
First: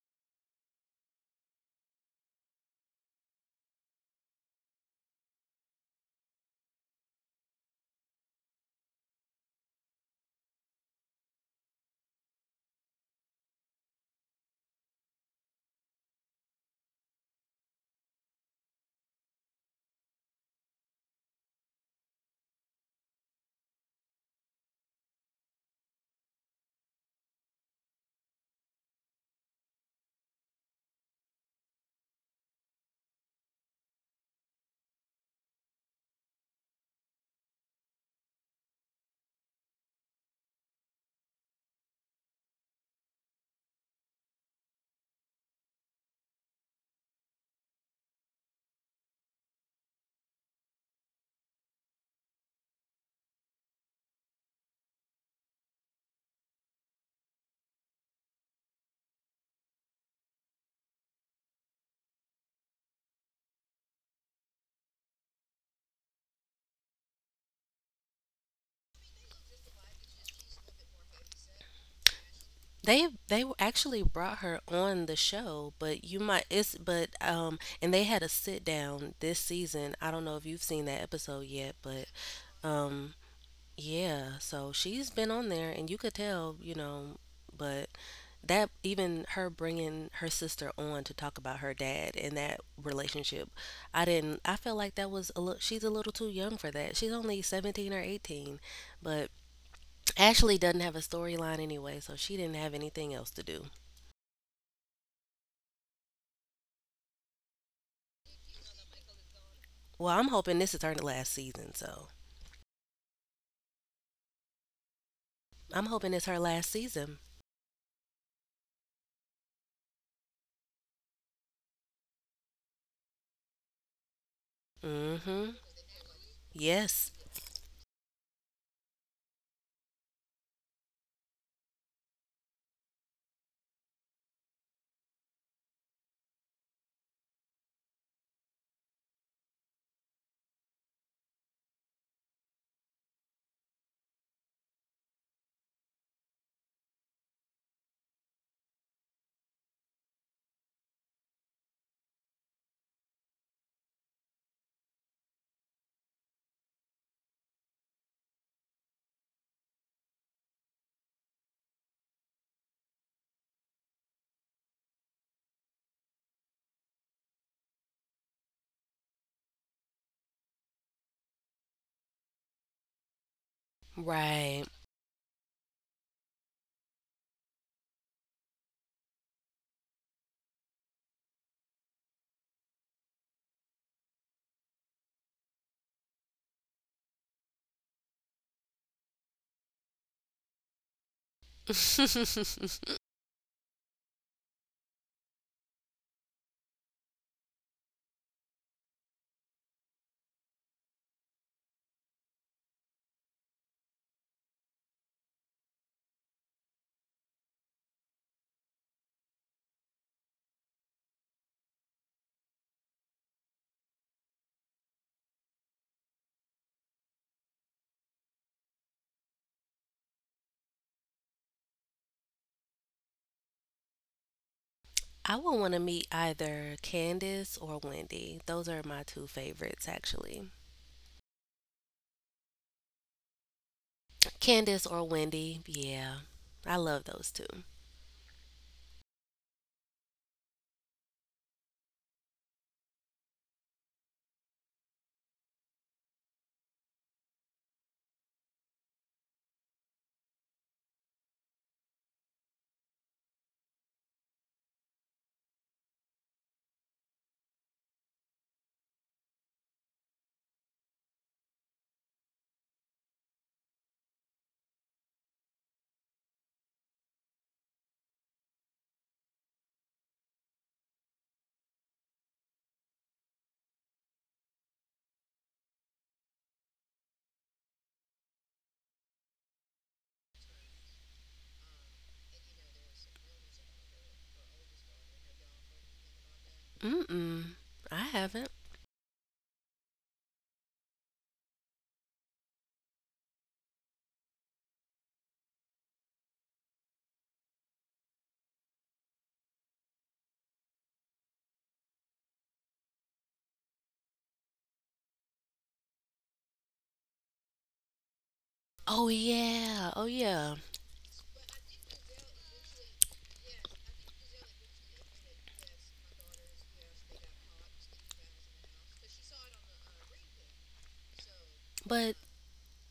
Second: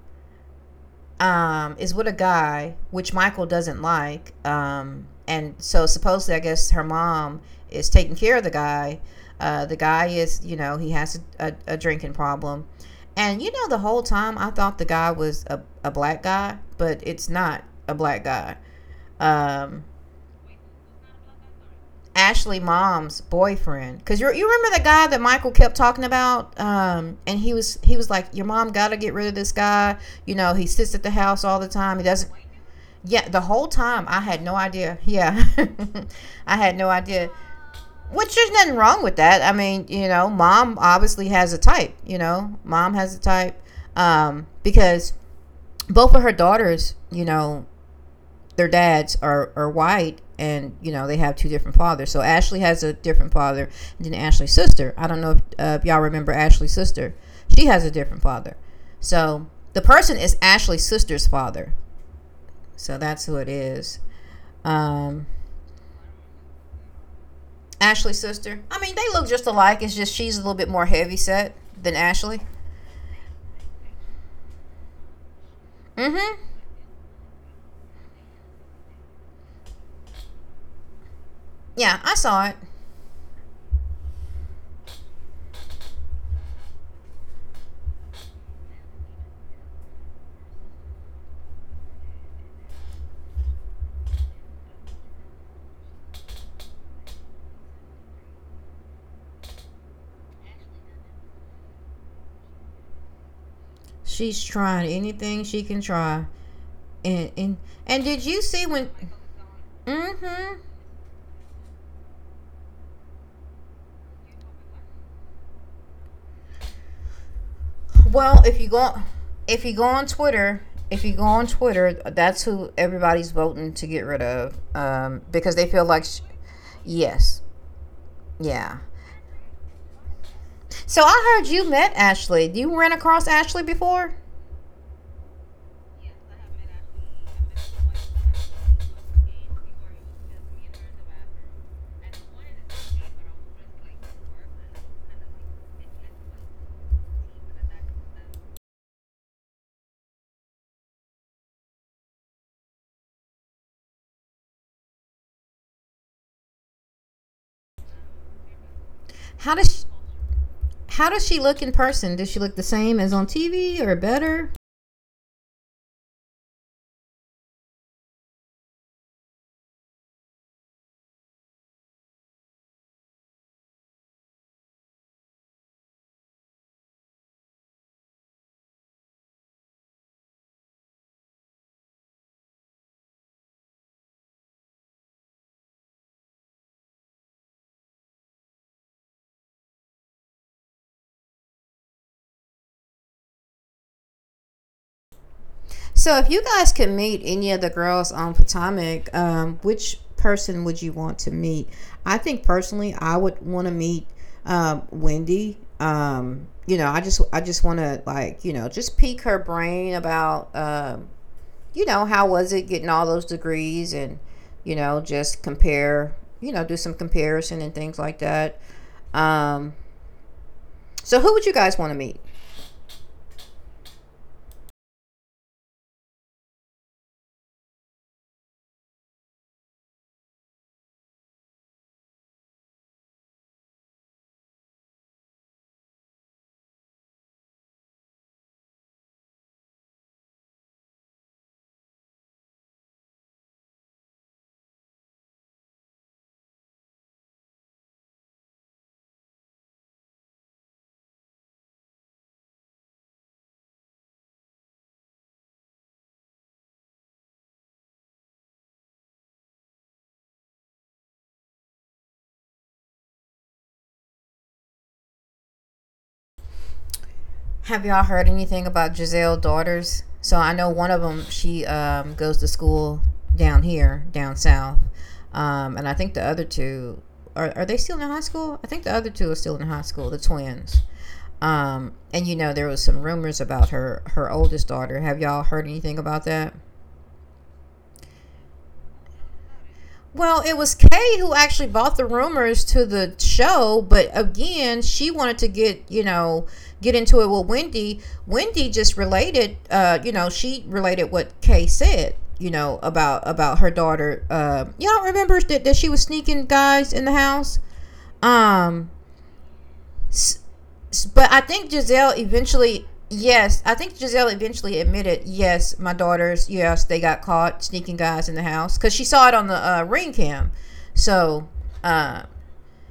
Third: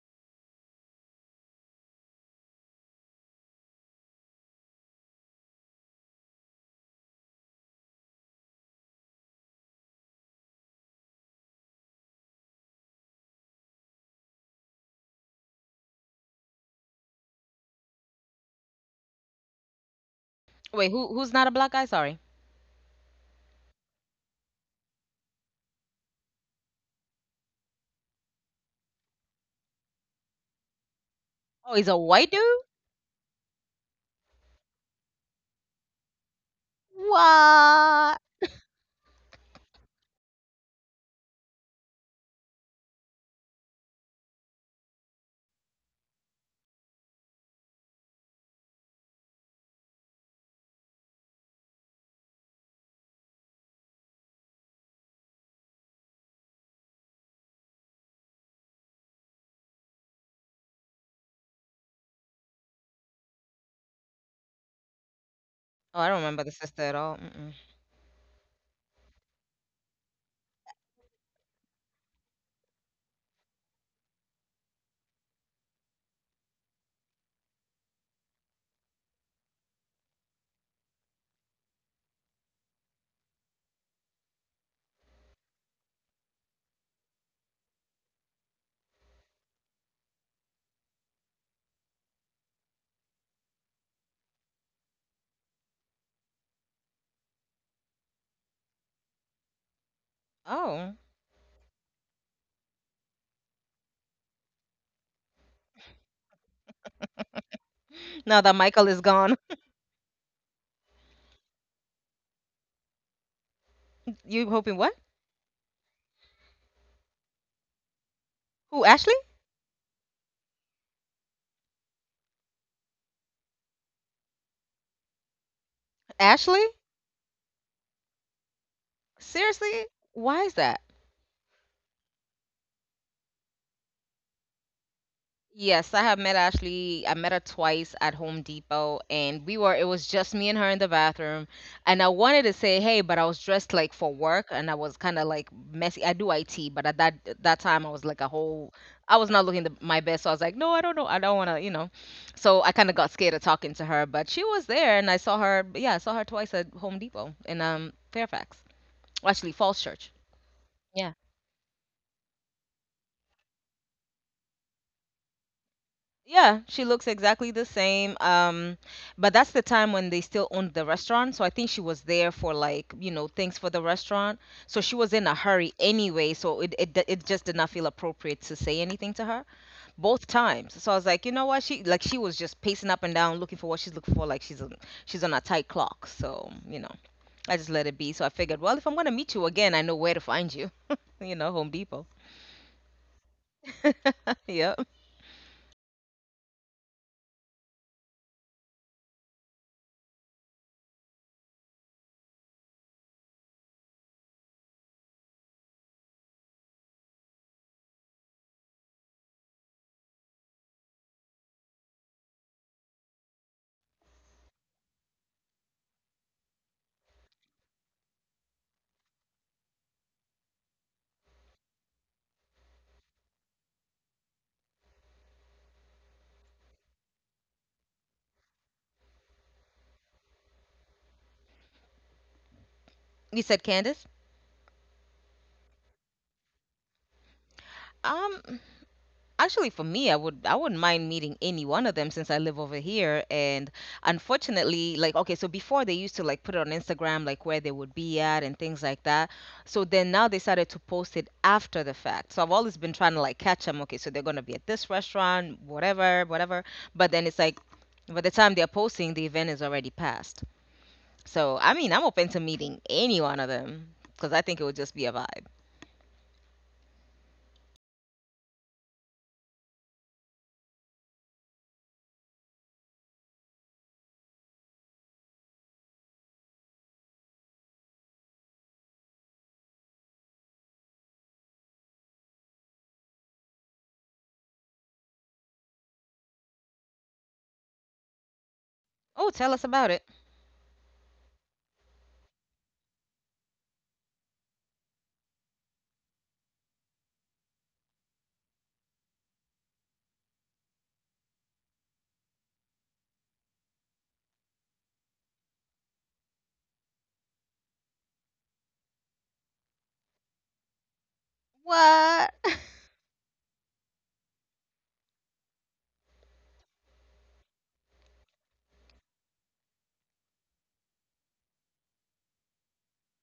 S1: is with a guy which Michael doesn't like. And so supposedly, I guess her mom is taking care of the guy. The guy is, you know, he has a, a drinking problem. And you know, the whole time I thought the guy was a black guy, but it's not a black guy. Um,
S2: Wait, who's not a black guy? Sorry.
S1: Ashley mom's boyfriend, because you remember the guy that Michael kept talking about, and he was like, your mom got to get rid of this guy. You know, he sits at the house all
S2: Oh,
S1: the
S2: he's a
S1: time. He
S2: white
S1: doesn't.
S2: dude.
S1: Yeah, the whole time I had no idea. Yeah, [LAUGHS] I had no idea.
S2: What?
S1: Which there's nothing wrong with that. I mean, you know, mom obviously has a type. You know, mom has a type because both of her daughters, you know, their dads are white, and you know they have two different fathers. So Ashley has a different father than Ashley's sister. I don't know if y'all remember Ashley's sister. She has a different father. So the person is Ashley's sister's father. So that's who it is. Um,
S2: Oh, I don't remember the sister at all. Mm-mm.
S1: Ashley's sister. I mean, they look just alike. It's just she's a little bit more heavy set than Ashley.
S3: They actually brought her on the show, but you
S1: Mm-hmm.
S3: might it's but and they had a sit down this season. I don't know if you've seen that episode yet,
S1: Yeah,
S3: but
S1: I saw it.
S3: um yeah, so she's been on there and you could tell, you know, but that even her bringing her sister on to talk about her dad and that relationship, I didn't I felt like that was a little she's a little too young for that. She's only 17 or 18, but
S2: Oh,
S3: Ashley doesn't have a storyline anyway, so she didn't have anything else to do.
S1: She's trying anything she can try. And
S2: now
S1: and
S2: that
S1: did
S2: Michael
S1: you
S2: is
S1: see
S2: gone,
S1: when?
S3: Well, I'm
S1: Mm-hmm.
S3: hoping this is her last season, so
S2: [LAUGHS] you hoping what?
S3: I'm hoping it's her last season.
S2: Who?
S1: Well, if
S2: Ashley?
S1: you go, if you go on Twitter, if you go on Twitter, that's who everybody's voting to get rid of,
S3: Mm-hmm.
S1: because they feel like,
S2: Ashley?
S1: sh-
S3: Yes.
S1: yes, yeah.
S2: Seriously? Why is that?
S1: So I heard you met Ashley. You ran across Ashley before.
S2: Yes, I have met Ashley. I met her twice at Home Depot, and we were, it was just me and her in the bathroom. And I wanted to say hey, but I was dressed like for work and I was kind of like messy. I do IT, but at that time I was like a whole, I was not looking the, my best. So I was like, no, I don't know. I don't want to, you know. So I kind of got scared of talking to her, but she was there and I saw her, yeah, I saw her twice at Home Depot in Fairfax. Actually,
S1: How does
S2: Falls
S1: she-
S2: Church. Yeah.
S1: how does she look in person? Does she look the same as on TV or better?
S2: Yeah, she looks exactly the same. But that's the time when they still owned the restaurant. So I think she was there for, like, you know, things for the restaurant. So she was in a
S3: Right.
S2: hurry anyway. So it just did not feel appropriate to say anything to her both times. So I was like, you know what? She, like, she was just pacing up and down looking for what she's looking for. Like she's on a tight clock. So, you know, I just let it be. So I figured, well, if I'm going to meet you again, I know where to find you, [LAUGHS] you know, Home Depot. [LAUGHS]
S3: [LAUGHS]
S2: Yeah.
S1: So, if you guys could meet any of the girls on Potomac, which person would you want to meet? I think personally, I would want to meet Wendy. You know, I just want to like, you know, just pique her brain about, you know, how was it getting all those degrees, and you know, just compare, you know, do some comparison and things like that. Um, so, who would you guys want to meet?
S3: I would want to meet either Candace or Wendy. Those are my two favorites, actually.
S2: You said Candace?
S3: Candace or Wendy. Yeah. I love those two.
S2: Um, Actually, for me, I wouldn't mind meeting any one of them since I live over here. And unfortunately, like, okay, so before they used to like put it on Instagram, like where they would be at and things like that. So then now they started to post it after the fact. So I've always been trying to like catch them. Okay, so they're gonna be at this restaurant, whatever, whatever. But then it's like by the time they're posting, the event is already passed. So I mean, I'm open to meeting any one of them because I think it would just be a vibe.
S1: Have y'all heard anything about Giselle daughters? So I know one of them. She goes to school down here, down south, and I think the other two are they still in high school? I think the other two are still in high school. The twins. And you know there was some rumors about her oldest daughter. Have y'all heard anything about that?
S3: Mm-mm. I haven't.
S2: Oh, tell us about it.
S1: Well, it was Kay who actually bought the rumors to the show, but again, she wanted to get, you know, get into it with Wendy. Wendy just related, you know, she related what Kay said, you know, about her daughter. Y'all remember that, that she was sneaking guys in the house? Um,
S3: Oh, yeah. Oh,
S1: S-
S3: yeah.
S1: s- but I think
S2: What?
S1: Giselle
S2: [LAUGHS]
S1: eventually, yes, I think Giselle eventually admitted, yes, my daughters, yes, they got caught sneaking guys in the house because she saw it on the ring cam. So,
S3: But
S1: uh,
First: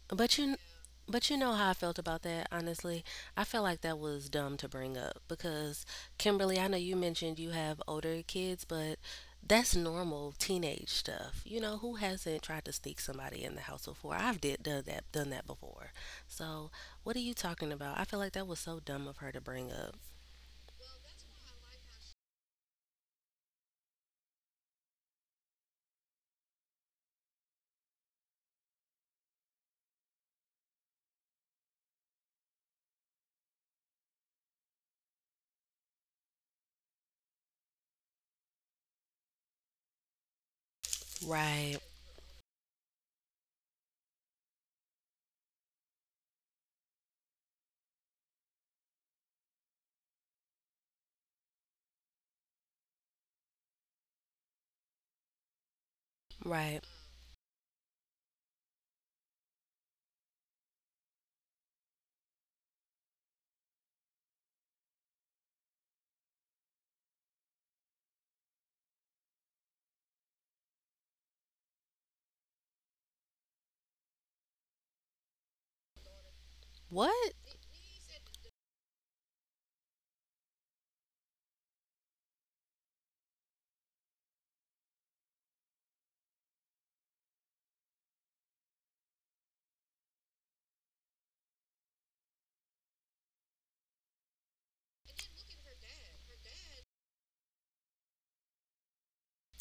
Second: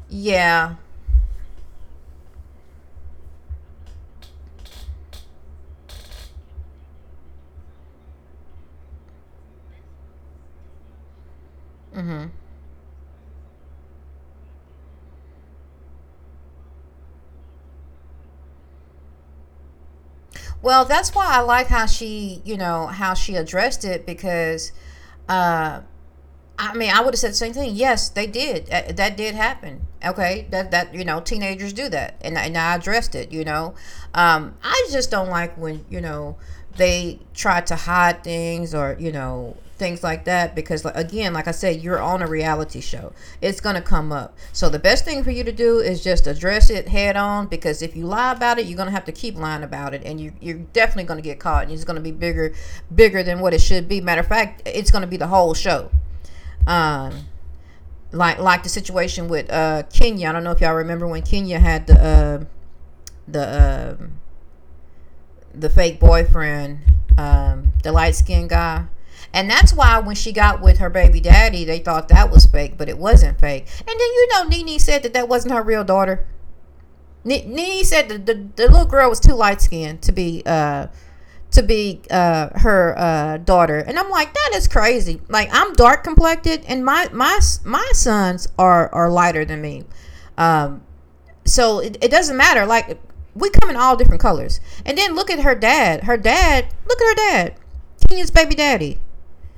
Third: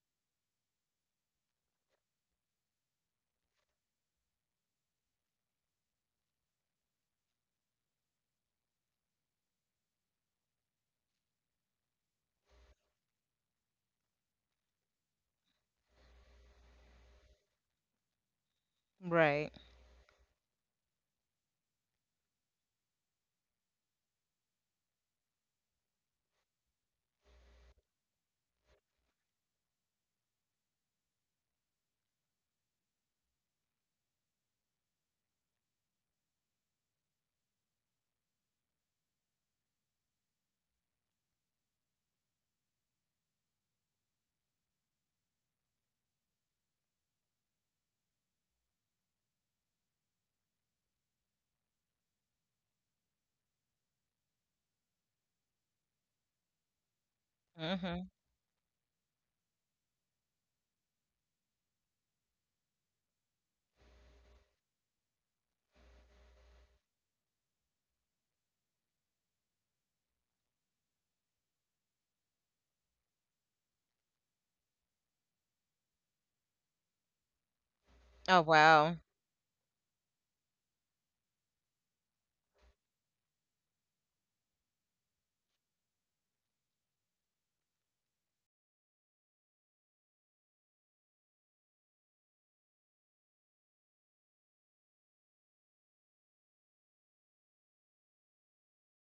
S3: But you,
S1: yeah.
S3: but you know how I felt about that. Honestly, I felt like that was dumb to bring up because Kimberly, I know you mentioned you have older kids, but that's normal teenage stuff. You know who
S1: Hmm.
S3: hasn't tried to sneak somebody in the house before? I've did done that before. So what are you talking about? I feel like that was so dumb of her to
S2: Right.
S3: bring up.
S1: Well, that's why I like how she, you know, how she addressed it because uh, I mean, I would have said the same thing. Yes, they did. That did happen. Okay, that you know, teenagers do that, and I addressed it. You know, I just don't like when you know they try to hide things or you know things like that because like, again, like I
S3: Right,
S1: said, you're on a reality show. It's gonna come up. So the best thing for you to do is just address it head on because if you lie about it, you're gonna have to keep lying about it, and you're definitely gonna get caught, and it's gonna be bigger, bigger than what it should be. Matter of fact, it's gonna be the whole show
S3: right.
S1: um,
S2: Mm-hmm.
S1: like the situation with Kenya. I don't know if y'all remember when Kenya had the the uh, the fake boyfriend, the light skinned guy. And that's why when she got with her baby daddy, they thought that was fake, but it wasn't fake. And then you know, Nene said that that wasn't her real daughter.
S3: What?
S1: N- Nene said the
S2: Oh,
S1: little girl was
S2: wow.
S1: too light skinned to be her daughter, and I'm like that is crazy. Like I'm dark complected, and my sons are lighter than me, um. So it doesn't matter. Like we come in all different colors, and then look at her dad. Her dad, look at her dad, Kenya's baby daddy.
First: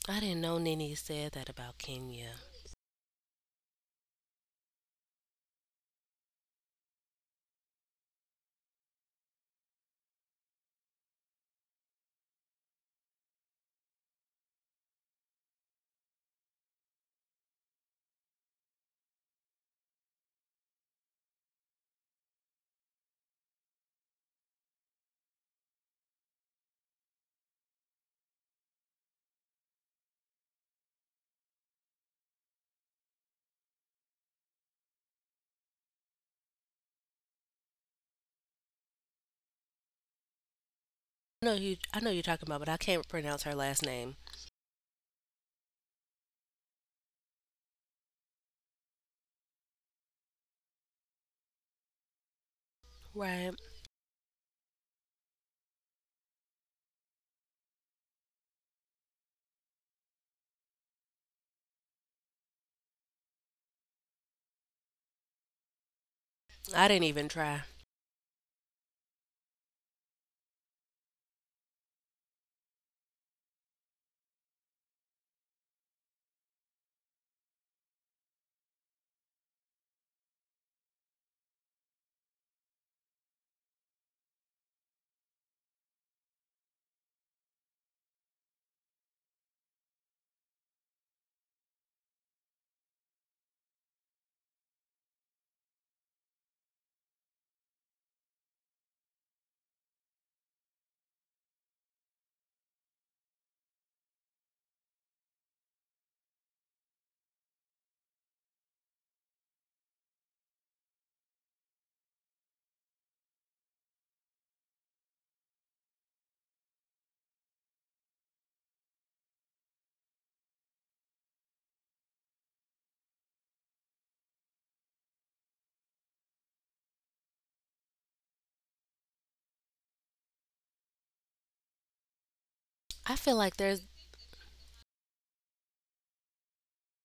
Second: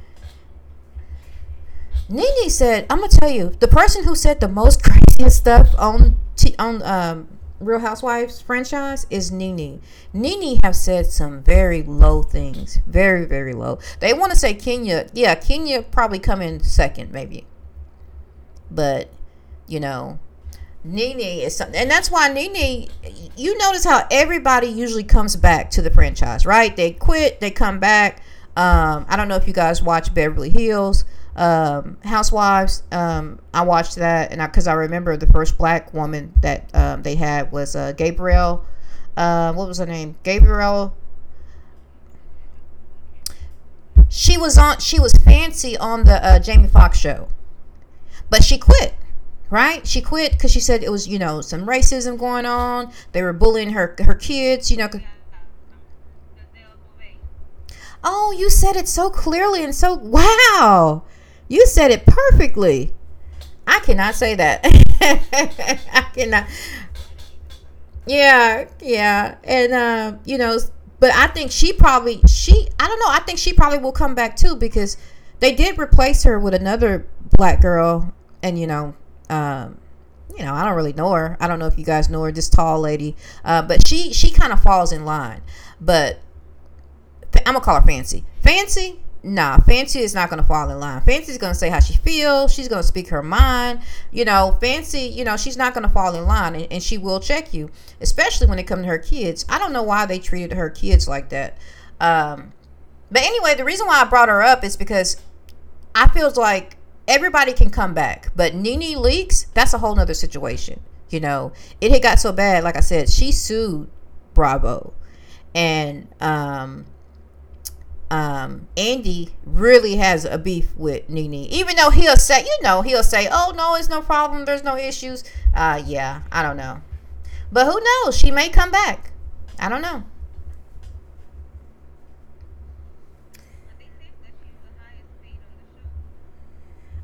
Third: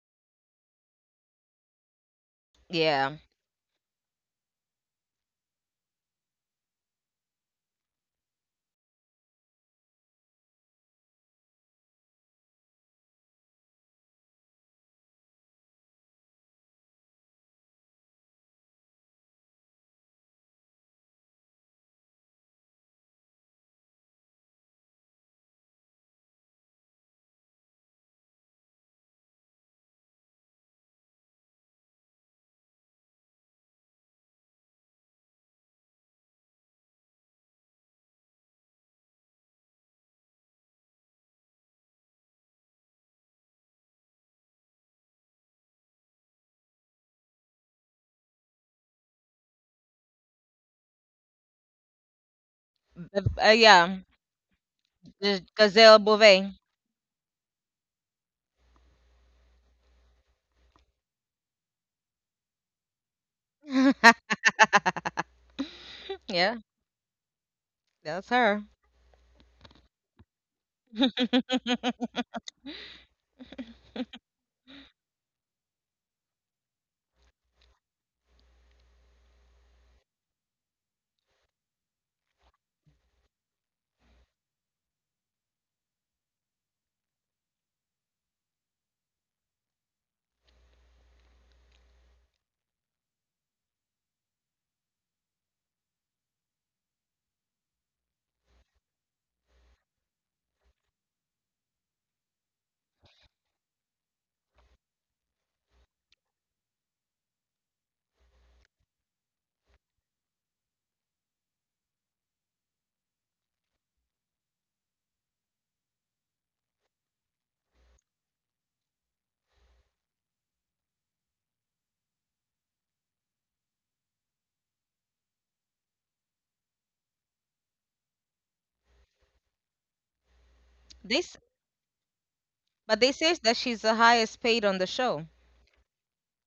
S3: I didn't know Nene said that about Kenya.
S1: Nene said, "I'm gonna
S2: Yeah.
S1: tell you, the person who said the most [LAUGHS] craziest stuff on t- on Real Housewives franchise is Nene. Nene have said some very low things, very very low. They want to say Kenya, yeah, Kenya probably come in second maybe, but you know Nene is something, and that's why Nene. You notice how everybody usually comes back to the franchise, right? They quit, they come back. I don't know if you guys watch Beverly Hills Housewives. I watched that, and I because I remember the first black woman that they had was Gabrielle. What was her name? Gabrielle.
S3: I know you. I know you're talking about, but I can't pronounce her last name.
S1: She was on. She was fancy on the Jamie Foxx show. But she quit, right? She quit because she said it was, you know, some racism going on. They were
S2: But,
S3: Right.
S1: bullying
S2: uh,
S1: her
S2: yeah.
S1: kids, you know.
S2: The Gazelle Beauvais.
S1: Oh, you said it so clearly and so wow. You said it perfectly. I cannot say
S2: [LAUGHS]
S1: that. [LAUGHS] I cannot.
S2: Yeah,
S3: I didn't even try.
S2: that's
S1: Yeah,
S2: her.
S1: yeah, and you know, but I think she probably she I don't know. I think she probably will come back too because they did replace her with another black girl, and um, you know, I don't really know her. I don't know if you guys know her, this tall lady, but she kind of falls in line. But I'm gonna call her Fancy. Fancy, nah, Fancy is not gonna fall in line. Fancy's gonna say how she feels. She's gonna speak her mind. You know, Fancy, you know, she's not gonna fall in line, and she will check you, especially when it comes to her kids. I don't know why they treated her kids like that. Um, but anyway, the reason why I brought her up is because I feels like everybody can come back, but Nene Leakes, that's a whole nother situation. You know, it had got so bad. Like I said, she sued Bravo, and Andy really has a beef with Nene, even though he'll say, you know, he'll say, "Oh no, it's no problem. There's no issues." Yeah, I don't know, but who knows? She may come back. I don't know.
S2: They s-
S3: I feel like
S2: but they
S3: there's
S2: say that she's the highest paid on the show.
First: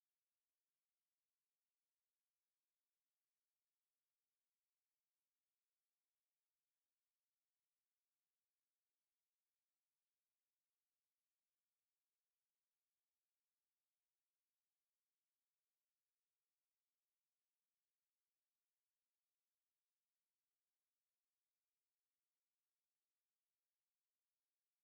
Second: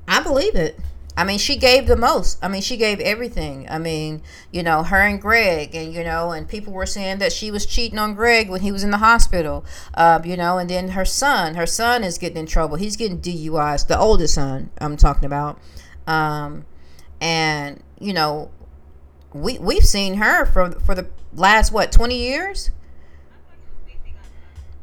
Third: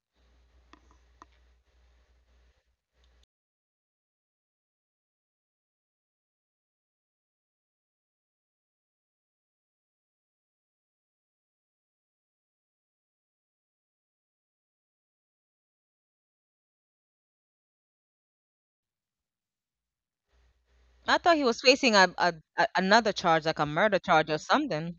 S1: I believe it. I mean, she gave the most. I mean, she gave everything. I mean, you know, her and Greg, and you know, and people were saying that she was cheating on Greg when he was in the hospital. You know, and then her son is getting in trouble. He's getting DUIs. The oldest son, I'm talking about. Um, and you know we've seen her for
S2: I
S1: the
S2: thought he was
S1: last
S2: facing
S1: what 20
S2: a
S1: years.
S2: another charge, like a murder charge or something.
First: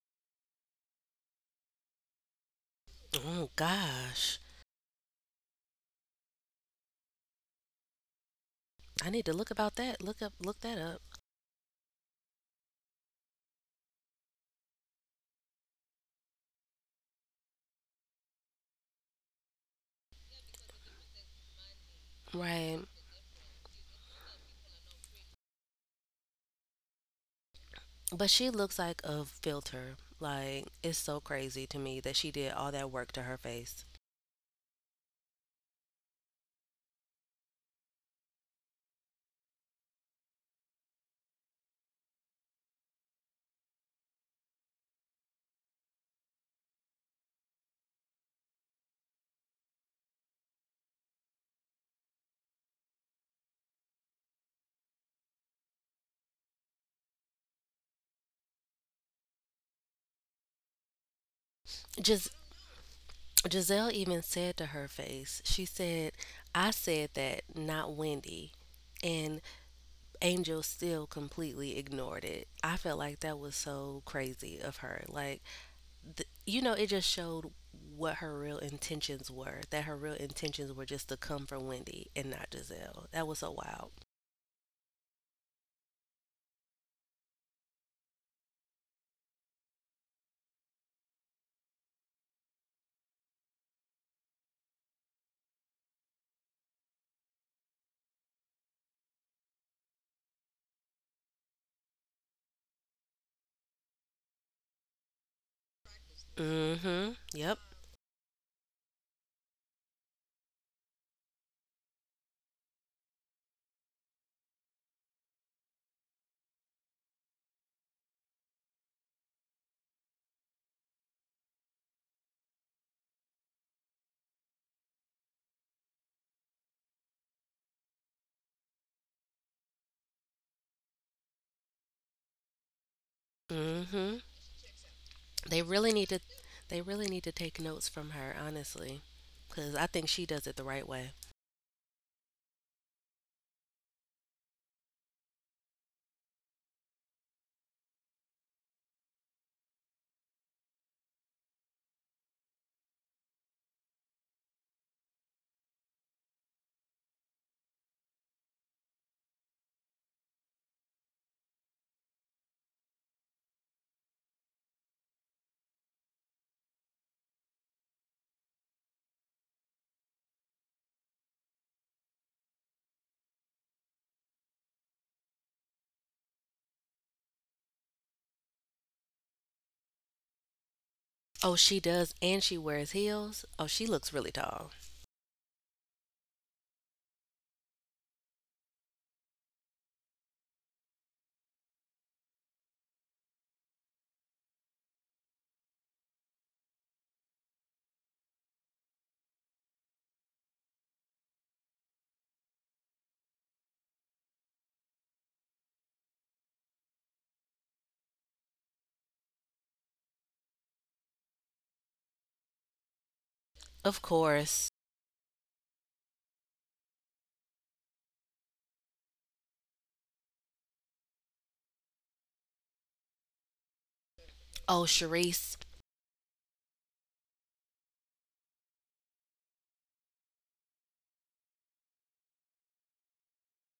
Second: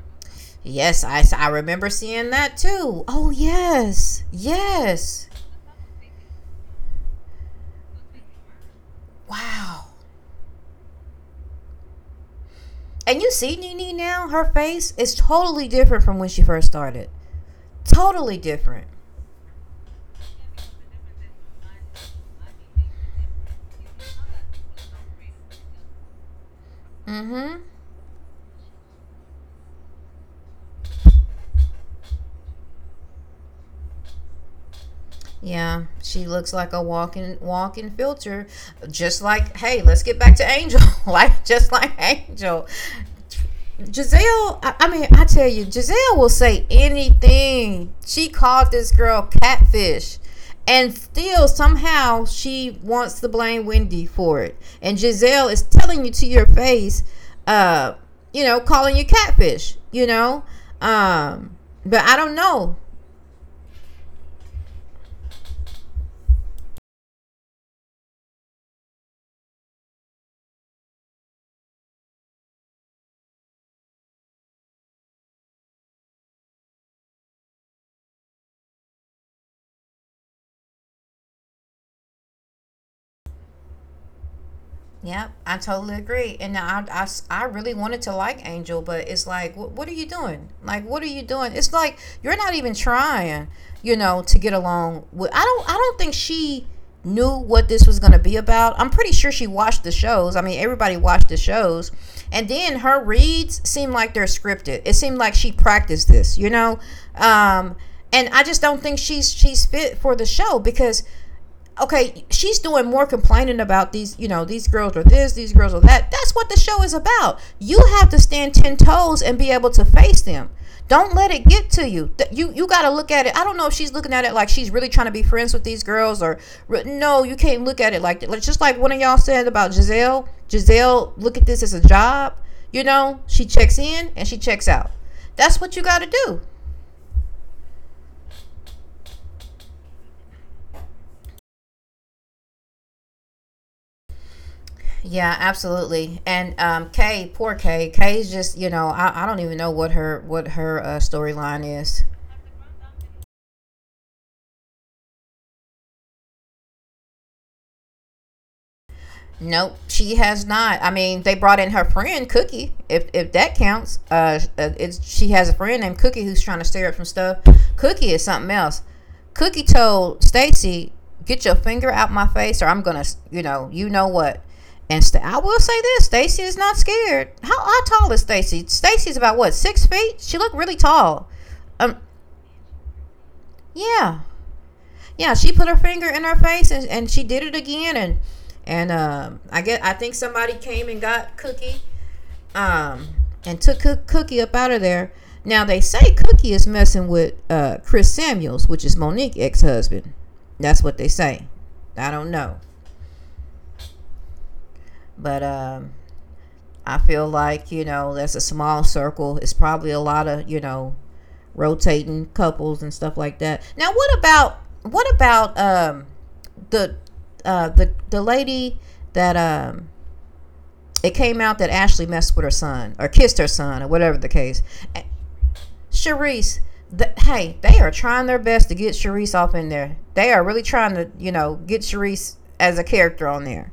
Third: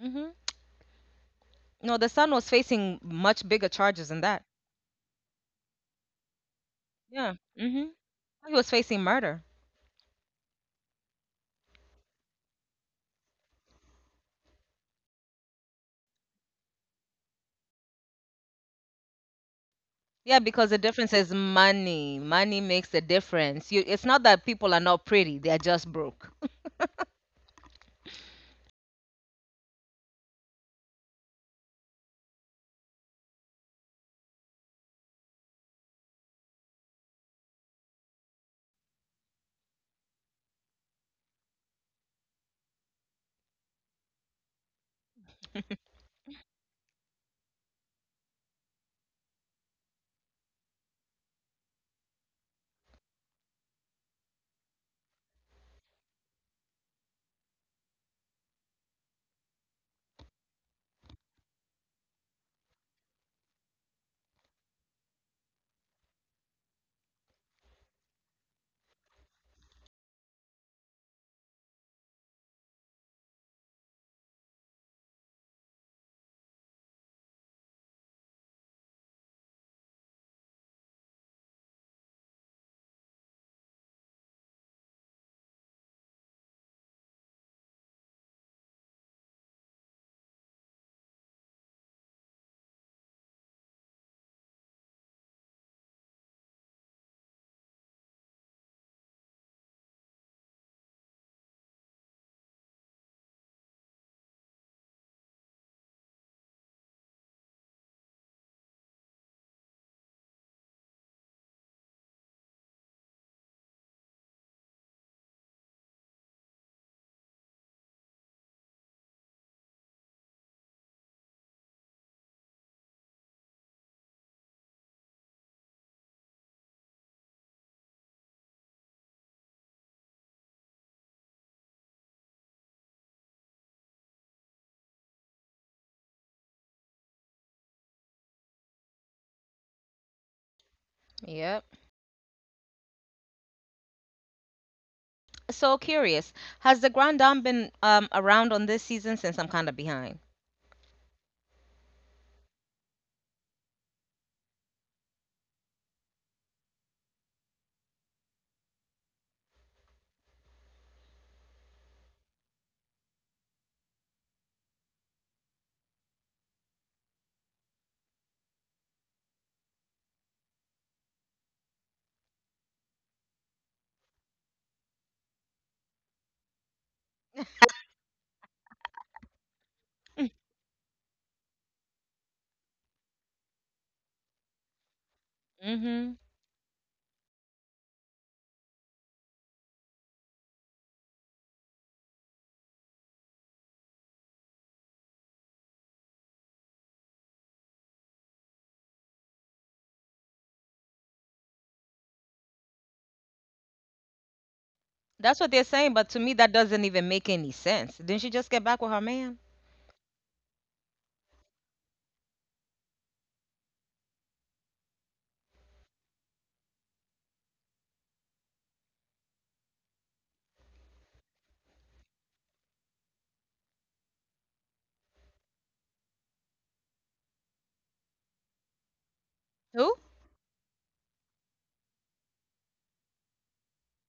S2: hmm
S1: Yes, I remember
S2: No, the son
S1: seeing
S2: was
S1: that
S2: facing
S1: too. Oh
S2: much
S3: oh
S2: bigger charges than
S1: yes,
S3: gosh.
S2: that.
S1: yes.
S2: Yeah. He was facing
S3: I need to
S2: murder.
S3: look about
S1: Wow.
S3: that. Look that up.
S1: And you see Nini now, her face is totally different from when she first started. Totally different.
S2: Yeah, because the difference is money. Money makes
S3: Right.
S2: the difference. You, it's not that people are not pretty; they're just broke. [LAUGHS]
S1: Mm-hmm.
S3: But she looks like a filter. Like it's so crazy to me that she did all that work to her face.
S1: Yeah, she looks like a walking filter. Just like, hey, let's get back to Angel. [LAUGHS] Like, just like Angel. Giselle, I mean, I tell you, Giselle will say anything. She called this girl catfish. And still, somehow, she wants to blame Wendy for it. And Giselle is telling you to your face, uh, calling you catfish, you know? Um, but I
S3: Gis-
S1: don't know.
S3: Giselle even said to her face, she said, I said that, not Wendy. And Angel still completely ignored it. I felt like that was so crazy of her. Like, you know, it just showed what her real intentions were. That her real intentions were just to come from Wendy and not Giselle. That was so wild.
S1: Yep, I totally agree. And I really wanted to like Angel, but it's like, what are you doing? Like, what are you doing? It's like you're not even trying, to get along with. I don't think she knew what this was going to be about. I'm pretty sure she watched the shows. I mean, everybody watched the shows. And then her reads seem like they're scripted. It seemed like she practiced this.
S3: Mm-hmm. Yep.
S1: Um, and I just don't think she's fit for the show because, okay, she's doing more complaining about these girls are this, these girls are that. That's what the show is about. You have to stand 10 toes and be able to face them. Don't let it get to you. You got to look at it. I don't know if she's looking at it like she's really trying to be friends with these girls, or no, you can't look at it like that. Like, just like one of y'all said about Giselle. Giselle, look at this as a job. You know, she checks in
S3: Mm-hmm.
S1: and she checks out.
S3: They
S1: That's what you
S3: really
S1: got
S3: need
S1: to
S3: to.
S1: do.
S3: They really need to take notes from her, honestly, because I think she does it the right way.
S2: Yeah.
S1: Yeah,
S2: So curious,
S1: absolutely.
S2: has
S1: And
S2: the Grand Dame
S1: Kay,
S2: been,
S1: poor Kay.
S2: around
S1: Kay's
S2: on this
S1: just,
S2: season, since I'm
S1: I don't
S2: kind of
S1: even know what
S2: behind?
S1: her storyline is. Nope, she has not. I mean, they brought in her friend Cookie, if that counts. It's She has a friend named Cookie who's trying to steer up some stuff. Cookie is something else. Cookie told Stacy, "Get your finger out my face, or I'm gonna, you know what." And I will say this: Stacy is not scared. How tall is Stacy? Stacy's about what, 6 feet. She looked really tall.
S3: Oh, she
S1: Um,
S3: does, and she wears heels. Oh, she looks
S1: yeah,
S3: really tall.
S1: yeah, she put her
S2: hmm
S1: finger in her face, and she did it again, and I think somebody came and got Cookie, um and took Cookie up out of there. Now they say Cookie is messing with Chris Samuels, which is Monique ex-husband. That's what they say. I don't know.
S2: That's what they're
S1: But
S2: saying, but to me that doesn't even make
S1: I
S2: any
S1: feel
S2: sense.
S1: like,
S2: Didn't she just get
S1: that's a
S2: back with her
S1: small
S2: man?
S1: circle. It's probably a lot of, rotating couples and stuff like that. Now,
S3: Of
S1: what about
S3: course.
S1: what about um the the lady that it came out that Ashley messed with her son or kissed her son or whatever the case.
S3: Oh,
S1: A-
S3: Charisse,
S1: Sharice, hey, they are trying their best to get Sharice off
S2: Who?
S1: in there. They are really trying to, get Sharice as a character on there.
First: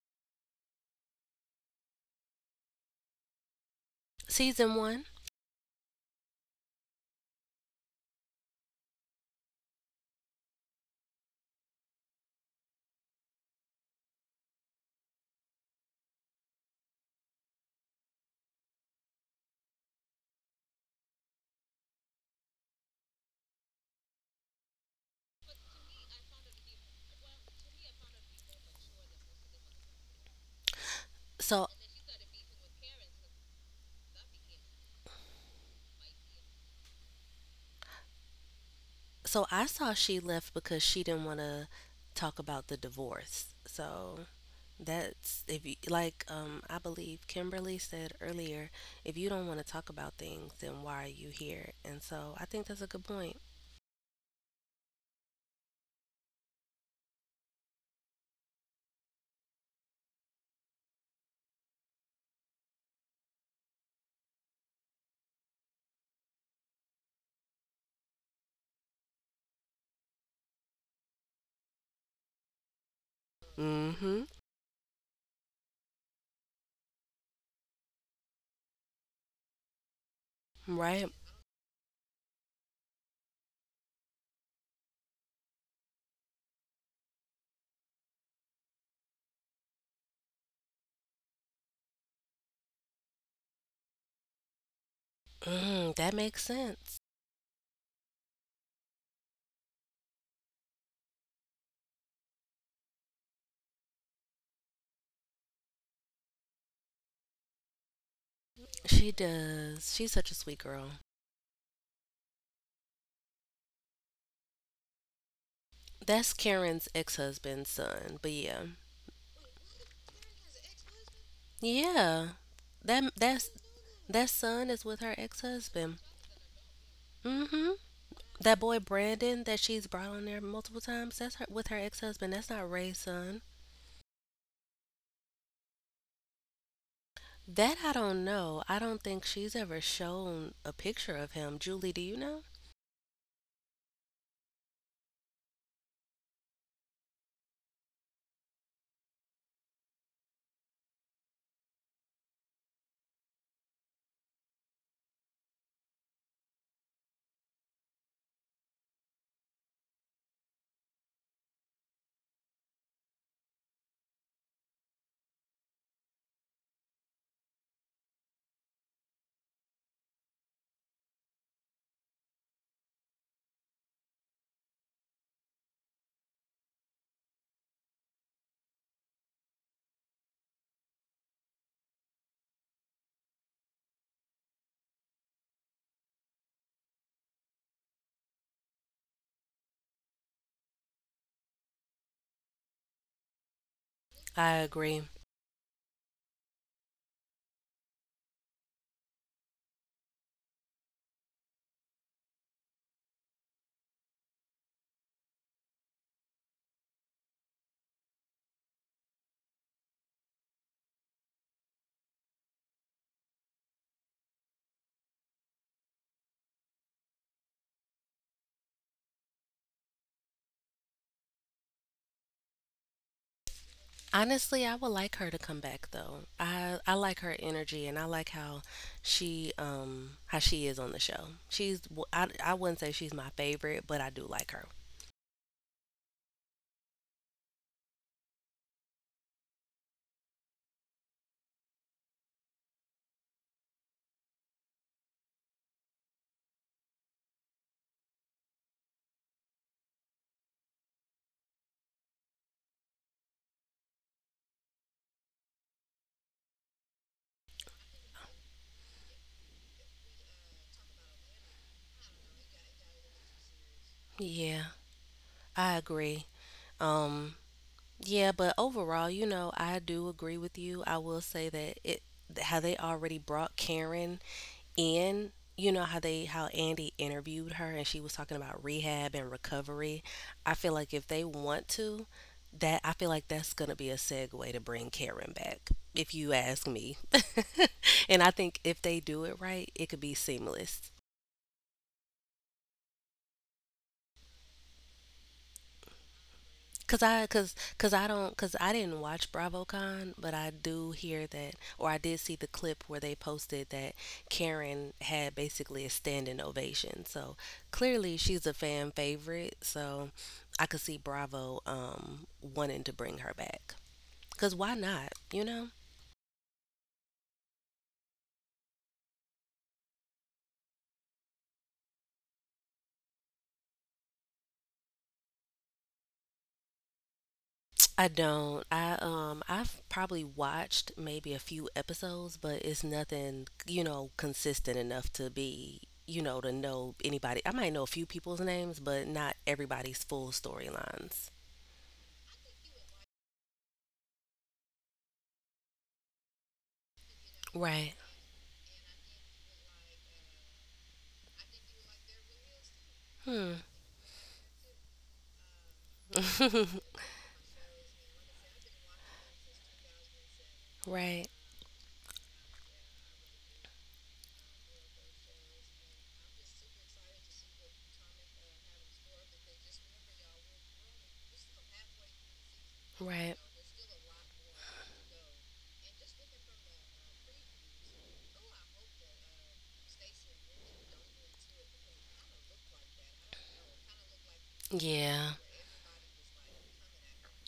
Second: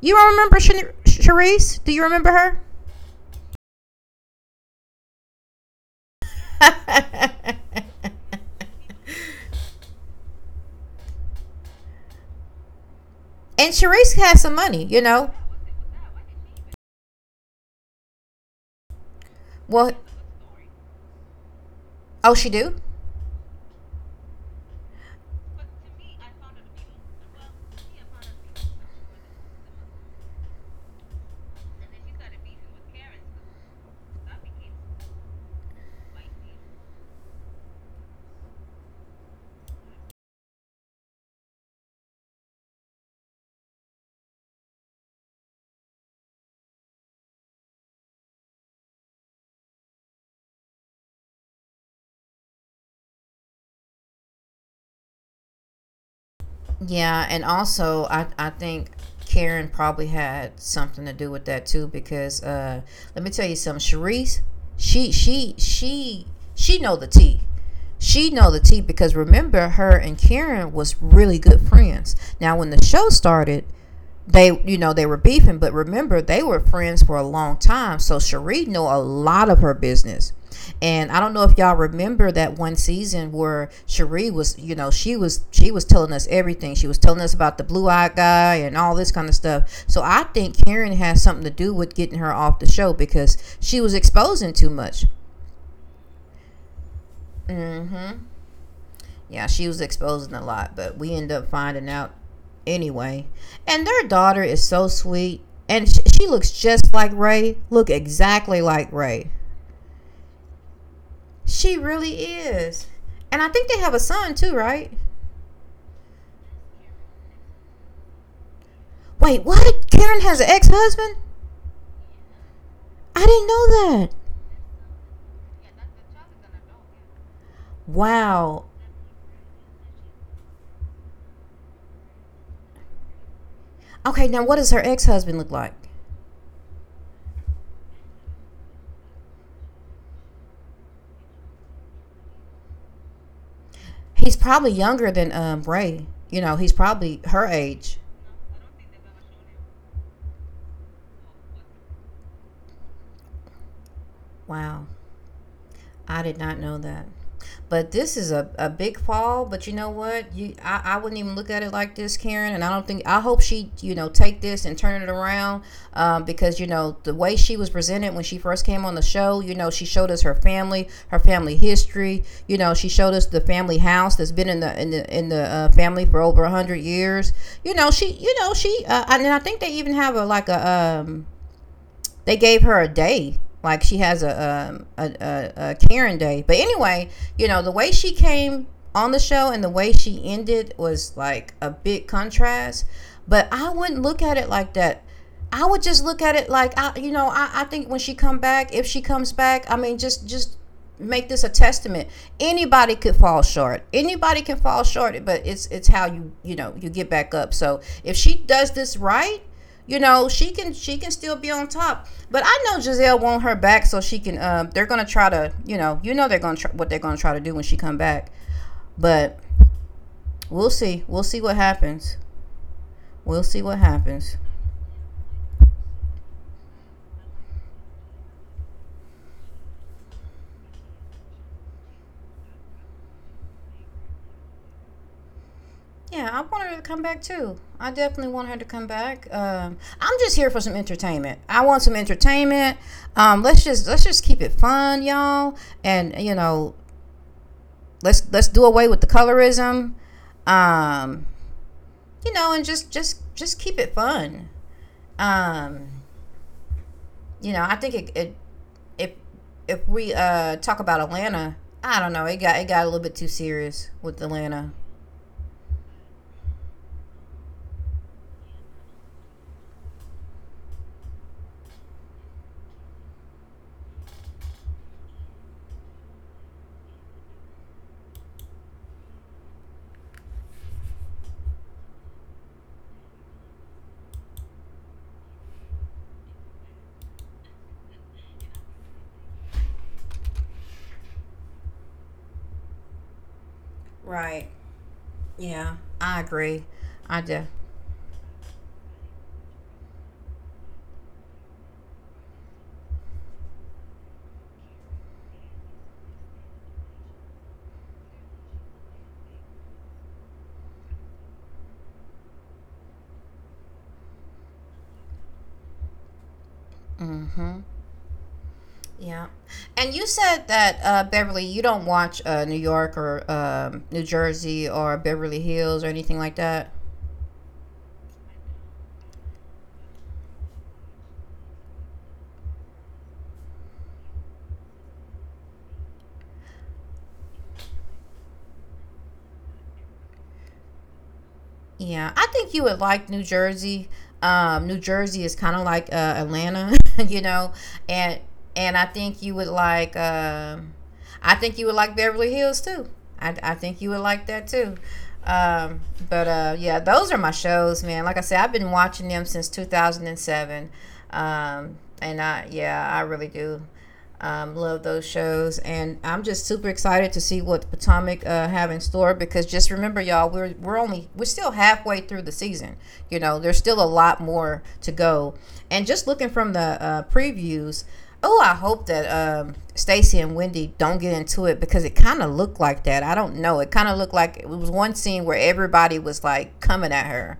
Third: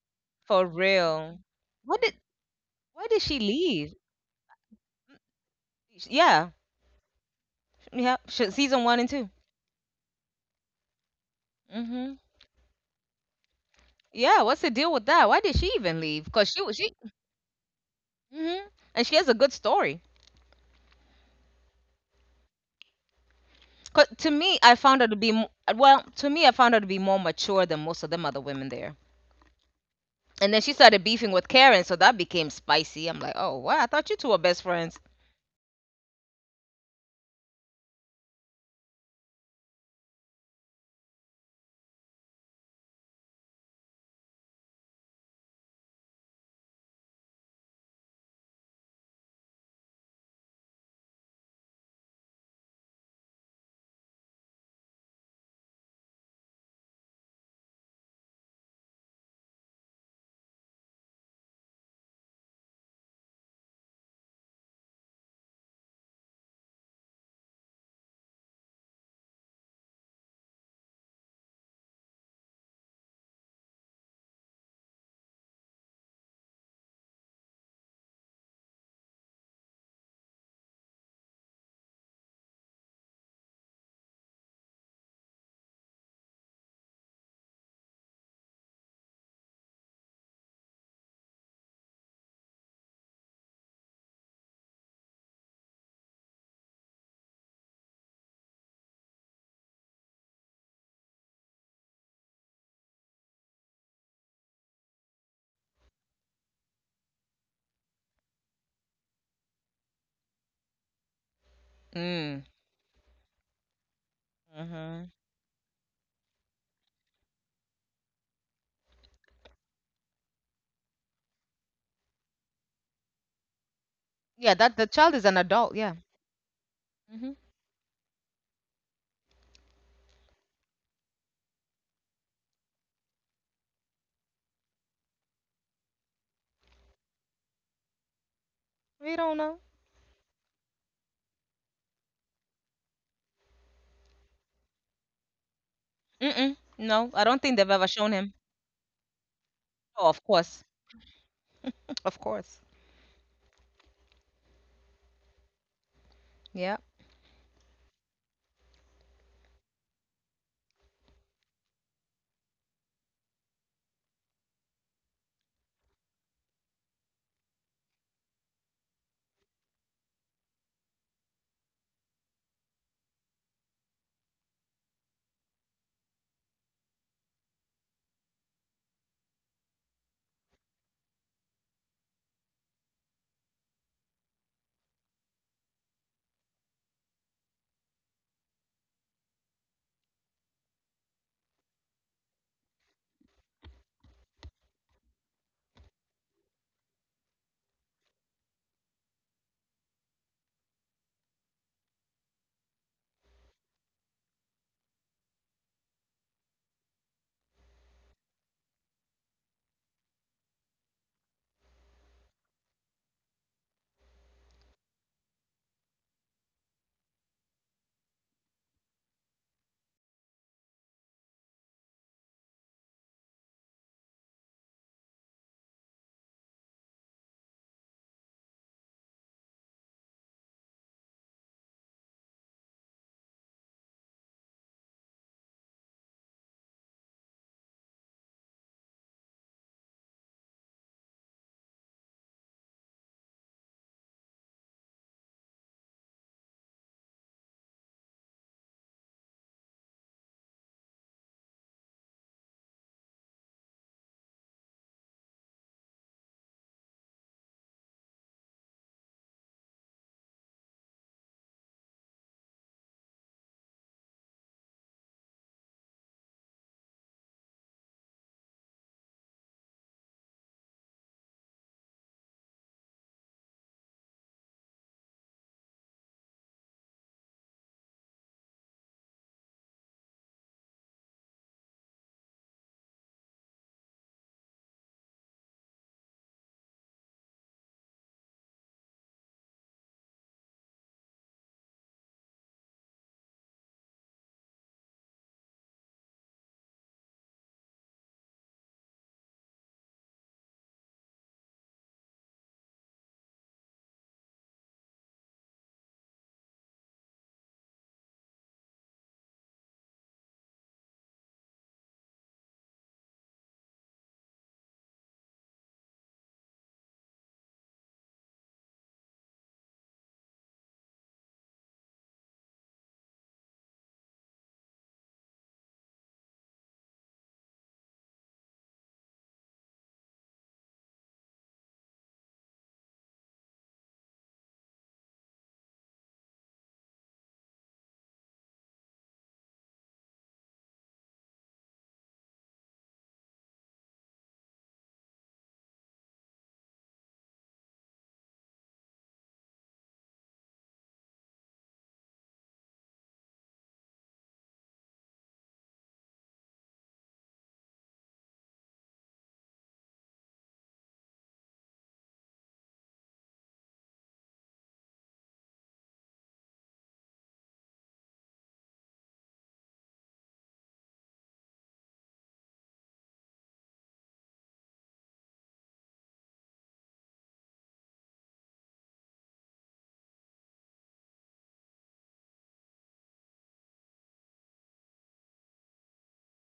S1: You don't remember
S2: For
S1: Shani-
S2: real?
S1: Sharice? Do
S2: What
S1: you
S2: did?
S1: remember her?
S2: Why did she leave?
S3: season one.
S2: Yeah,
S1: [LAUGHS] And
S2: yeah. Season one and 2. hmm
S1: Sharice has some money,
S2: Yeah.
S1: you
S2: What's the
S1: know.
S2: deal with that? Why did she even leave? Cause she was she. hmm And
S1: Well.
S2: she has a good story.
S1: Oh, she do?
S2: 'Cause to me, I found her to be To me, I found her to be more mature than most of them other women there.
S3: So,
S2: And then she started beefing with Karen, so that became spicy. I'm like, oh wow, I thought you two were best friends.
S3: so I saw she left because she didn't want to talk about the divorce. So that's if you like, I believe Kimberly said earlier, if you don't want to talk about things, then why are you here? And so I think that's a good point.
S1: Yeah, and also I think Karen probably had something to do with that too, because let me tell you something, Sharice, she she she she know the tea. She know the tea because remember, her and Karen was really good friends. Now when the show started,
S3: Mm-hmm.
S1: they were beefing, but remember they were friends for a long time, so Cherie knew a lot of her business.
S3: Right.
S1: And I don't know if y'all remember that one season where Cherie was, she was telling us everything. She was telling us about the blue-eyed guy and all this kind of stuff. So I think Karen has something to do with getting her off the show because she was exposing too much.
S3: Mm, that makes sense.
S1: Mm-hmm. Yeah, she was exposing a lot, but we end up finding out anyway. And their daughter is so sweet, and she looks just like Ray. Look exactly like
S3: She
S1: Ray.
S3: does. She's such a sweet girl.
S1: She really is. And
S2: Mm.
S1: I think they have a son too, right?
S2: hmm
S3: That's Karen's ex-husband's son. But yeah,
S1: Wait, what? Karen has an ex-husband?
S3: yeah. That
S1: I didn't
S3: that's
S1: know that.
S3: that son is with her
S2: Yeah, that the
S3: ex-husband.
S2: child is an adult. Yeah.
S3: Mm-hmm.
S2: hmm
S3: That
S1: Wow.
S3: boy Brandon that she's brought on there multiple times. That's her with her ex-husband. That's not Ray's son.
S1: Okay, now what does her ex-husband look like?
S3: That I don't know. I don't think she's ever
S2: We don't
S3: shown
S2: know.
S3: a picture of him. Julie, do you know?
S1: He's probably younger than Ray. You know, he's probably her
S2: Mm-mm.
S1: age.
S2: No, I don't think they've ever shown him. Oh, of course, of course.
S1: Wow, I did not know that.
S2: Yeah.
S1: But this is a big fall. But you know what? I wouldn't even look at it like this, Karen. And I don't think, I hope she, take this and turn it around, because, you know, the way she was presented when she first came on the show. You know, she showed us her family history. You know, she showed us the family house that's been in the family for over 100 years. You know she and I think they even have a like a they gave her a day, like she has a Karen day. But anyway, the way she came on the show and the way she ended was like a big contrast. But I wouldn't look at it
S3: I
S1: like
S3: agree.
S1: that. I would just look at it like, I, you know, I think, when she come back, if she comes back, I mean, just make this a testament. Anybody could fall short. Anybody can fall short, but it's, how you get back up. So if she does this right, she can still be on top, but I know Giselle want her back so she can. They're gonna try to, you know they're gonna try, what they're gonna try to do when she come back. But we'll see. We'll see what happens. We'll see what happens.
S3: Honestly, I would like her to come back though. I like her energy and I like how she is on the show. I, wouldn't say she's my favorite, but I do like her.
S1: Yeah, I want her to come back too. I definitely want her to come back. I'm just here for some entertainment. I want some entertainment. Let's just keep it fun, y'all. And let's do away with the colorism. Um, and just keep it fun. Um, you know, I think, it if if we talk about Atlanta, I don't know. It got a little bit too serious with
S3: Yeah,
S1: Atlanta.
S3: I agree. Um yeah, but overall, you know, I do agree with you. I will say that it how they already brought Karen in, you know, how they how Andy interviewed her and she was talking about rehab and recovery. I feel like if they want to, that I feel like that's gonna be a segue to bring Karen back, if you ask me. [LAUGHS] And I think if they do it right, it could be seamless.
S1: Right. Yeah. I agree.
S3: Cause I,
S1: I do.
S3: cause, cause I don't, cause I didn't watch BravoCon, but I do hear that, or I did see the clip where they posted that Karen had basically a standing ovation. So clearly, she's a fan favorite. So I could see Bravo wanting to bring her back. Cause why not? You know.
S1: Mm-hmm. Yeah. And you said that, Beverly, you don't watch New York or New Jersey or Beverly Hills or anything like that.
S3: I don't. I've probably watched maybe a few episodes, but it's nothing, you know, consistent enough to be, you know, to know anybody. I might know a few people's names, but not everybody's full storylines.
S1: Yeah, I think you would like New Jersey. New Jersey is kind of like Atlanta, [LAUGHS] you know,
S3: Right.
S1: and and I think you would like. I think you would like Beverly Hills too. I,
S3: Hmm.
S1: I think you would like that too. Um, but yeah, those are my shows, man. Like I said, I've been watching them since 2007,
S3: Right.
S1: and I yeah, I really do, love those shows, and I'm just super excited to see what Potomac have in store. Because just remember, y'all, we're still halfway through the season. You
S3: Right.
S1: know, there's still a lot more to go. And just looking from the previews, oh, I hope that Stacy and Wendy don't get into it, because it kind of looked like that. I don't know. It kind of looked like it was one
S3: Yeah.
S1: scene where everybody was like coming at her,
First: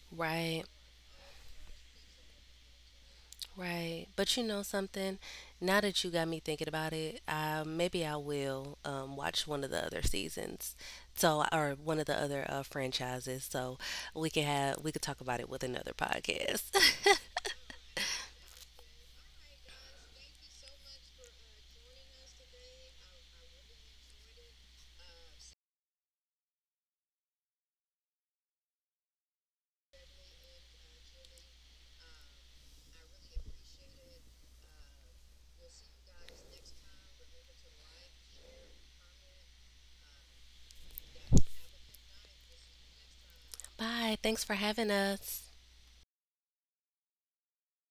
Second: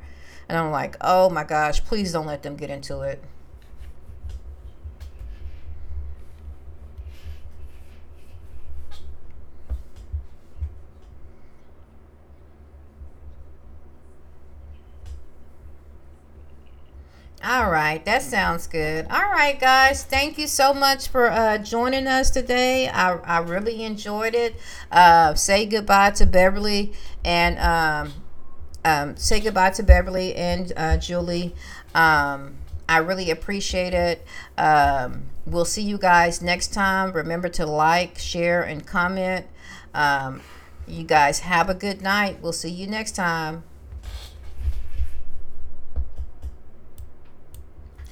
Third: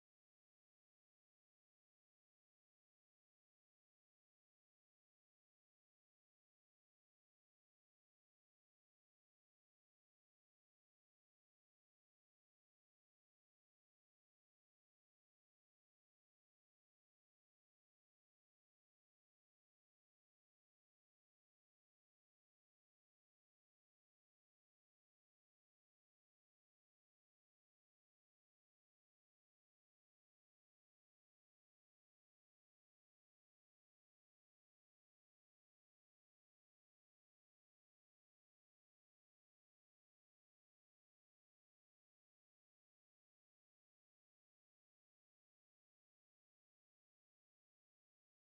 S1: and
S3: Right.
S1: I'm like, oh my gosh, please don't let them get into it.
S3: Right. But you know something? Now that you got me thinking about it, maybe I will watch one of the other seasons. So, or one of the other franchises. So we could talk about it with another podcast.
S1: All right, that sounds good. All right, guys, thank you so much for joining us today. I really enjoyed it. Say goodbye to Beverly and say goodbye to Beverly and Julie. Um, I really appreciate it. We'll see you guys next time. Remember to like, share, and comment. Um, you guys have a good night. We'll see you next time.
S3: [LAUGHS] Bye. Thanks for having us.